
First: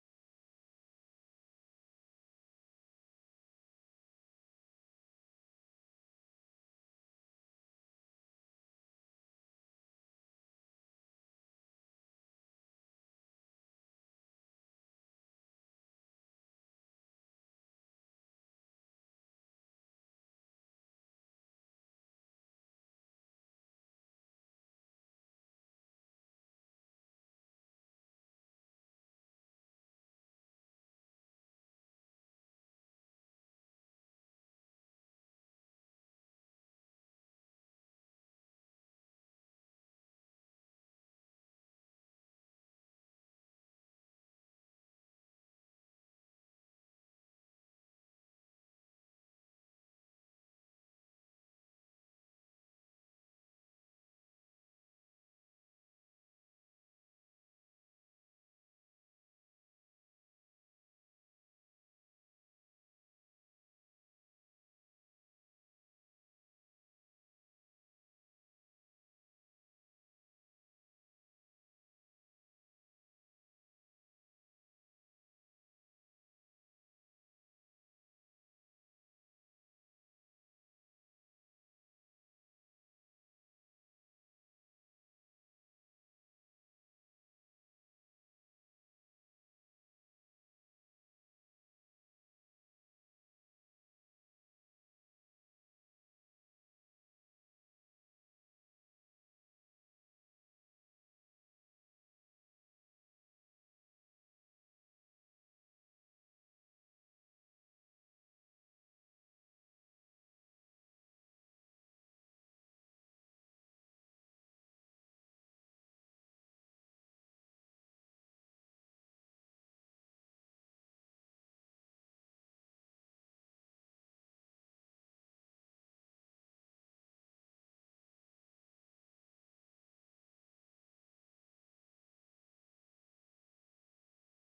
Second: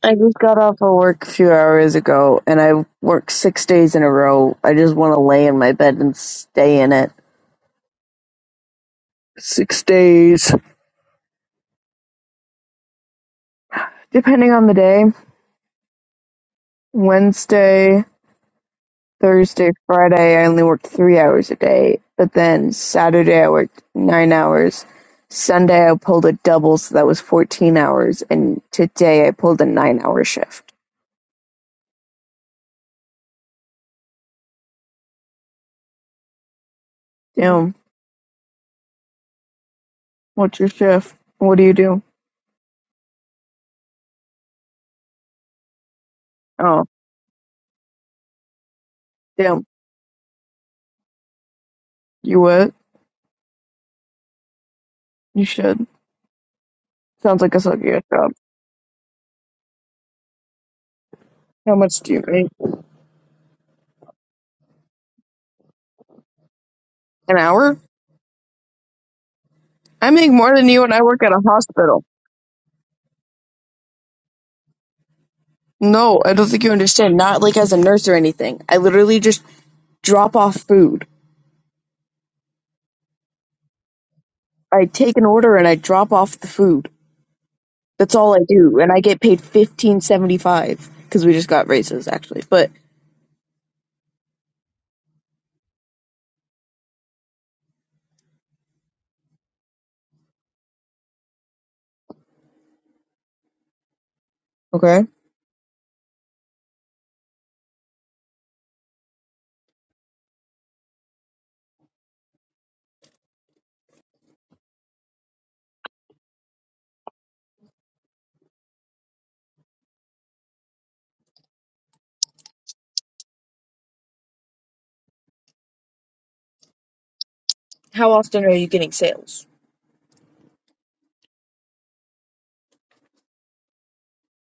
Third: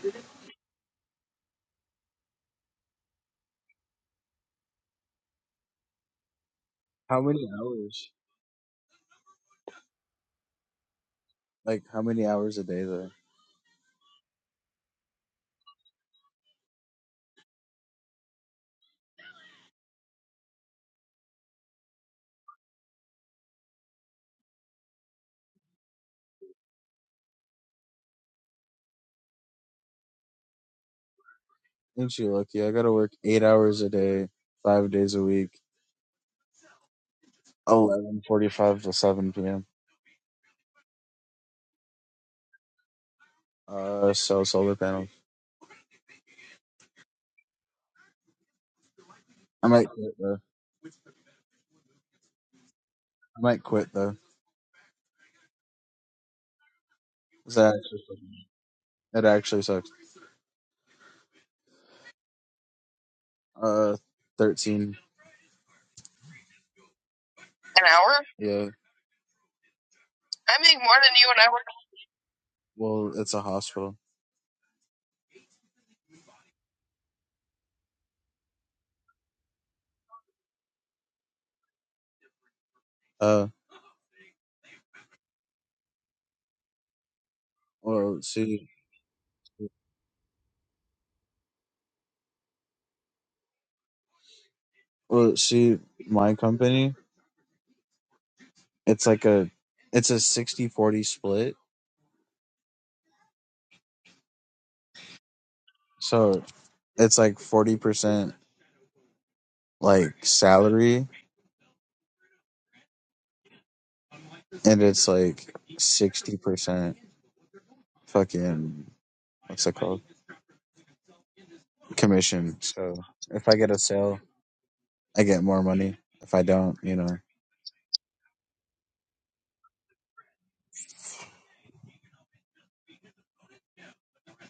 A: I just got off of work a few hours ago, and I worked six days in a row. I just want to lay in my bed and stay in it.
C: How many hours?
A: Six days.
C: Like how many hours a day though?
A: Depending on the day. Wednesday, Thursday, Friday, I only worked three hours a day. But then Saturday, I worked nine hours. Sunday, I pulled a double, so that was 14 hours. And today, I pulled a nine hour shift.
C: Ain't you lucky? I gotta work eight hours a day, five days a week,
A: Damn,
C: eleven forty-five to seven p.m.
A: what's your shift? What do you do?
C: Uh, so solar panels.
A: Oh, damn,
C: I might quit though.
A: you what?
C: I might quit though.
A: You should. Sounds like a
C: That
A: sucky
C: actually
A: ass
C: sucks.
A: job.
C: It actually sucks.
A: How much do you make?
C: Uh, thirteen.
A: An hour?
C: An hour? Yeah.
A: I make more
C: I
A: than
C: make
A: you and
C: more
A: I
C: than
A: work
C: you
A: at a
C: and I work.
A: hospital.
C: Well, it's a hospital.
A: No, I don't think you understand. Not like as a nurse or anything. I literally just drop off food.
C: Uh,
A: I take an order and I drop off the food. That's
C: well,
A: all I
C: see,
A: do, and I get paid fifteen seventy five because we just got raises actually. But
C: well, see, my company, it's like a, it's a sixty forty split.
A: okay,
C: So it's like forty percent like salary, and it's like sixty percent fucking what's it called commission. So if I get a sale, I get more money. If I don't, you know,
A: how often are you getting sales?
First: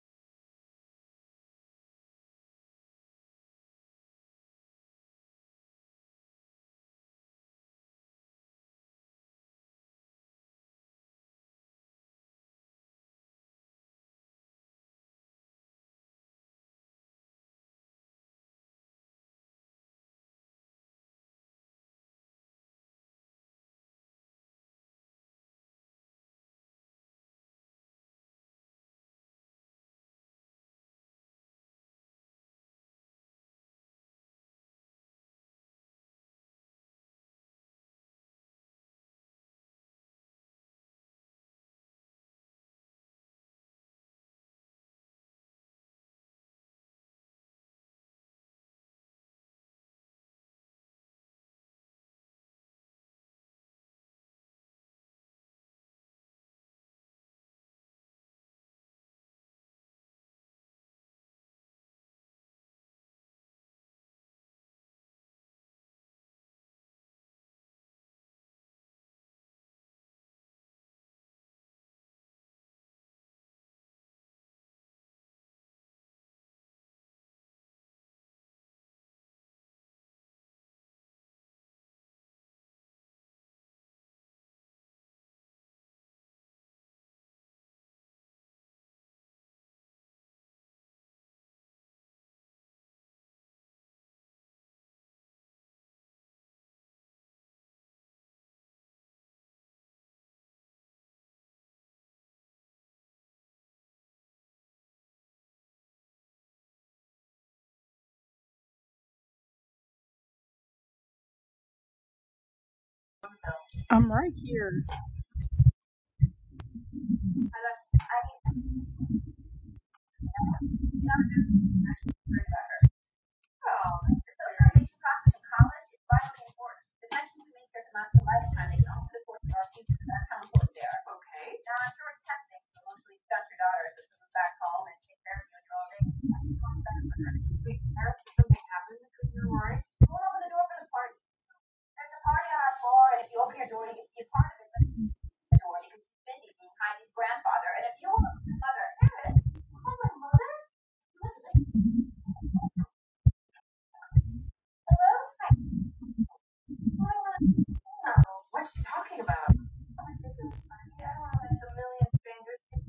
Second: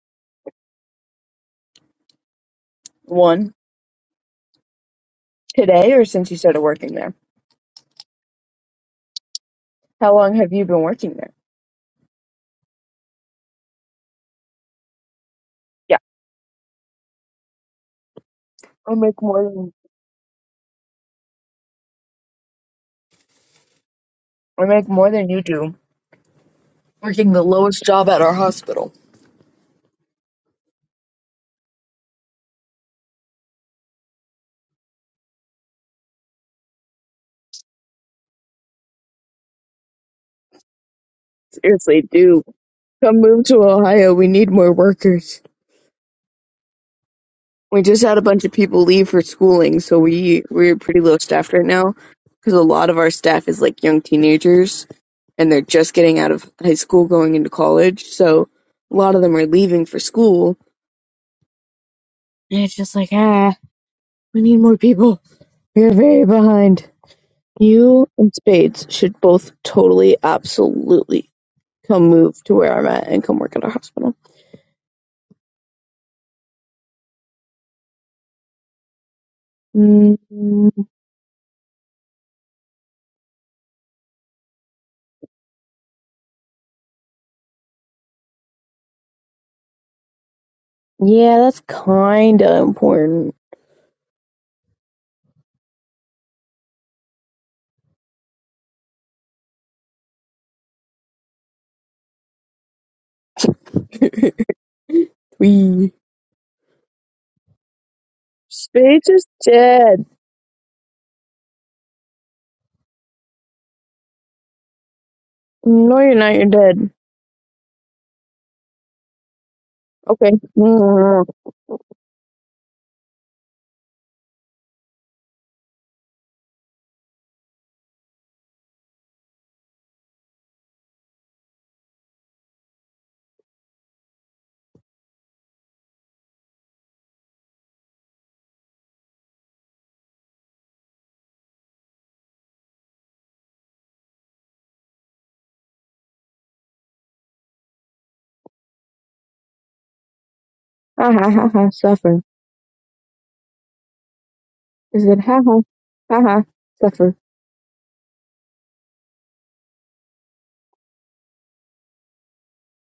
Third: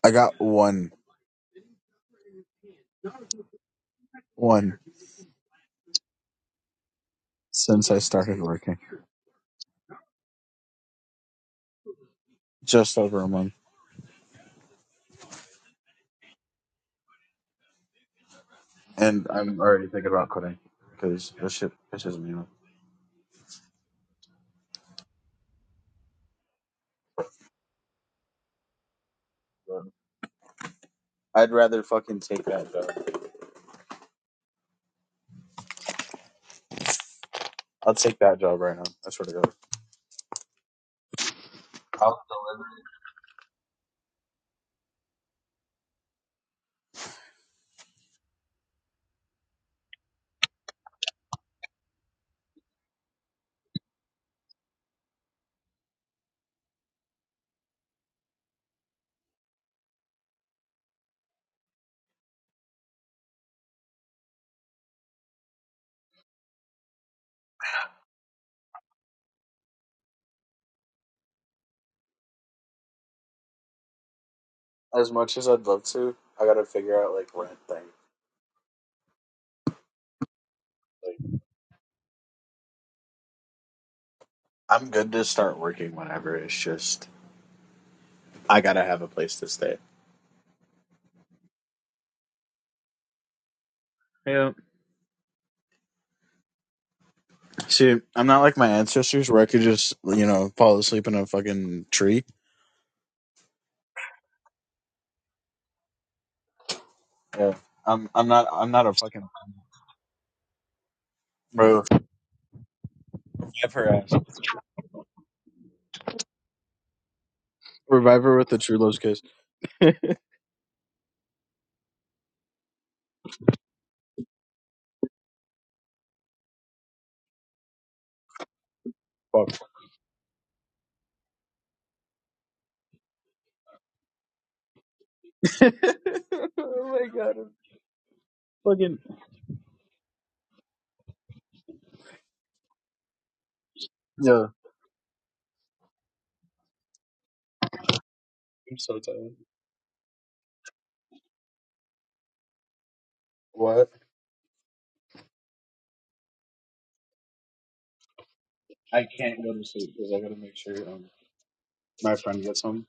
C: I got one,
A: One
C: one.
A: today, or since you started working there?
C: since I started working.
A: How long have you been working there?
C: Just over a month.
A: Yeah, I make
C: And
A: more
C: I'm
A: than
C: already thinking about quitting because this shit pisses me off.
A: I make more than you do. Working the lowest job at our hospital.
C: But I'd rather fucking take that job. I'll take that job right now. I swear to God.
A: Seriously, dude. come move to Ohio. We need more workers. We just had a bunch of people leave for schooling, so we we're pretty low staffed right now because a lot of our staff is like young teenagers and they're just getting out of high school, going into college. So a lot of them are leaving for school, and it's just like ah, we need more people. We're very behind. You and Spades should both totally, absolutely come move to where I'm at and come work at a hospital.
C: As much as I'd love to, I gotta figure out like rent thing.
A: Mm,
C: I'm good to start working whenever. It's just I gotta have a place to stay.
A: yeah, that's kind of important.
C: Yeah. See, I'm not like my ancestors where I could just you know fall asleep in a fucking tree.
A: *laughs* we
C: Yeah. I'm I'm not I'm not a
A: Spades is
C: fucking
A: dead.
C: bro. Revive her
B: I'm
C: ass.
B: right here.
A: No, you're not. You're dead.
C: Revive her with the true love's kiss.
A: Okay. Mm.
C: Fuck. *laughs* oh my god. I'm Yeah. I'm so tired.
A: Ha ha ha ha. Suffer.
C: What?
A: Is it ha ha ha ha? Suffer.
C: I can't go to sleep because I gotta make sure um, my friend gets home.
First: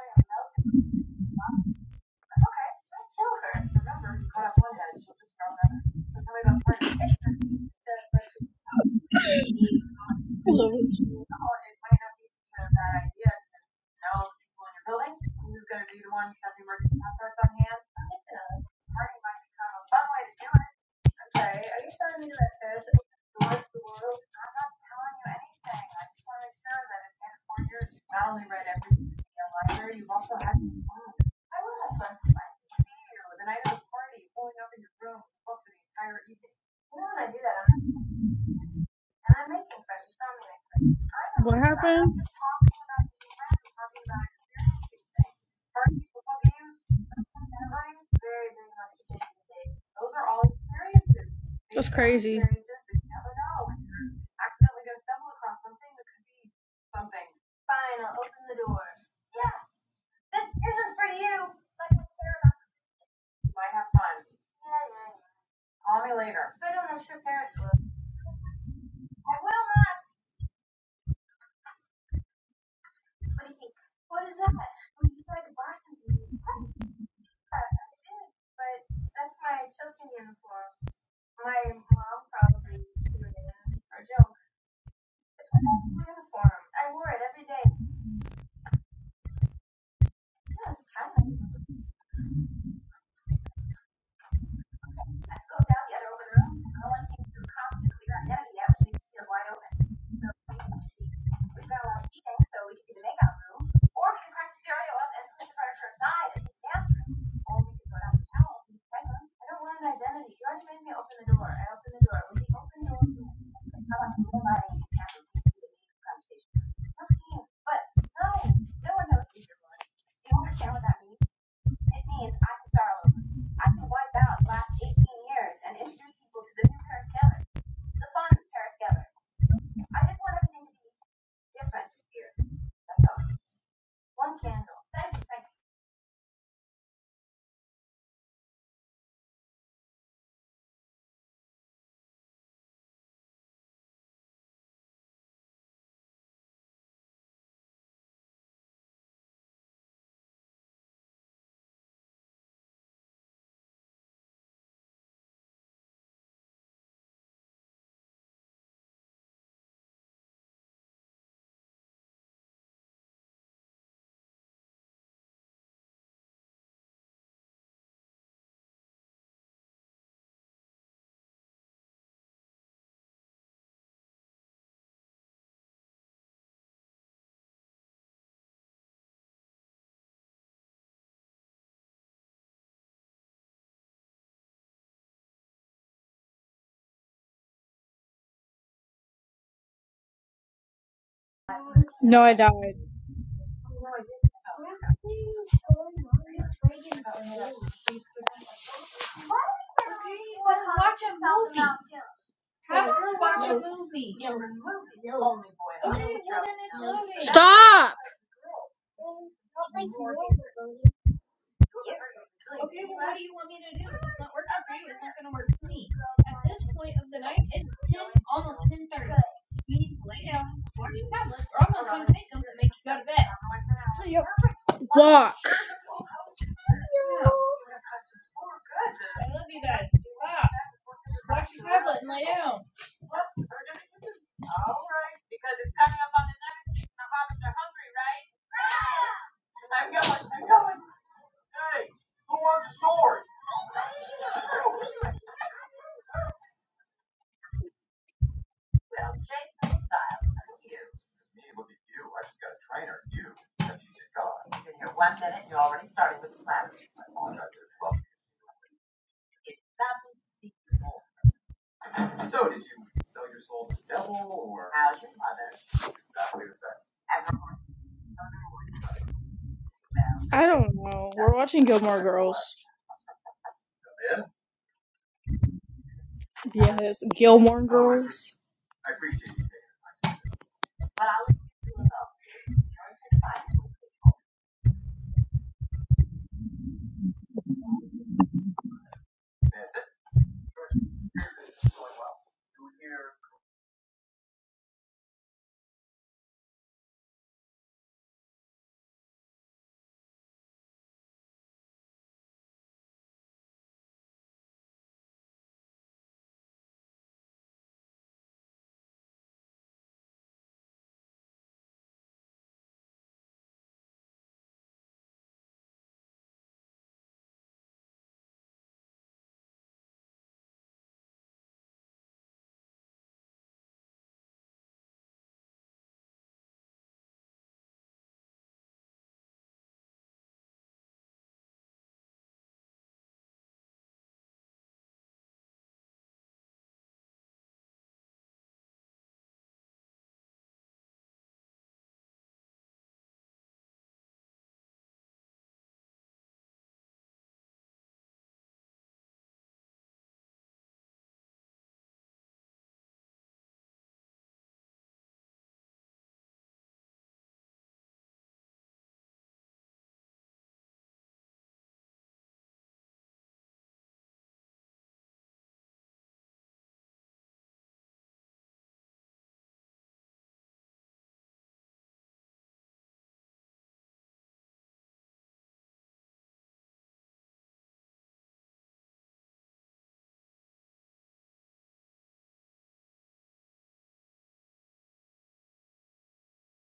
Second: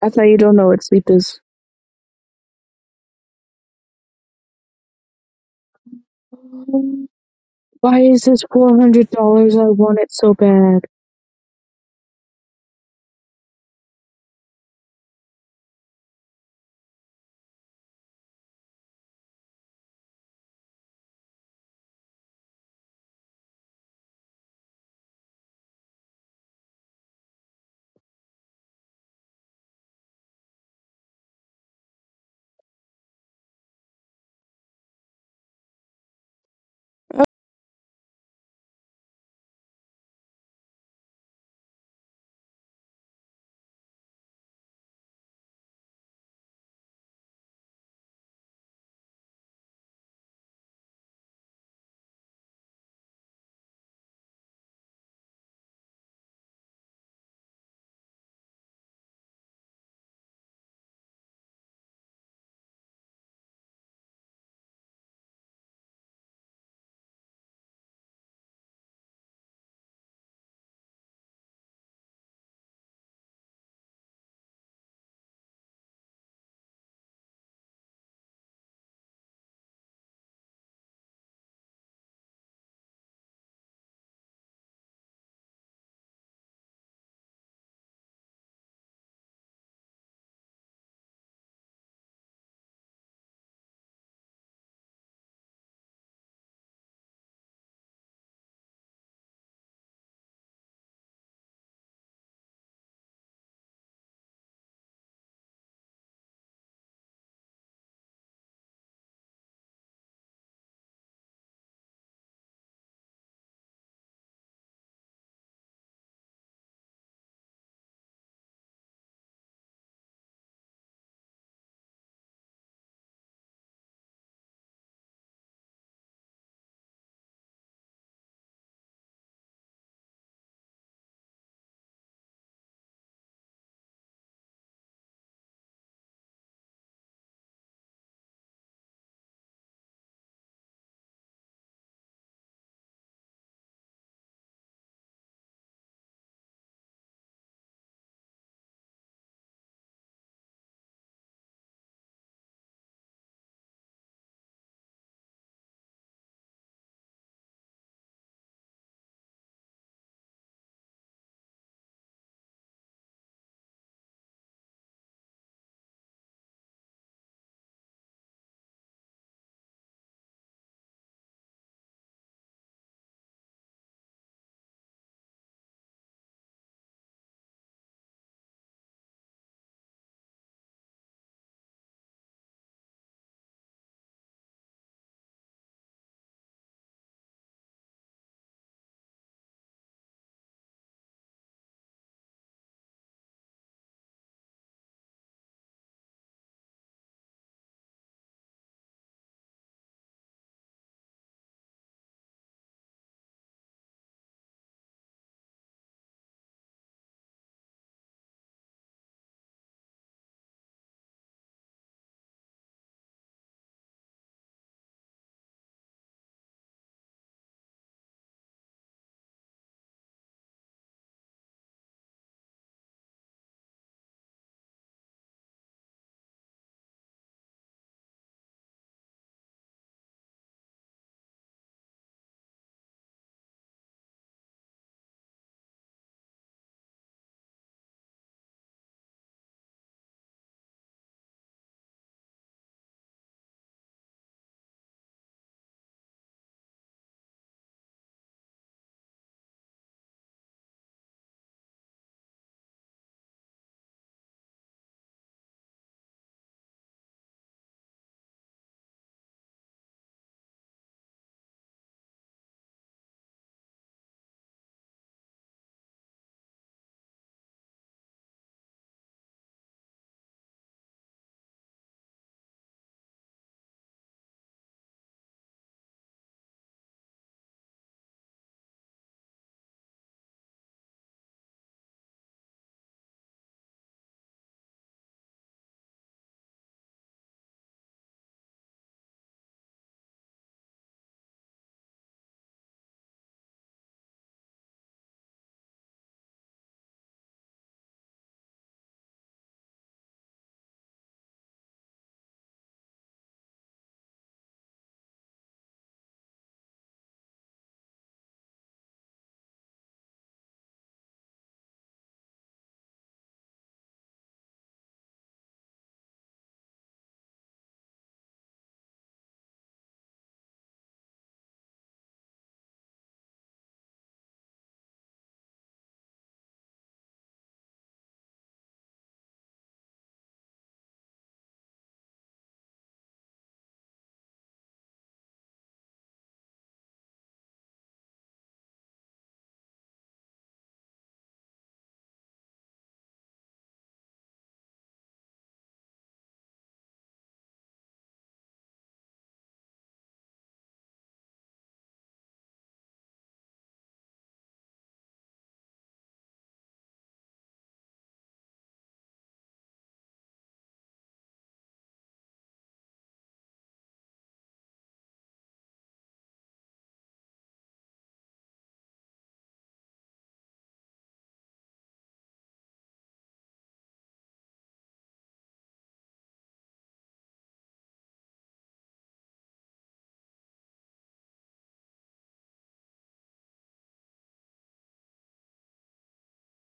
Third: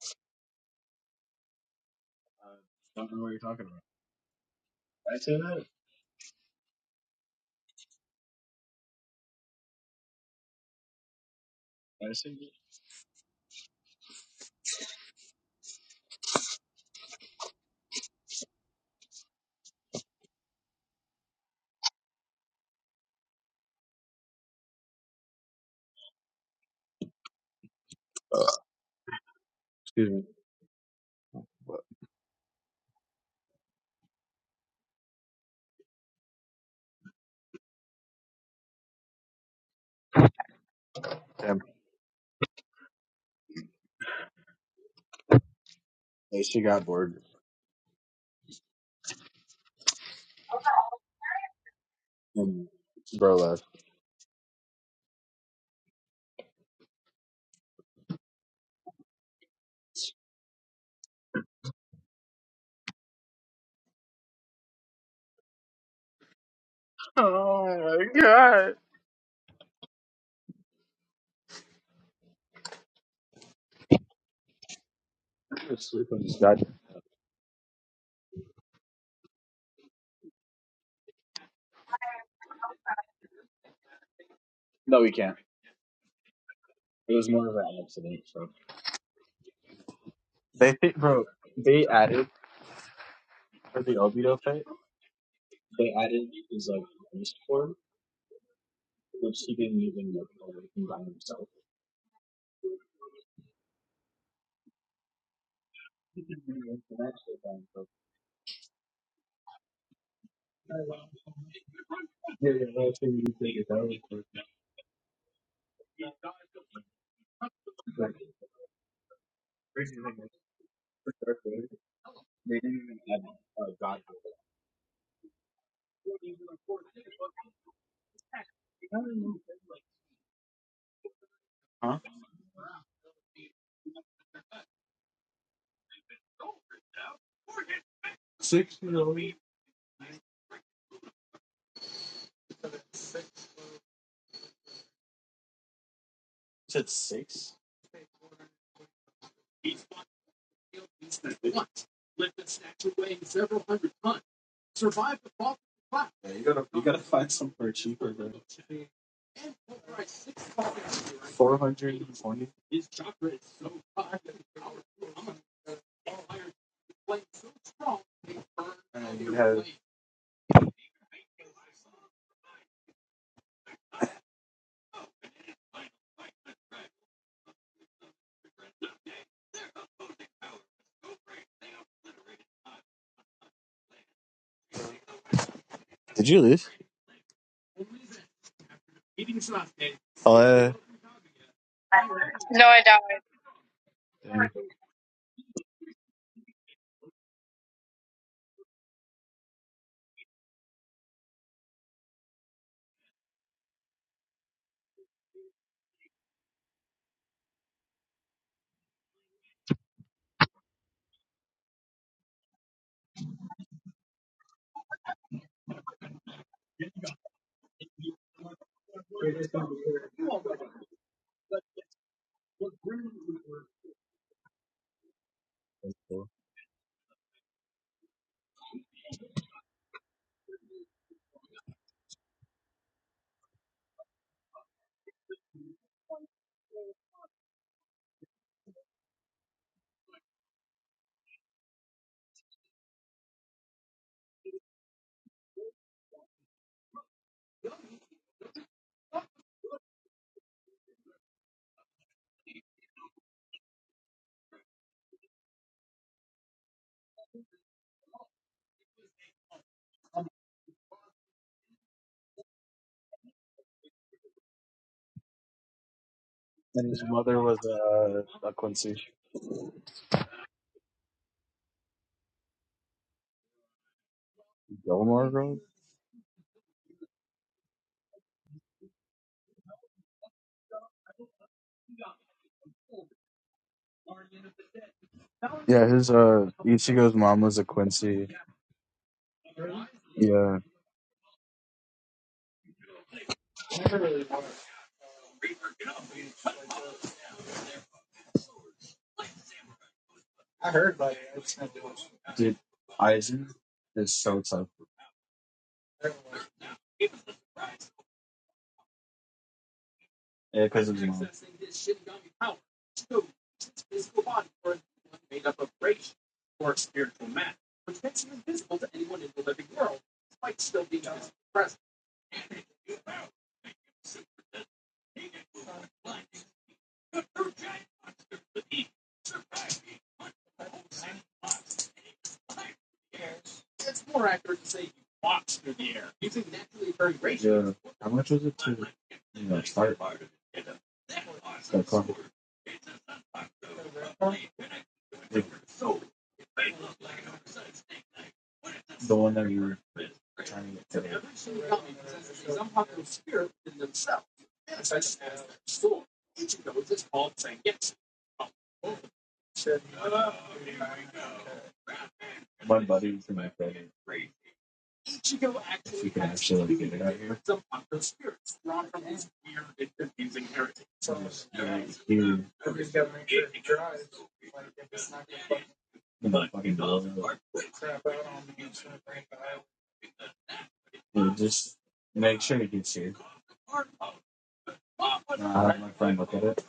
A: I thought you don't know what sleep is.
C: I don't know what you're talking about. Did I say that?
A: Um, why is this four hundred dollars? I want it so bad.
C: Did I say that? Uh, Excuse me.
B: What
C: Damn.
B: happened?
C: Like, she got bored
B: That's crazy.
C: and bro left. She was sleeping. God. They think, bro, added for the Obito fight. They What did you do Yeah, yeah, that's what you think it's always worth it. Like, crazy thing is, for Dark Vader, They didn't even add uh, God. Huh? Did you leave? Oh, yeah.
B: No, I
C: No,
B: died.
C: I don't.
B: Stop! Walk.
C: Okay. And his mother was uh, a Quincy
B: I don't know. We're watching Gilmore Girls.
C: Gilmore girl?
B: Yes, Gilmore Girls.
C: Yeah, his uh Ichigo's mom was a Quincy. Yeah. Dude, Aizen is so tough. Yeah, because uh, how much was it to you like, you know fucking dollars? Dude, just make sure you do see. I had my friend look at it.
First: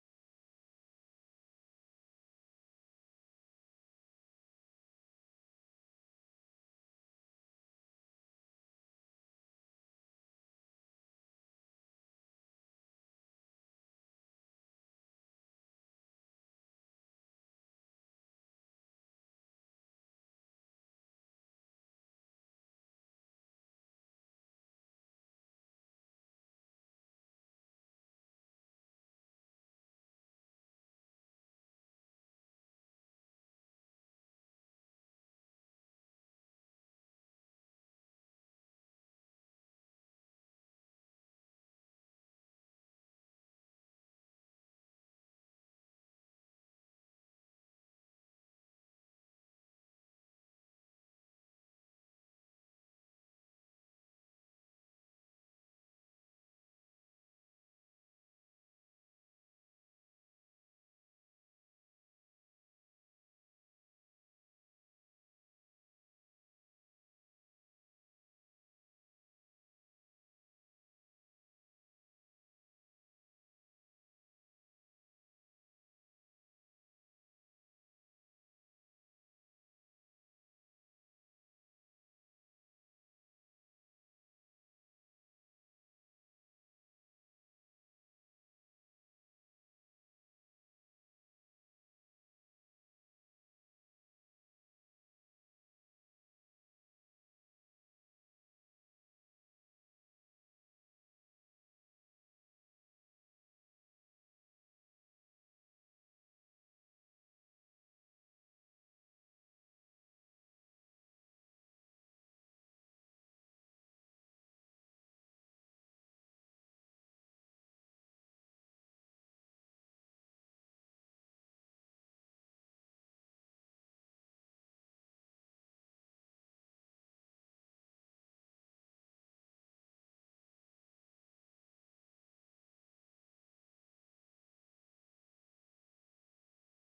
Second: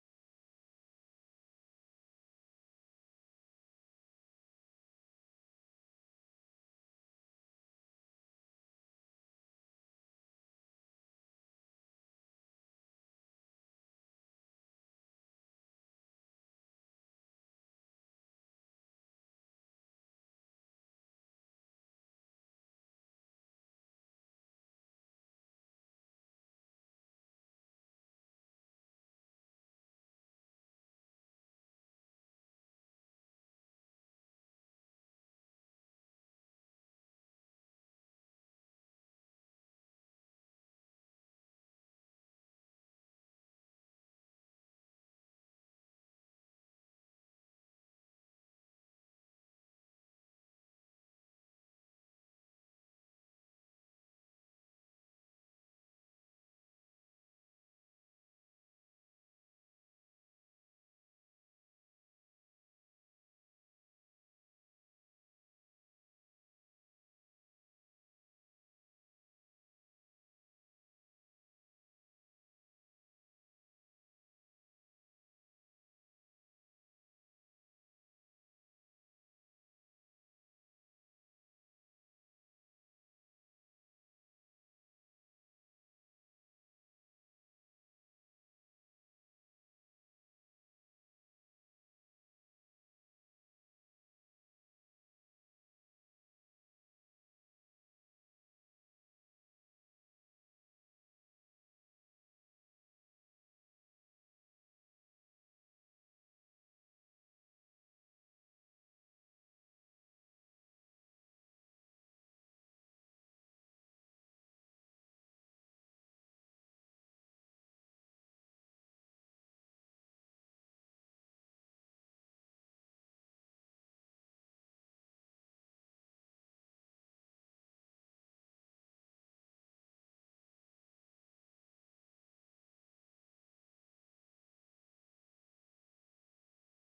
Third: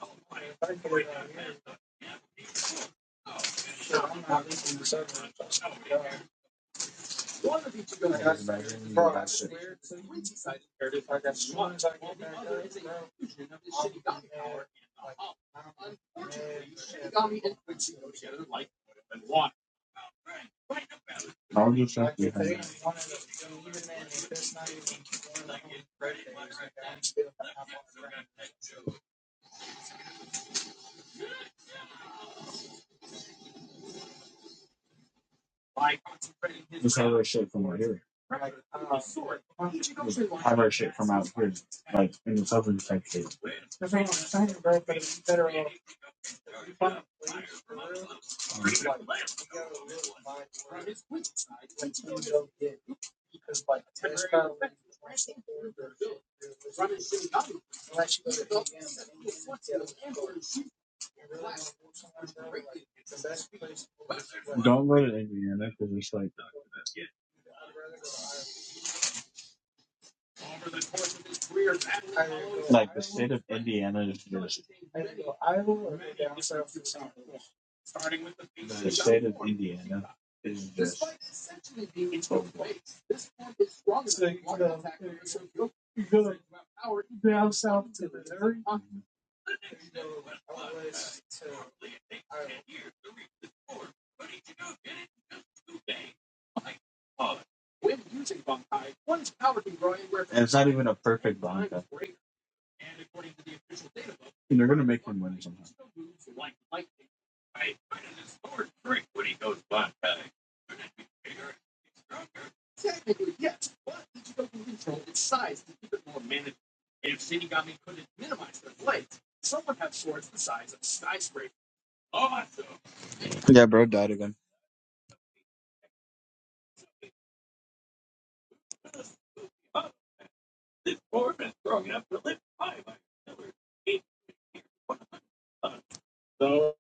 C: I just imagine you buy shit. How would you shop behind? Just have our shit from out here. Have our shit from out here, like in the southern country. Don't go to Indiana because it's like. it's not even. Yeah, bro, died again. So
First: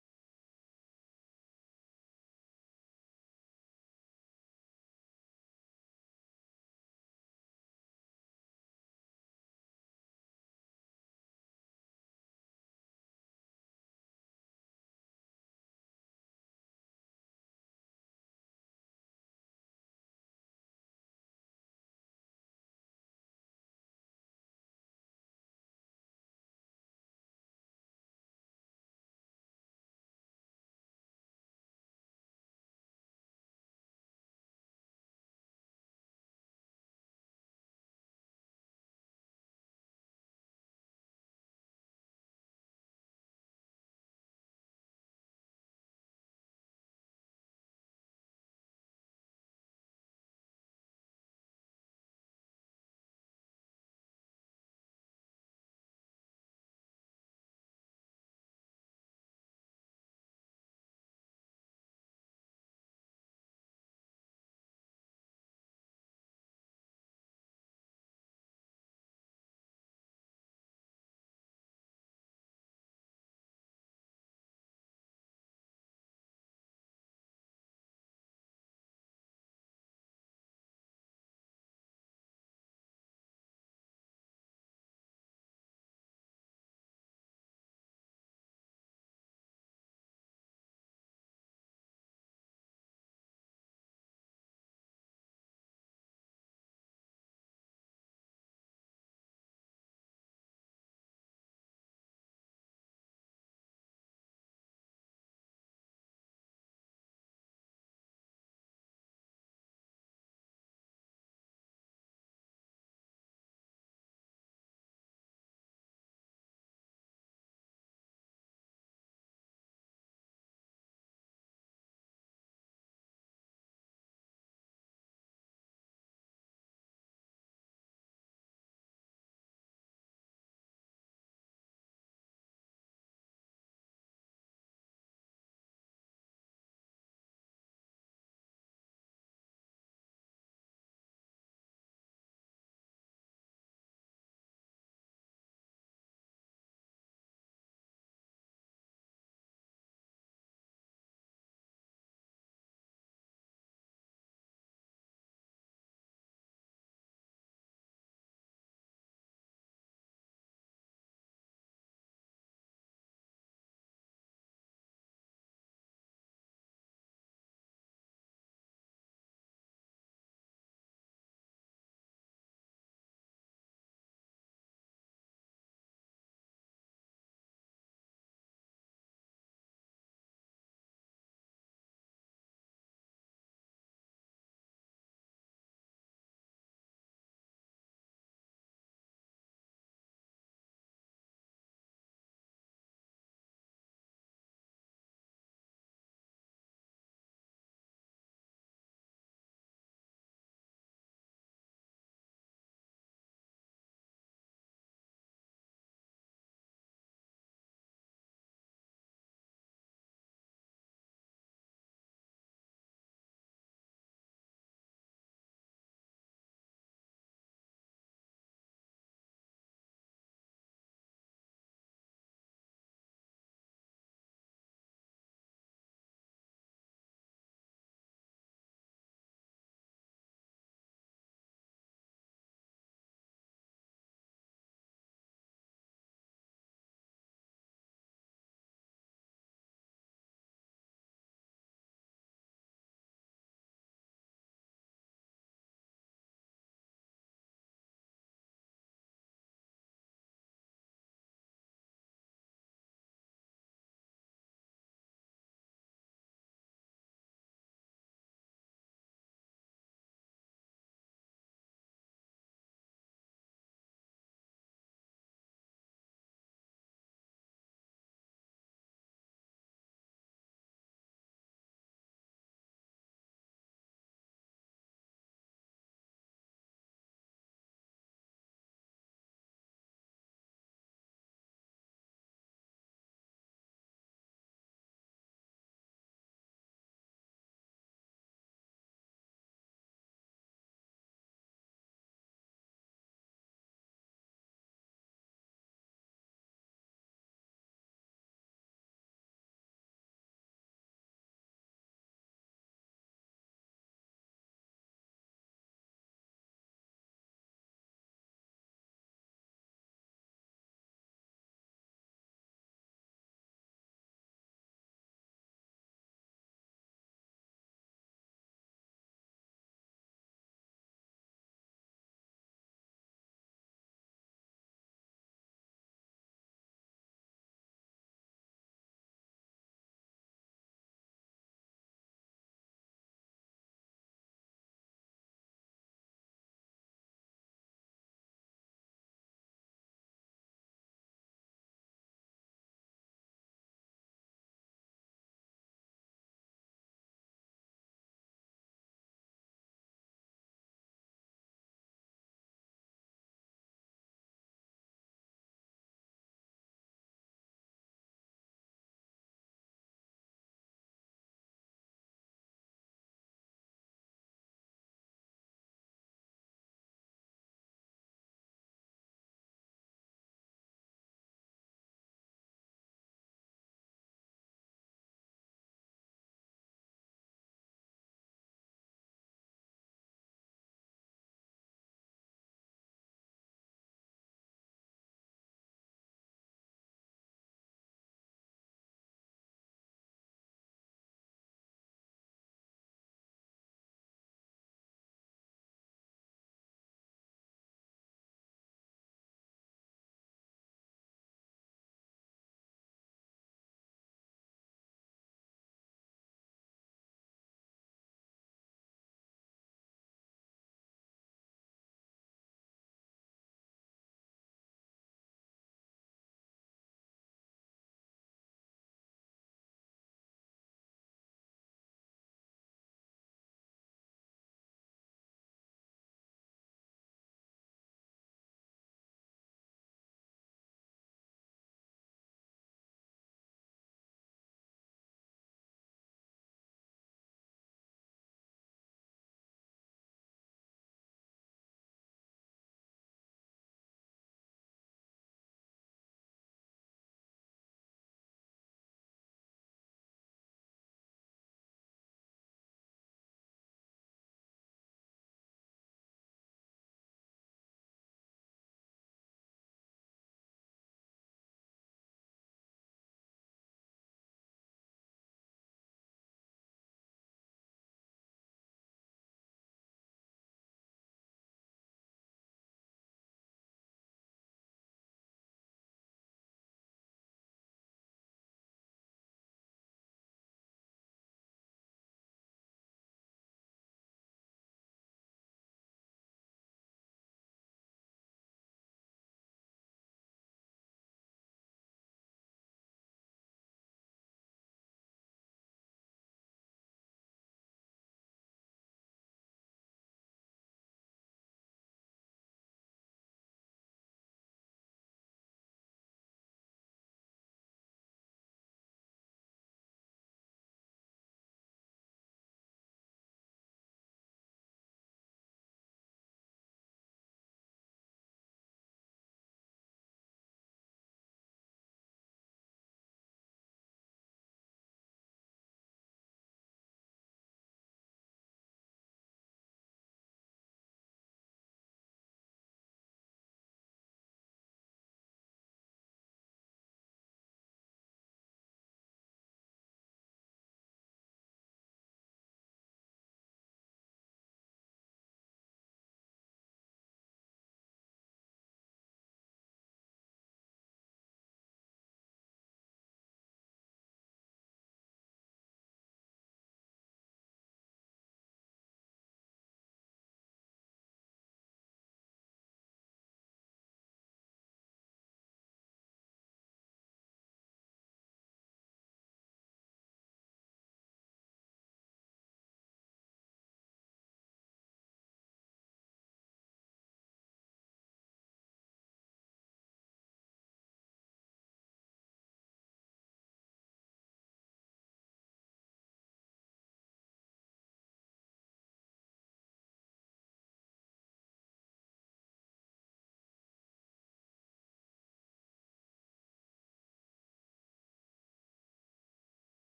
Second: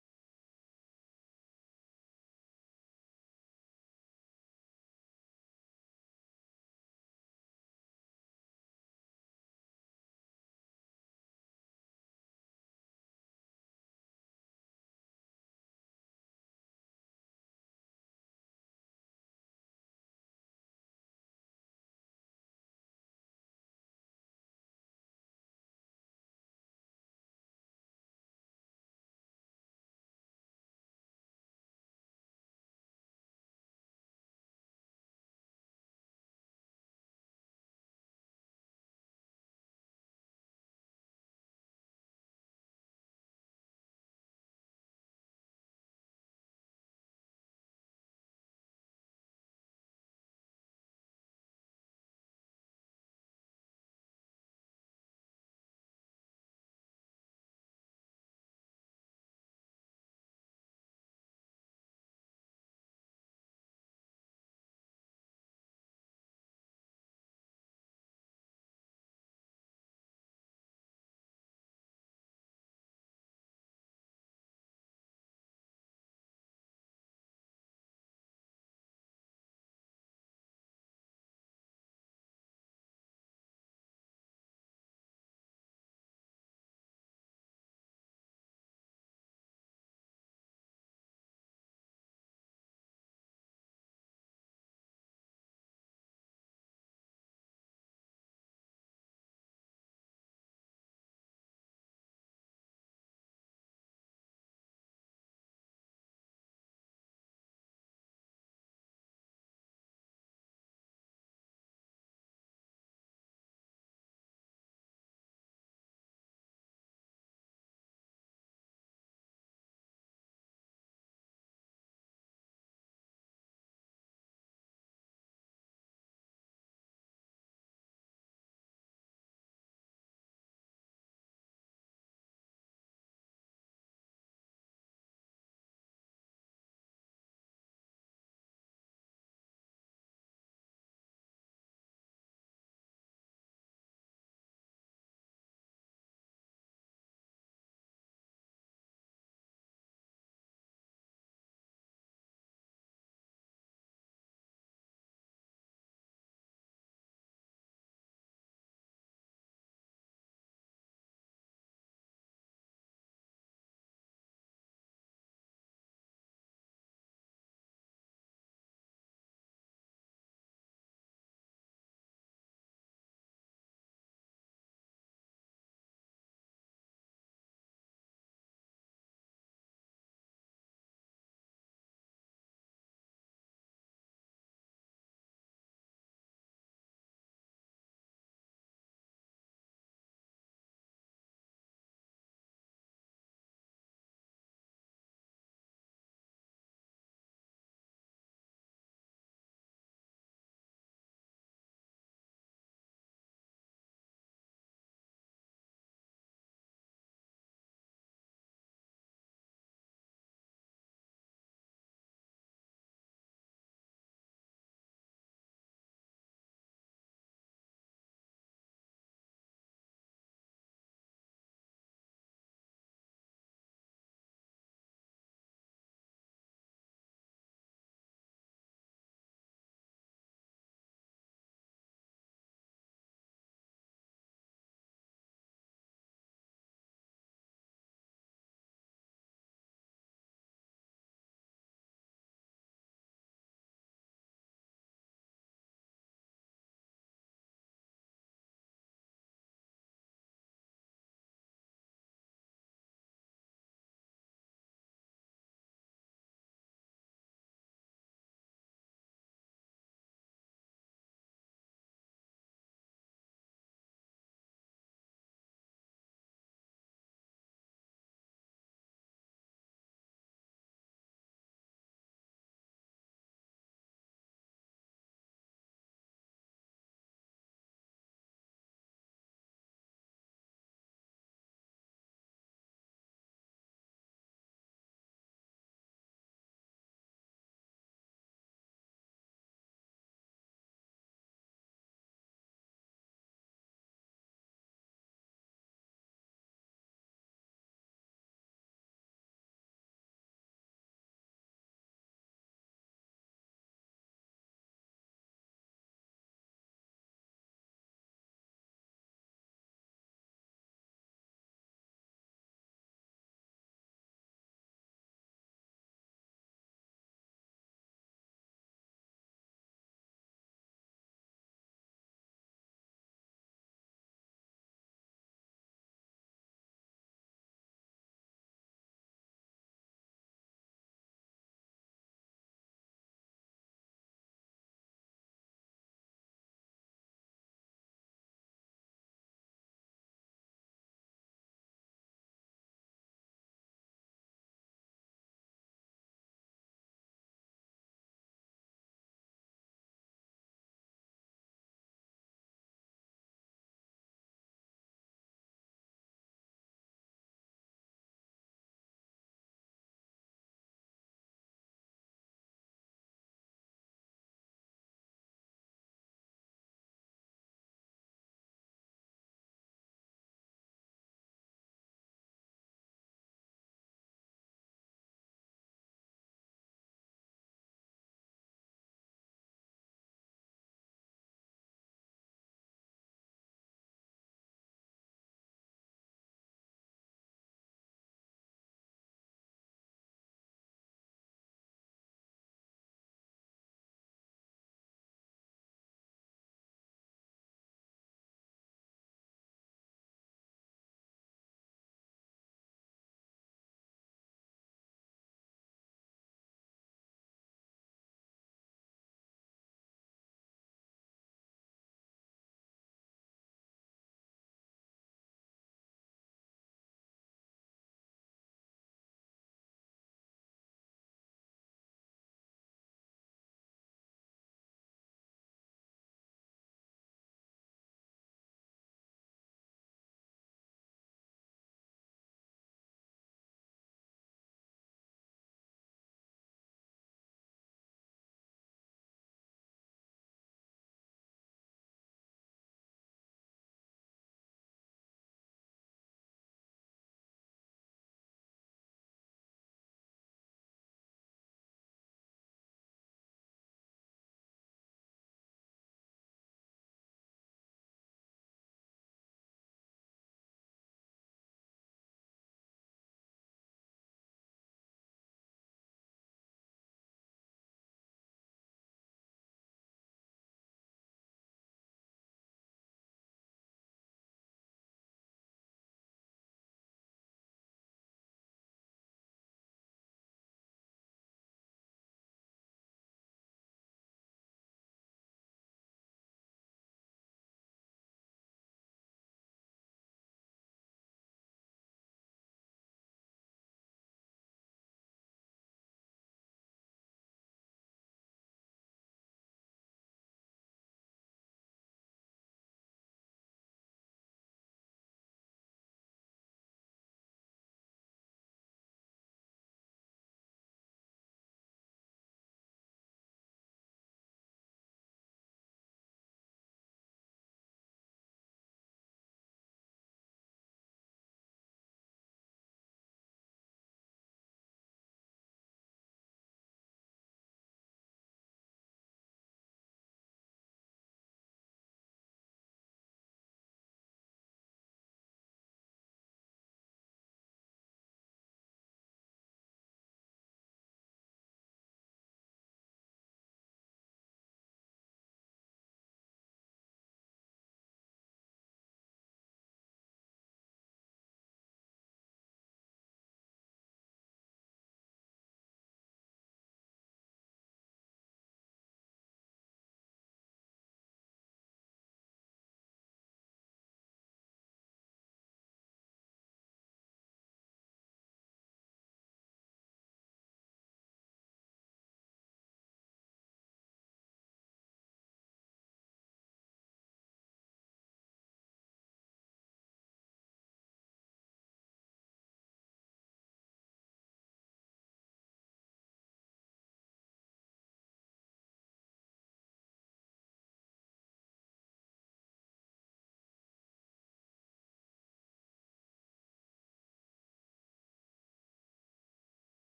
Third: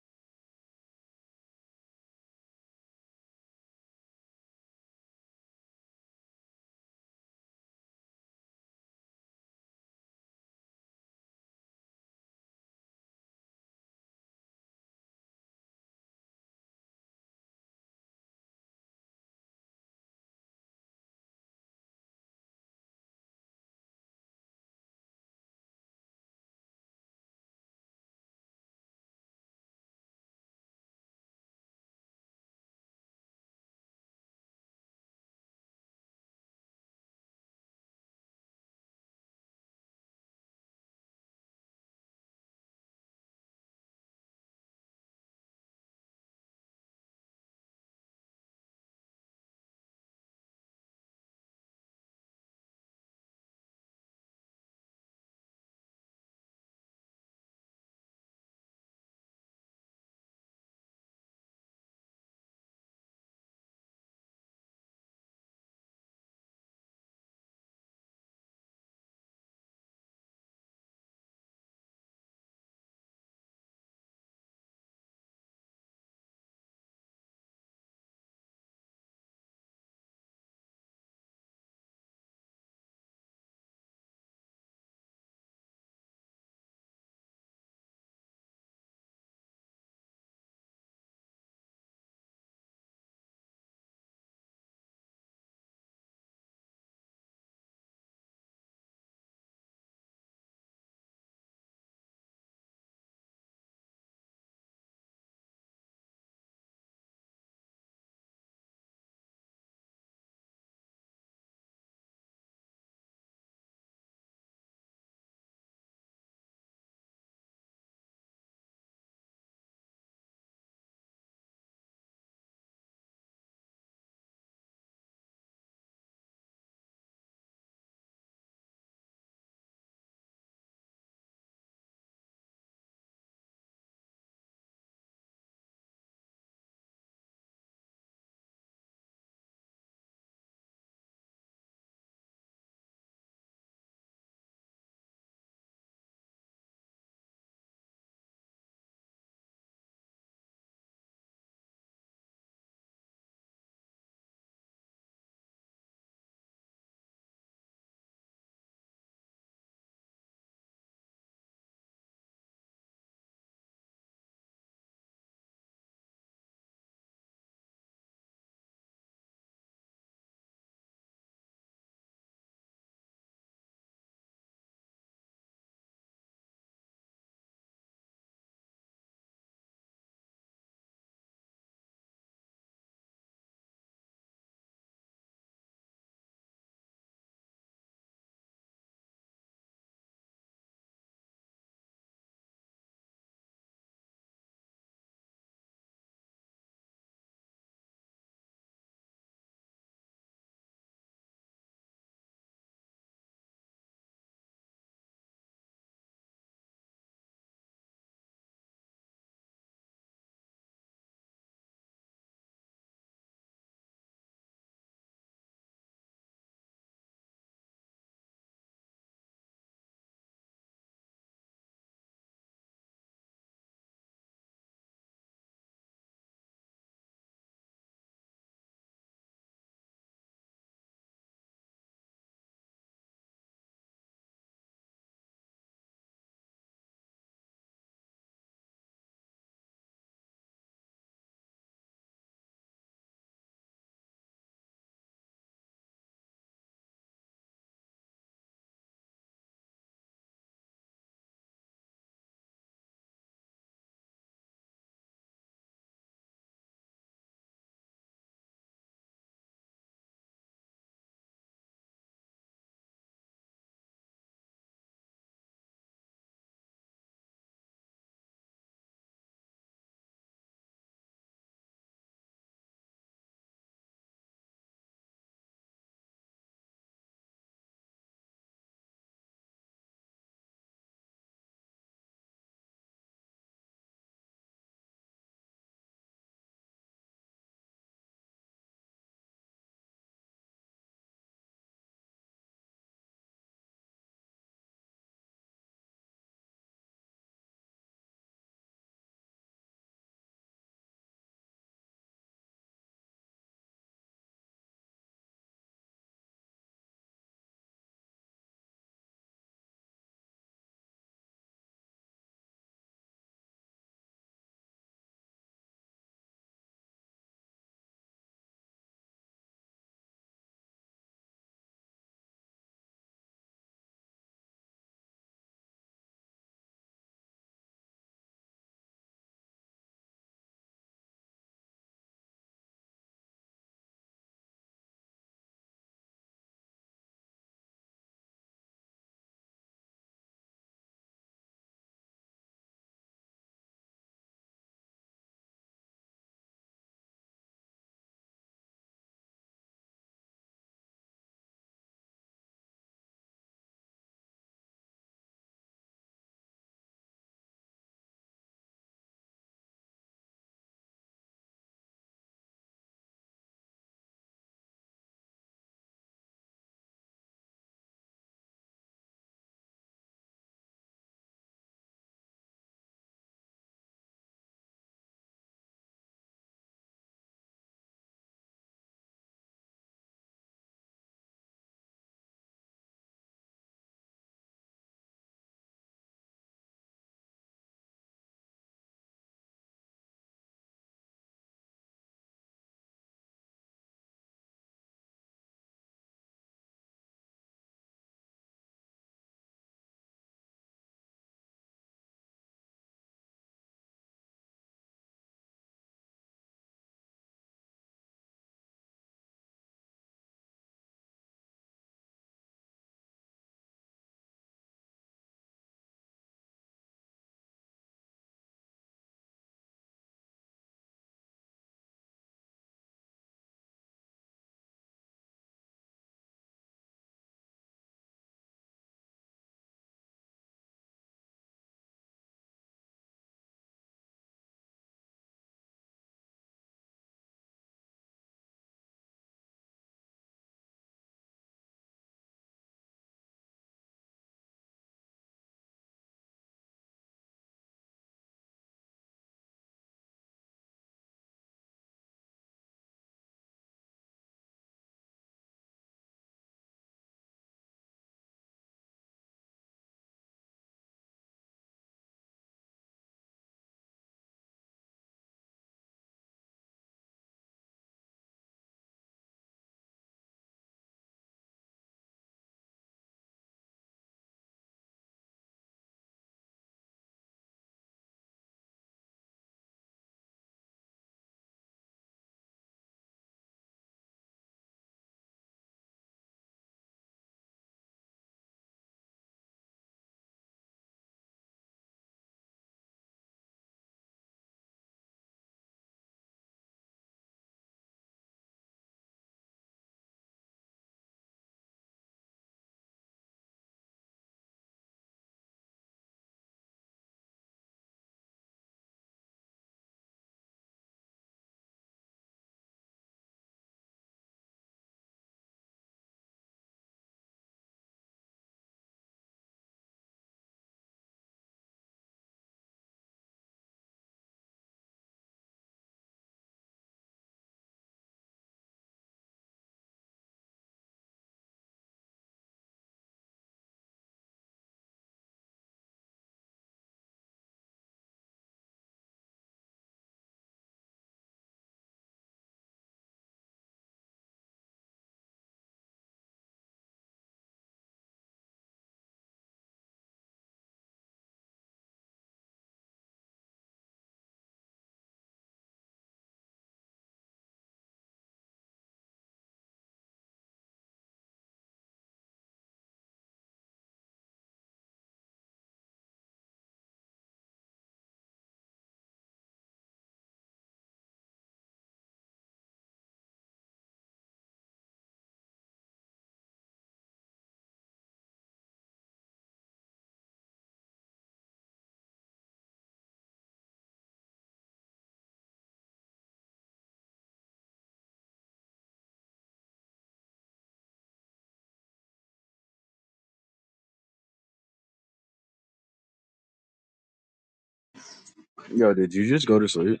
C: Yo, did you just go to sleep?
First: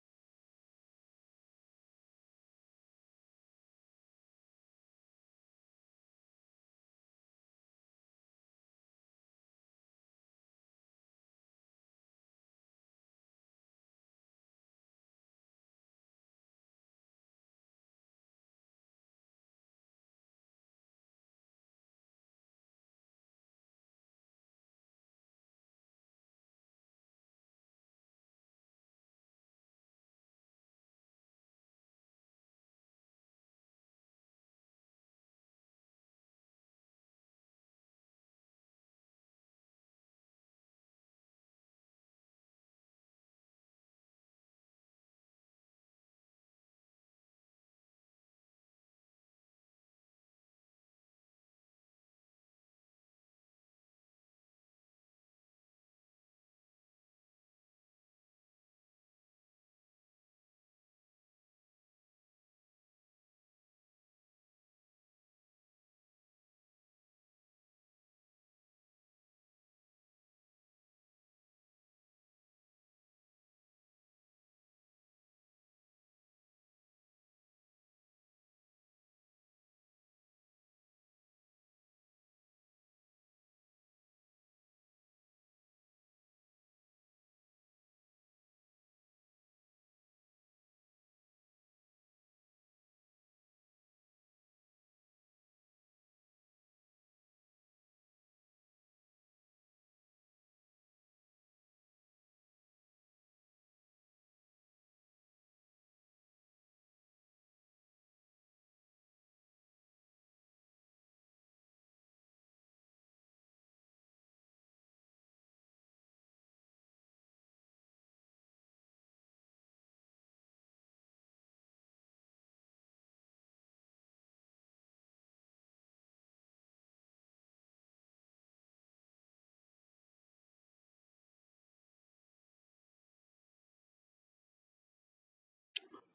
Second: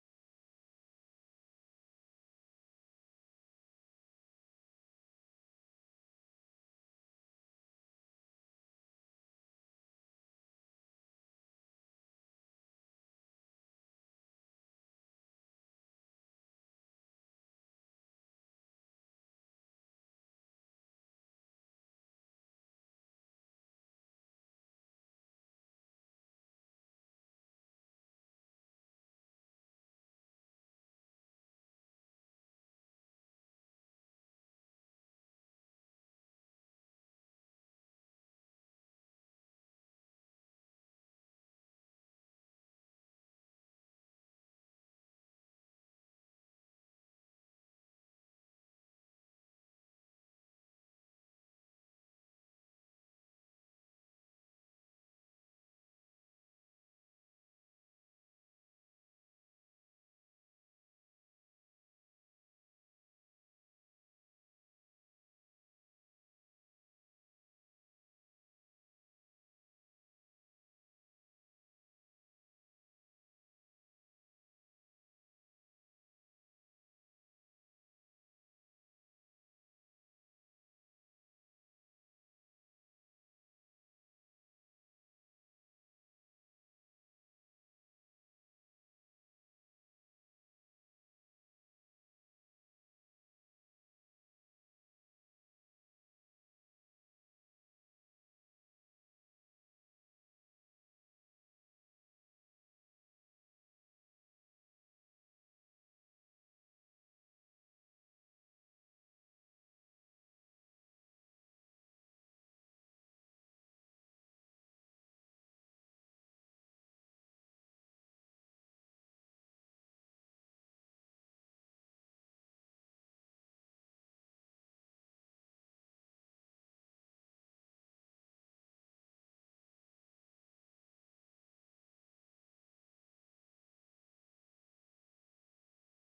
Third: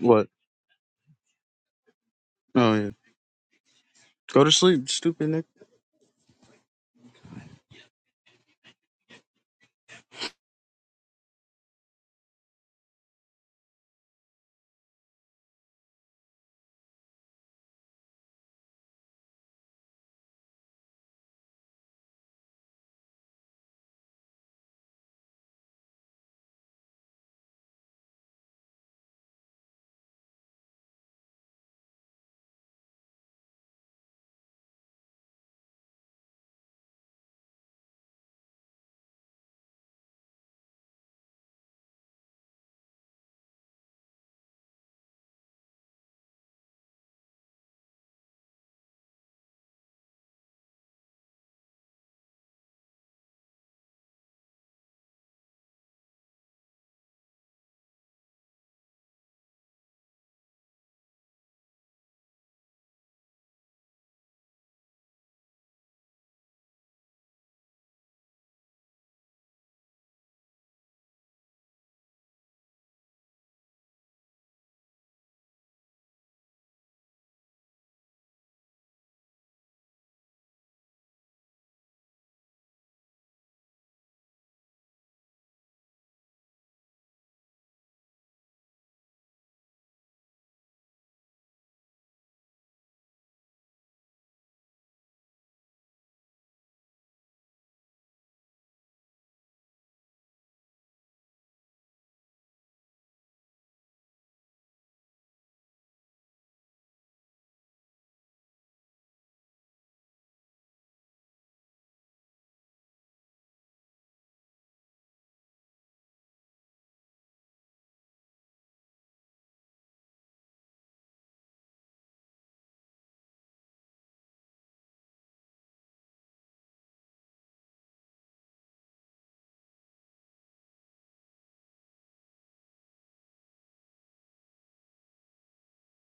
C: What? Oh yeah, go to sleep, stupid Nick.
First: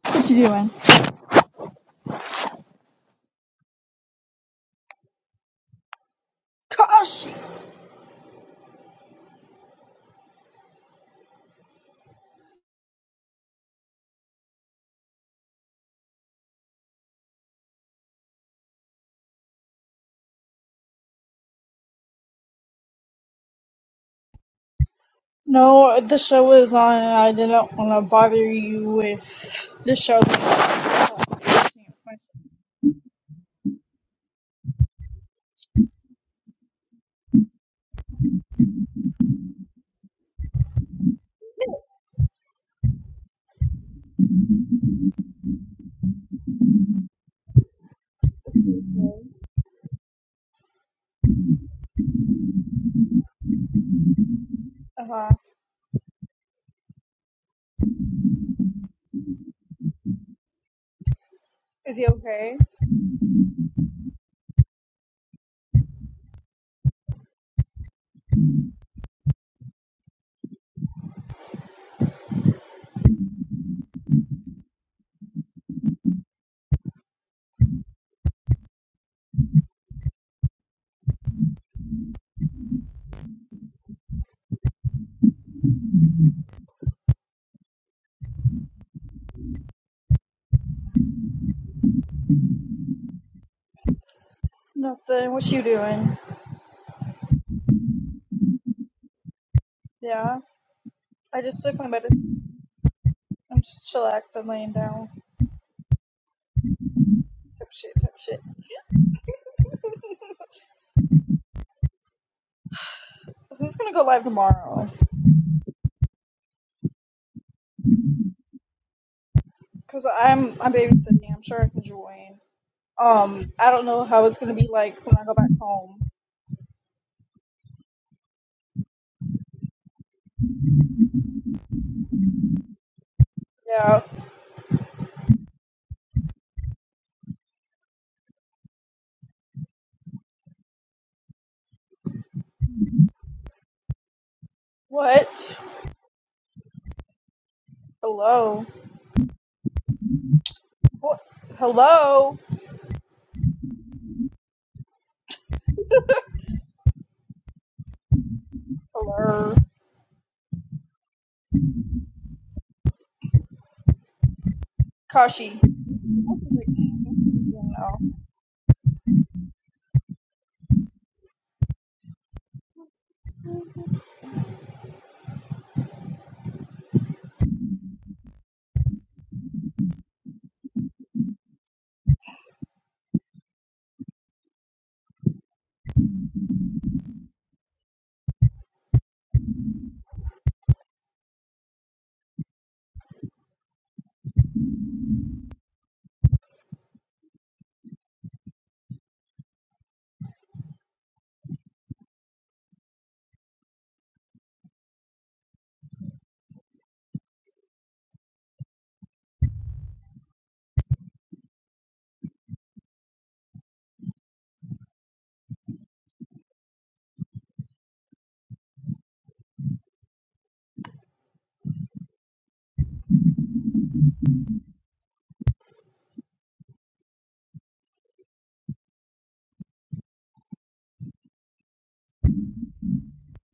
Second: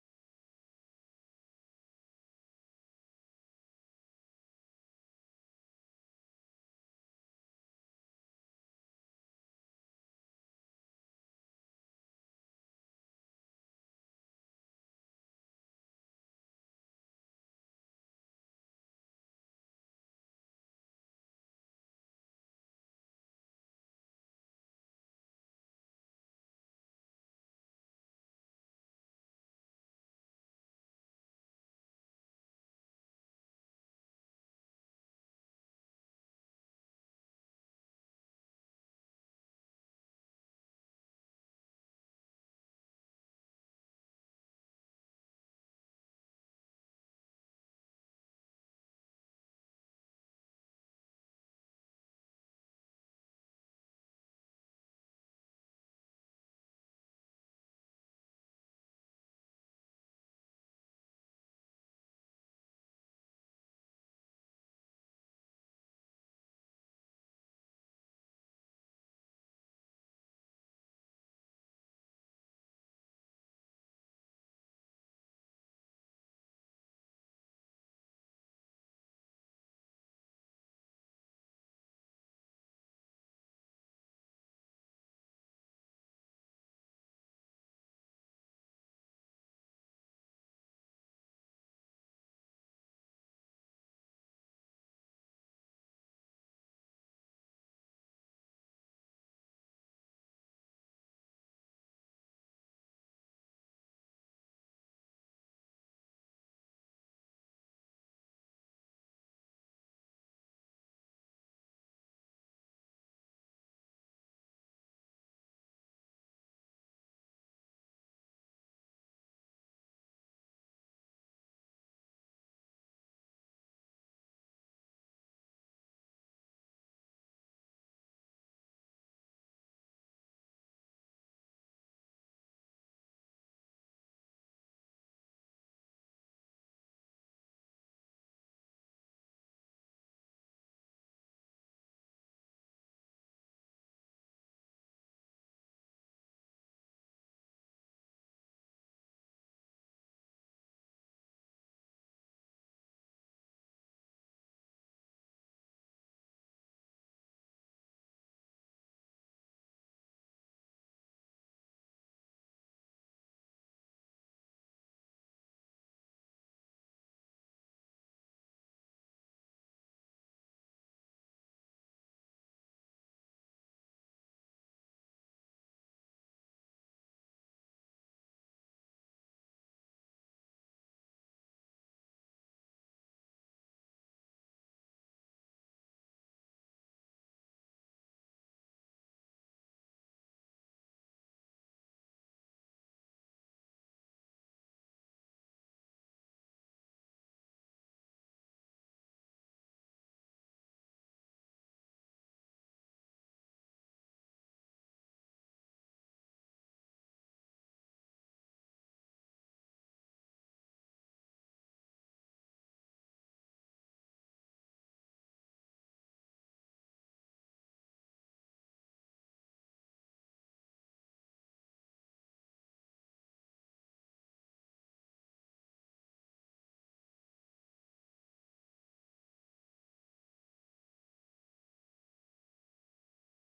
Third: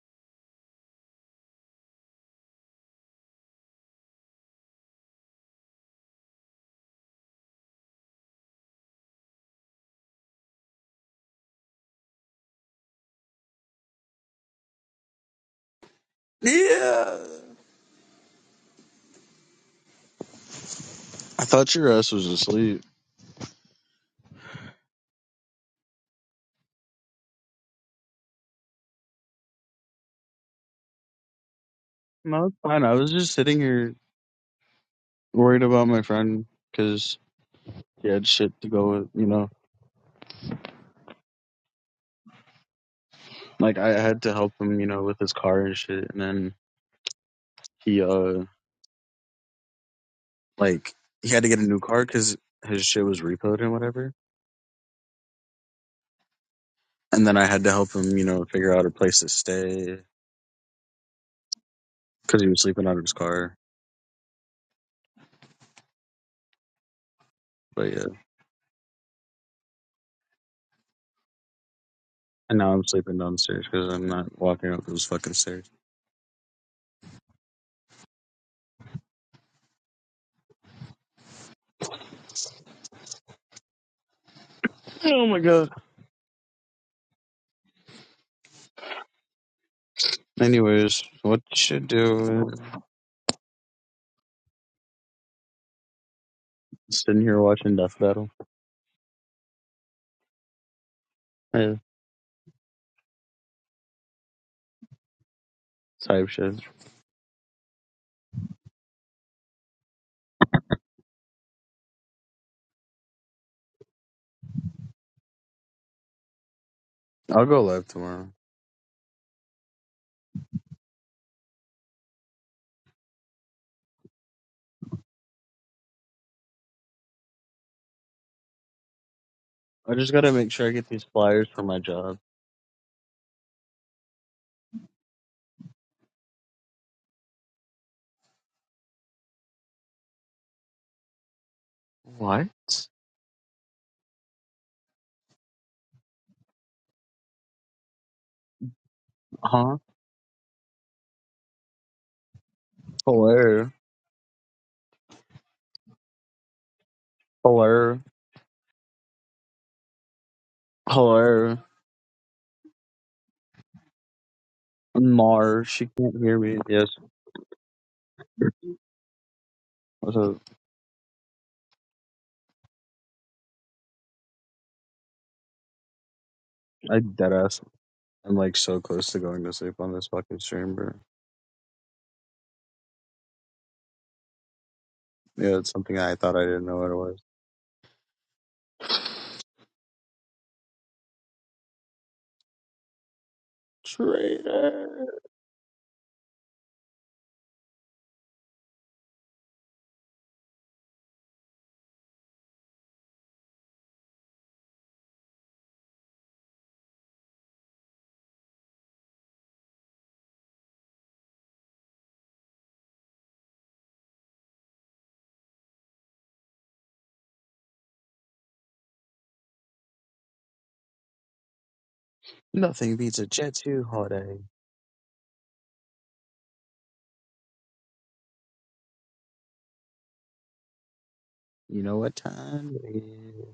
B: What you doing? Gosh.
C: Yeah. I thought your ass was asleep.
B: No, the show is on, and I didn't want to bother you with the show. Uh,
C: No, it's fine. I was just sitting here worried about my friend because he had shit to go with. You know, like I had to help him, you know, with his car and shit. And then he, uh, like he had to get a new car because his shit was repoed and whatever.
B: huh.
C: And then I had to help him, you know, figure out a place to stay
B: is he
C: because he
B: okay?
C: was sleeping out of his car. But yeah. And now I'm sleeping downstairs because I'm not walking up those fucking stairs. Oh my god. Anyways, what you should do
B: Nothing. What you doing?
C: is sitting here watching Death Battle.
B: Yeah. I just
C: Yeah,
B: took my medicine. I'm just chillaxing, laying down.
C: type shit.
B: Type shit, type shit. Who's gonna go live tomorrow?
C: I'll go live tomorrow.
B: Cause I'm I'm babysitting. I'm sure I can join. Um, I don't know how it's gonna be like when I go back home.
C: I just gotta make sure I get these flyers for my job.
B: Yeah.
C: What?
B: What? Hello.
C: Huh?
B: What? Hello.
C: Hello? Hello?
B: Hello.
C: Hello?
B: Kashi.
C: Mar, she can't hear me. Yes.
B: Oh.
C: So I deadass. I'm like so close to going to sleep on this fucking stream, bro. Yeah, it's something I thought I didn't know what it was. Traitor. Nothing beats a Jet 2 holiday. You know what time it is.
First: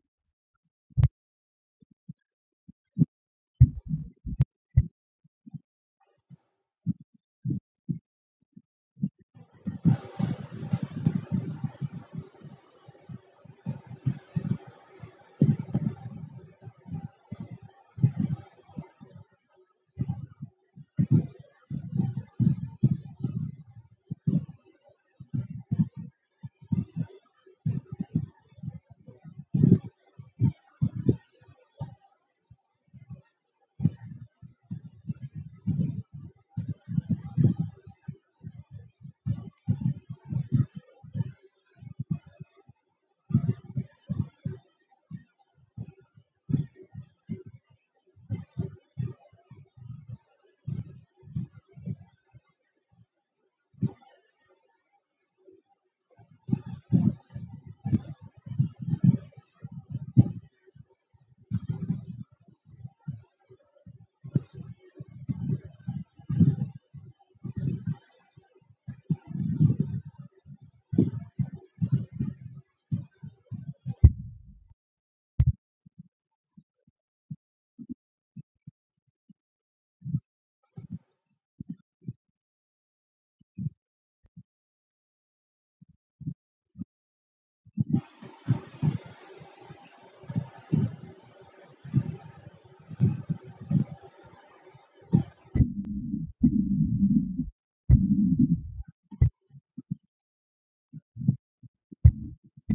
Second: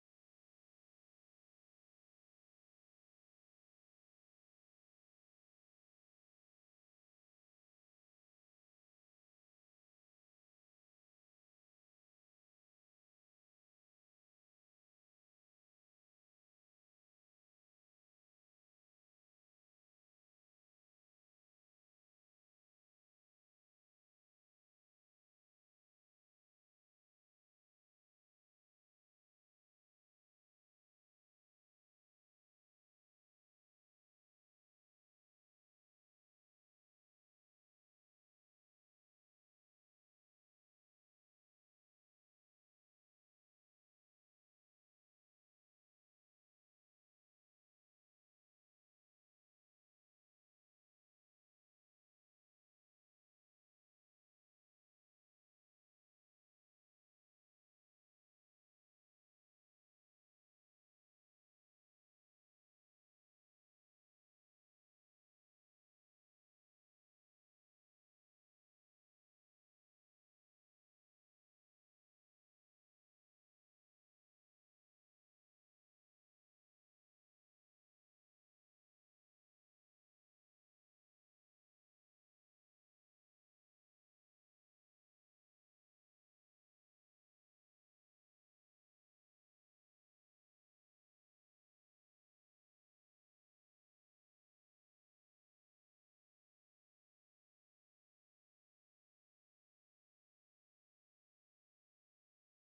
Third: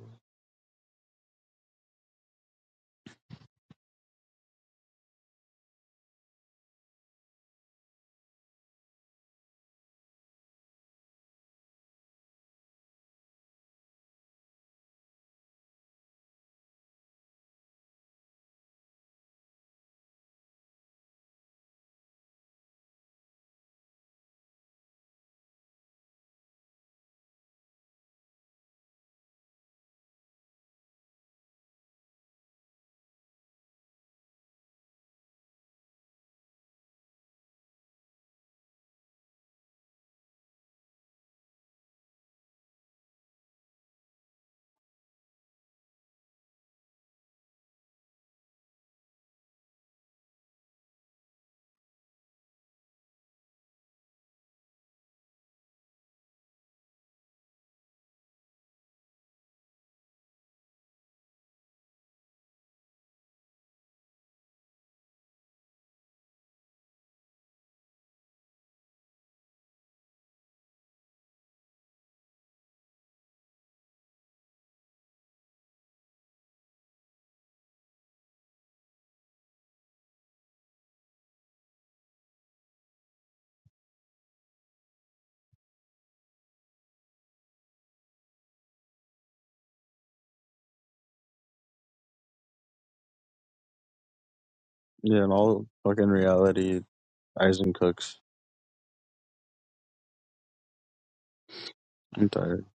C: Yeah, in all fucking reality, Eisen cooks. I'm tired.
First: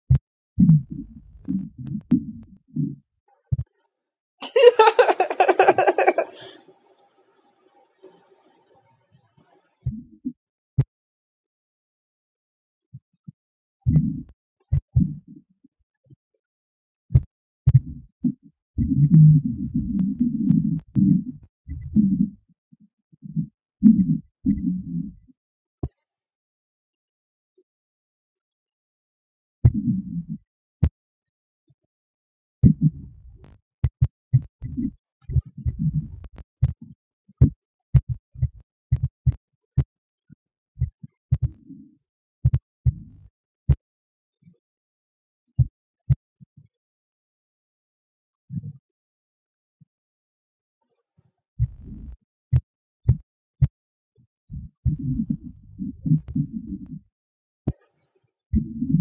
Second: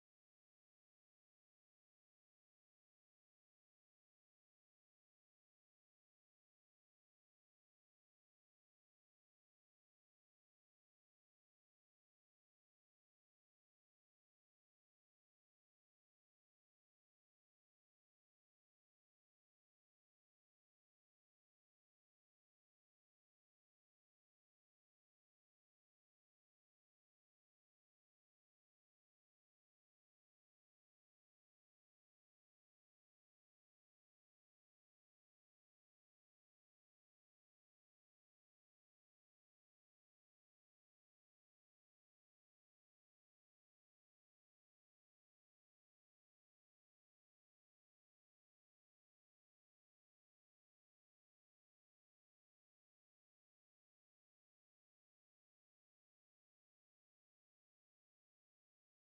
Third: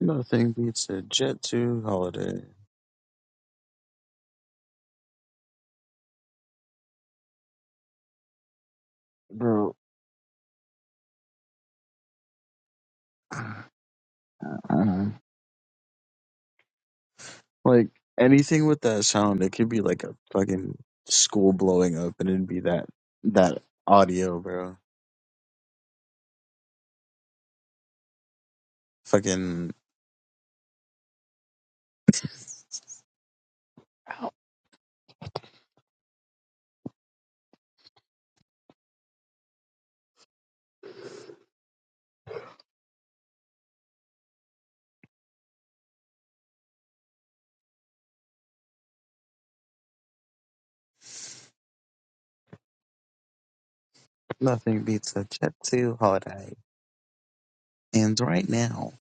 C: Nothing beats a Jet 2 holiday. Bro, uh, like anything with that sound, it could be like a fucking school blowing up and it'd be that, that audio, bro. Fucking nothing beats a Jet 2 holiday. And right now,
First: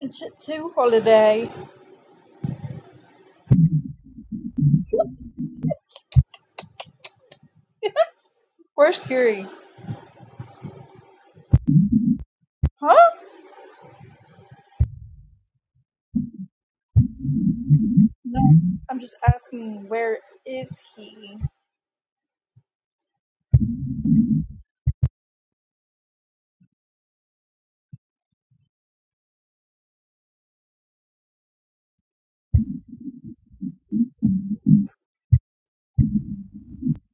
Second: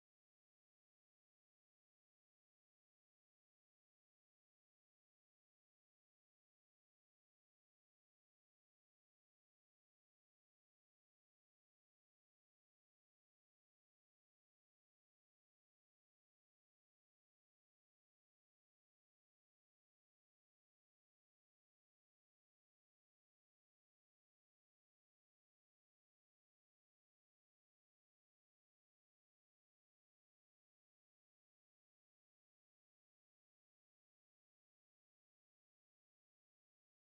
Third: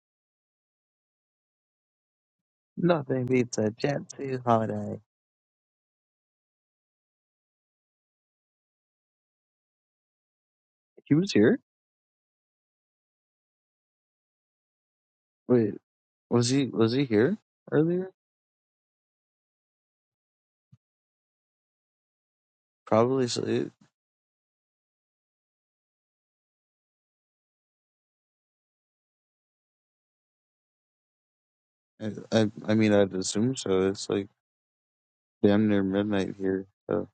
B: And shit too. Holiday.
C: nothing beats a Jet 2 holiday.
B: Where's Curie?
C: He was here?
B: Huh?
C: Wait, was he was he here earlier?
B: No. I'm just asking. Where is he?
C: Probably. So it, I, I I mean, I'd assume so. It's like damn near midnight here. So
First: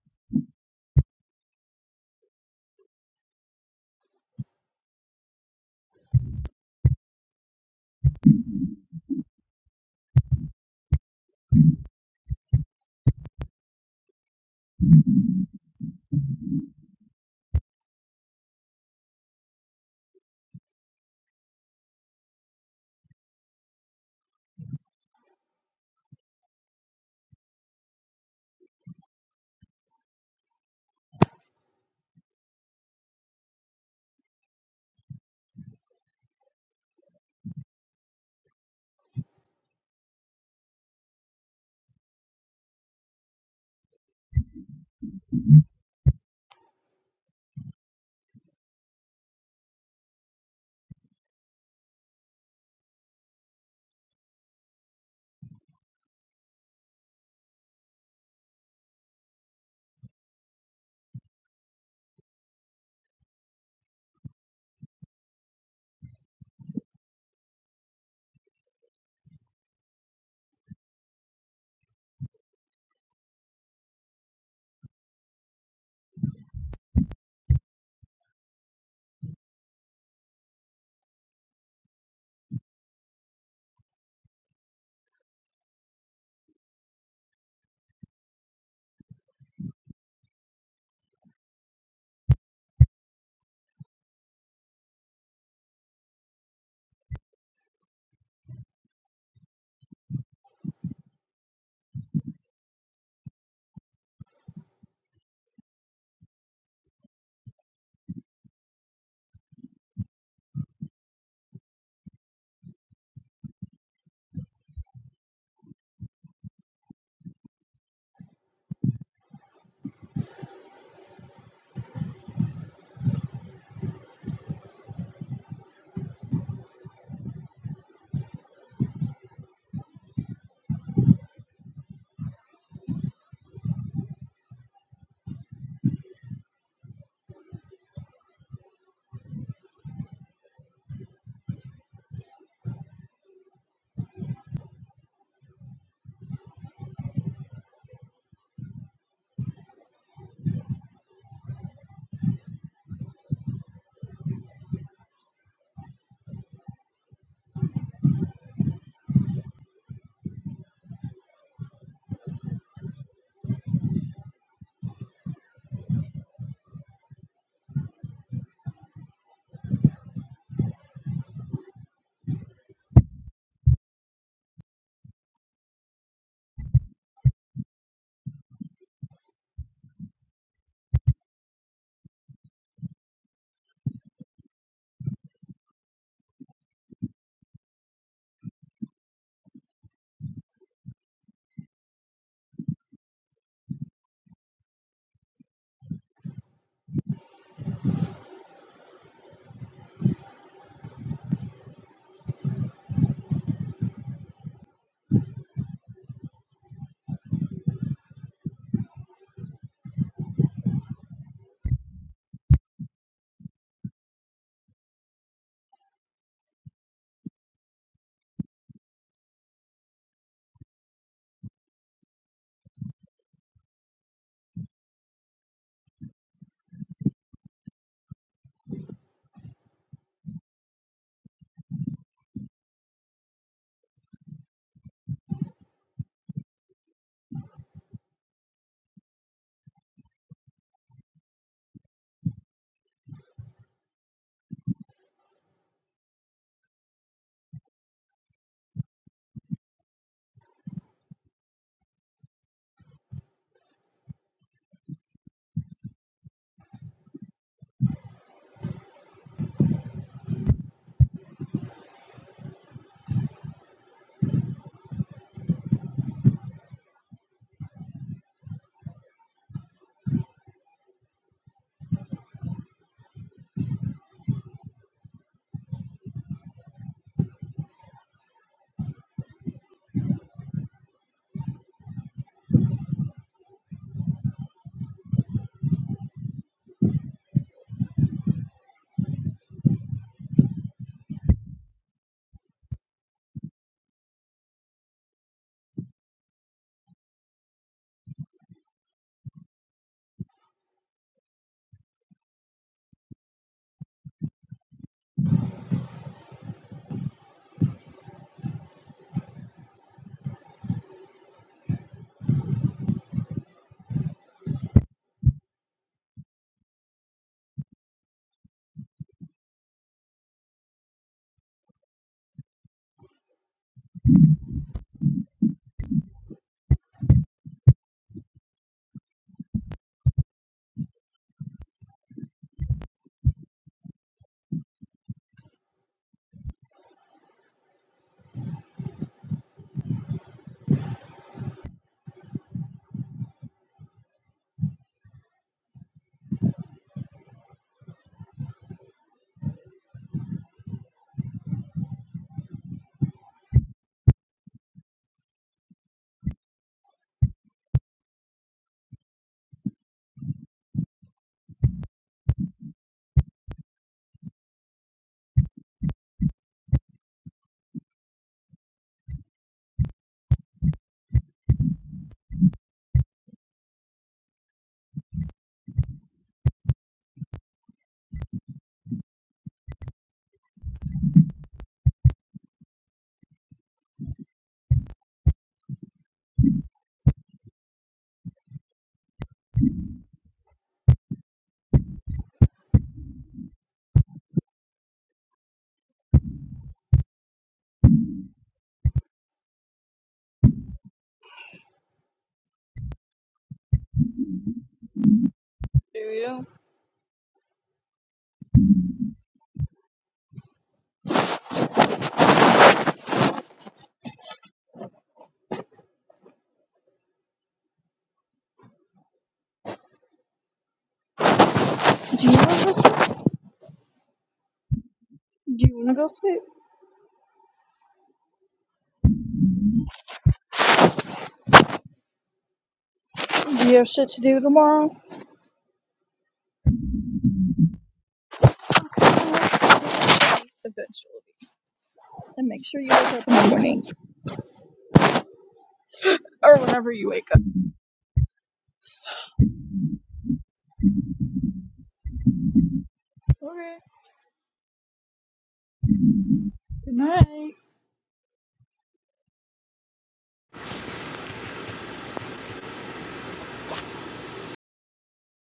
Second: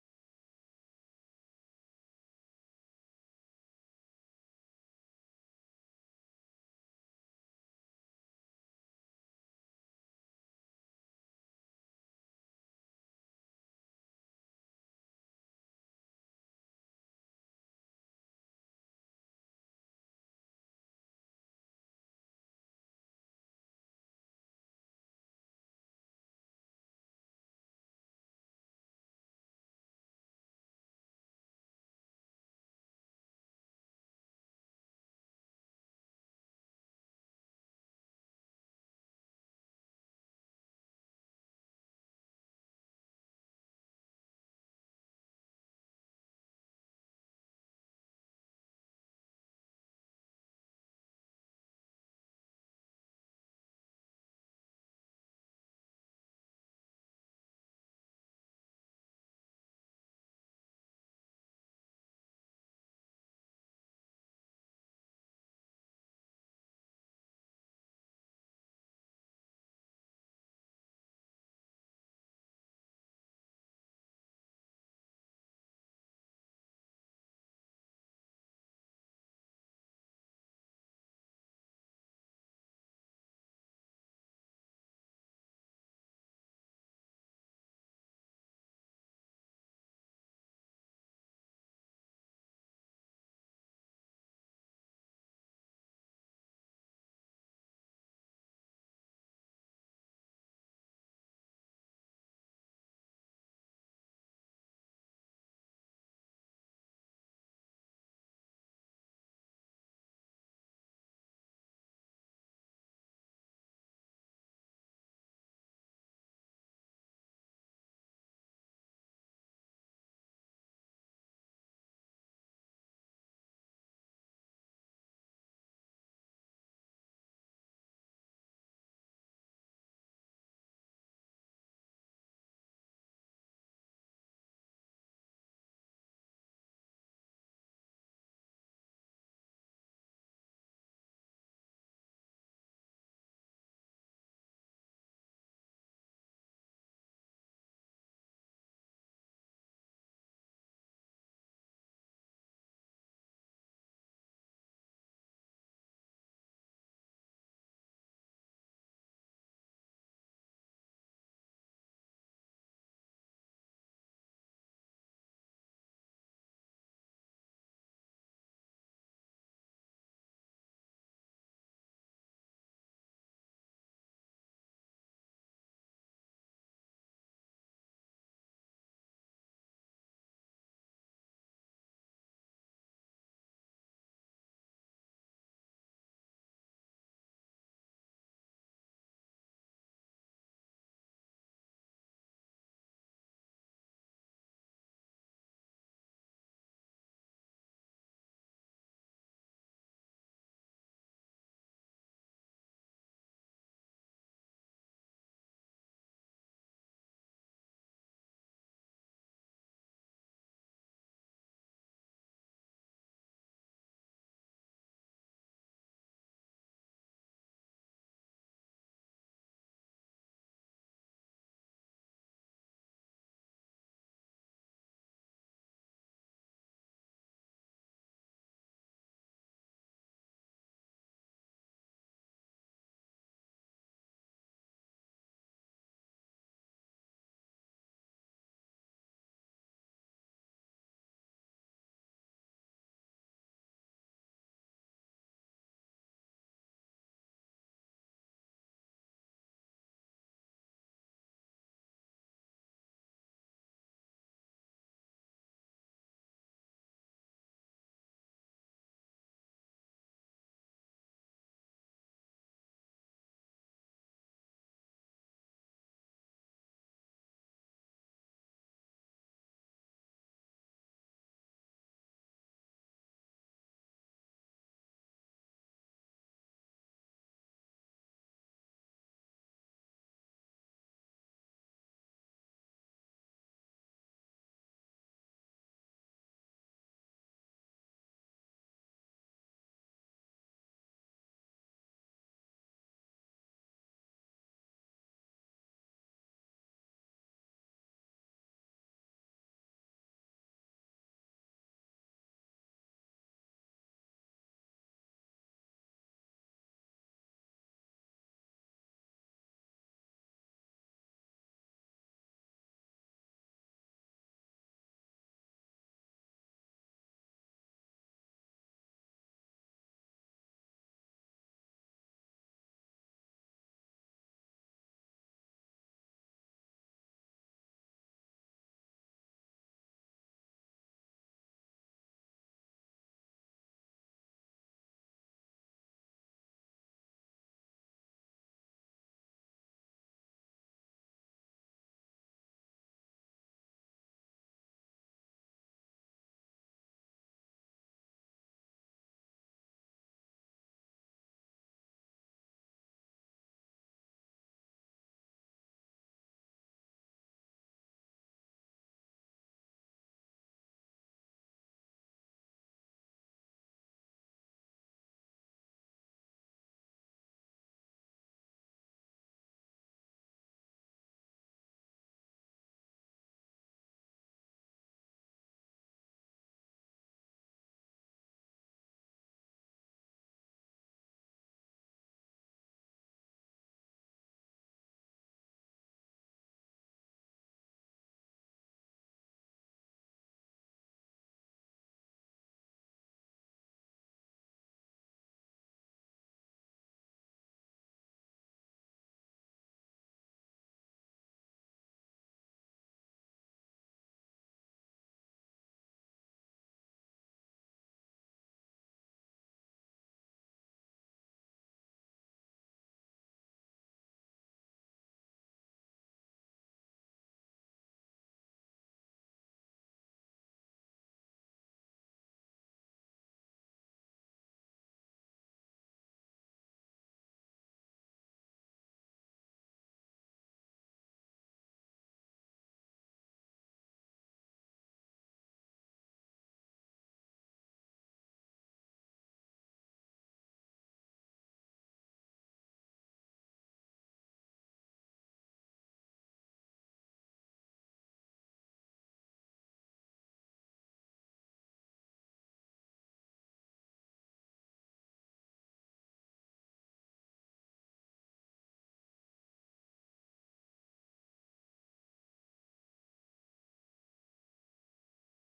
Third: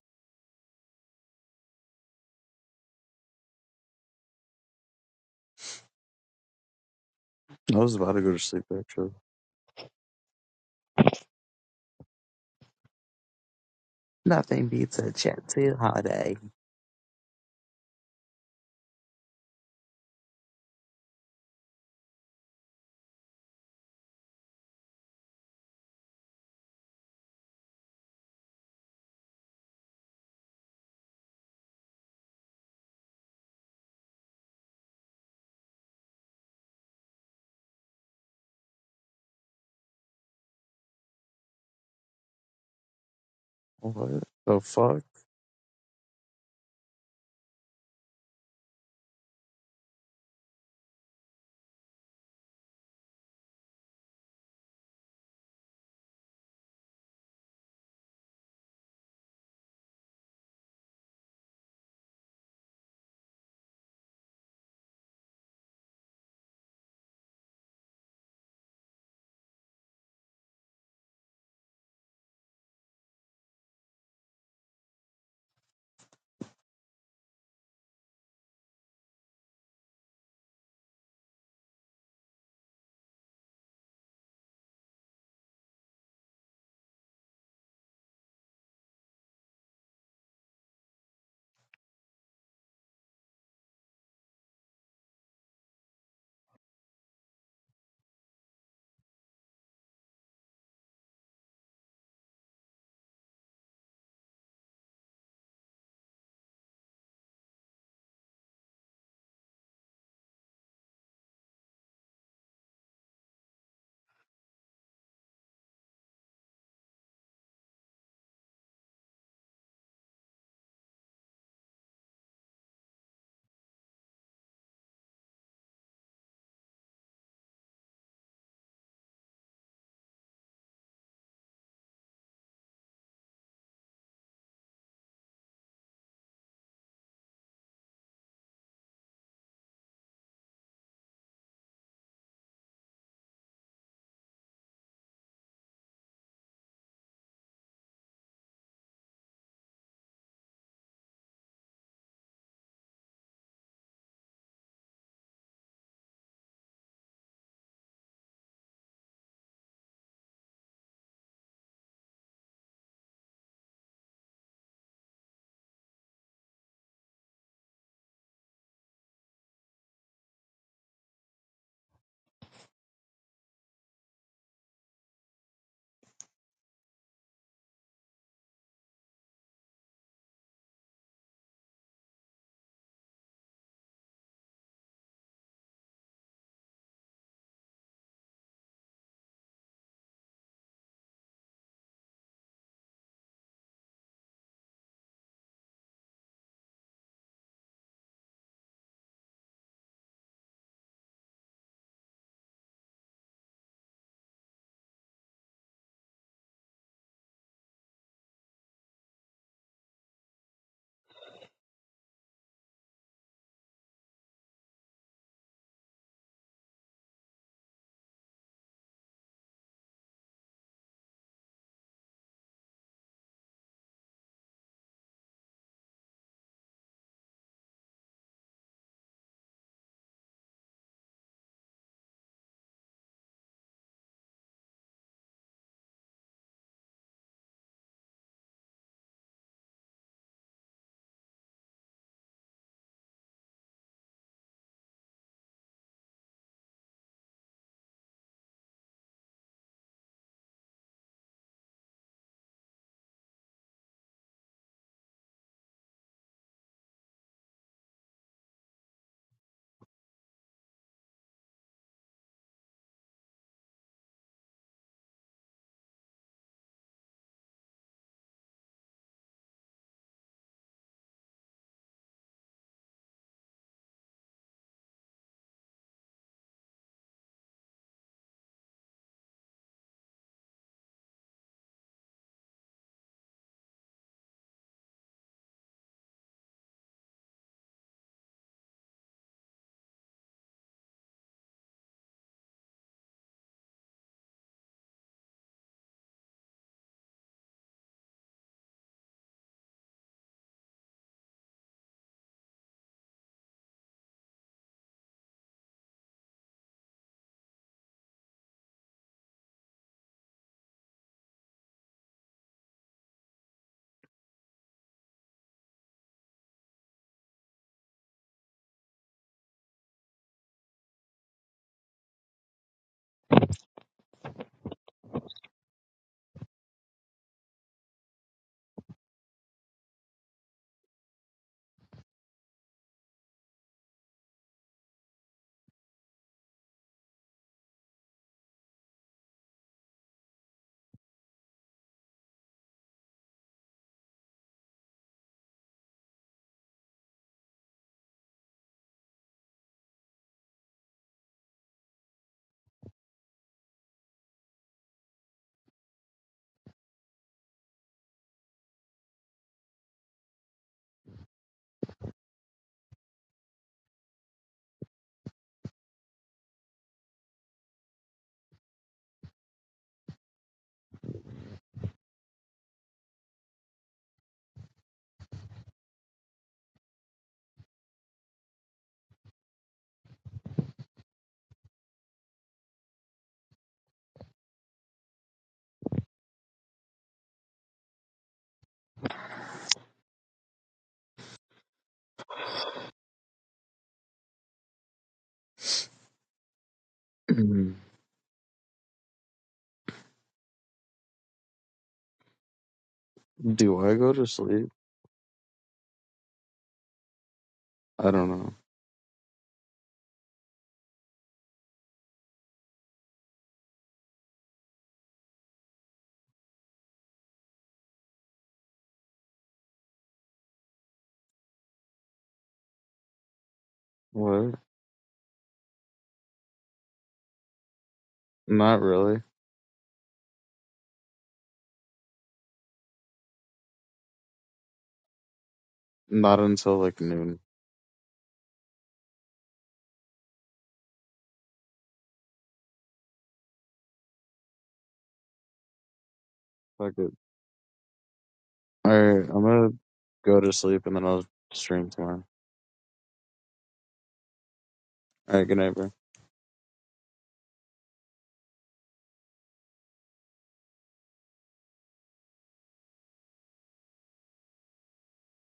C: I was about to go to sleep actually. Nothing beats a chintzy holiday. What the fuck? *clears throat* Do I go to sleep?
B: Do you?
C: I don't know.
B: Do you know who's
C: What?
B: Do you want to go sleep?
C: Not really.
B: Do you have shit to do tomorrow?
C: Not until like noon.
B: Eventually. And make sure you wake up in the morning. Or whenever
C: Fuck
B: you
C: it.
B: wake up.
C: All right, I'm gonna go to sleep and then I'll stream tomorrow.
B: Okay.
C: All right, good night, bro.
B: Good night.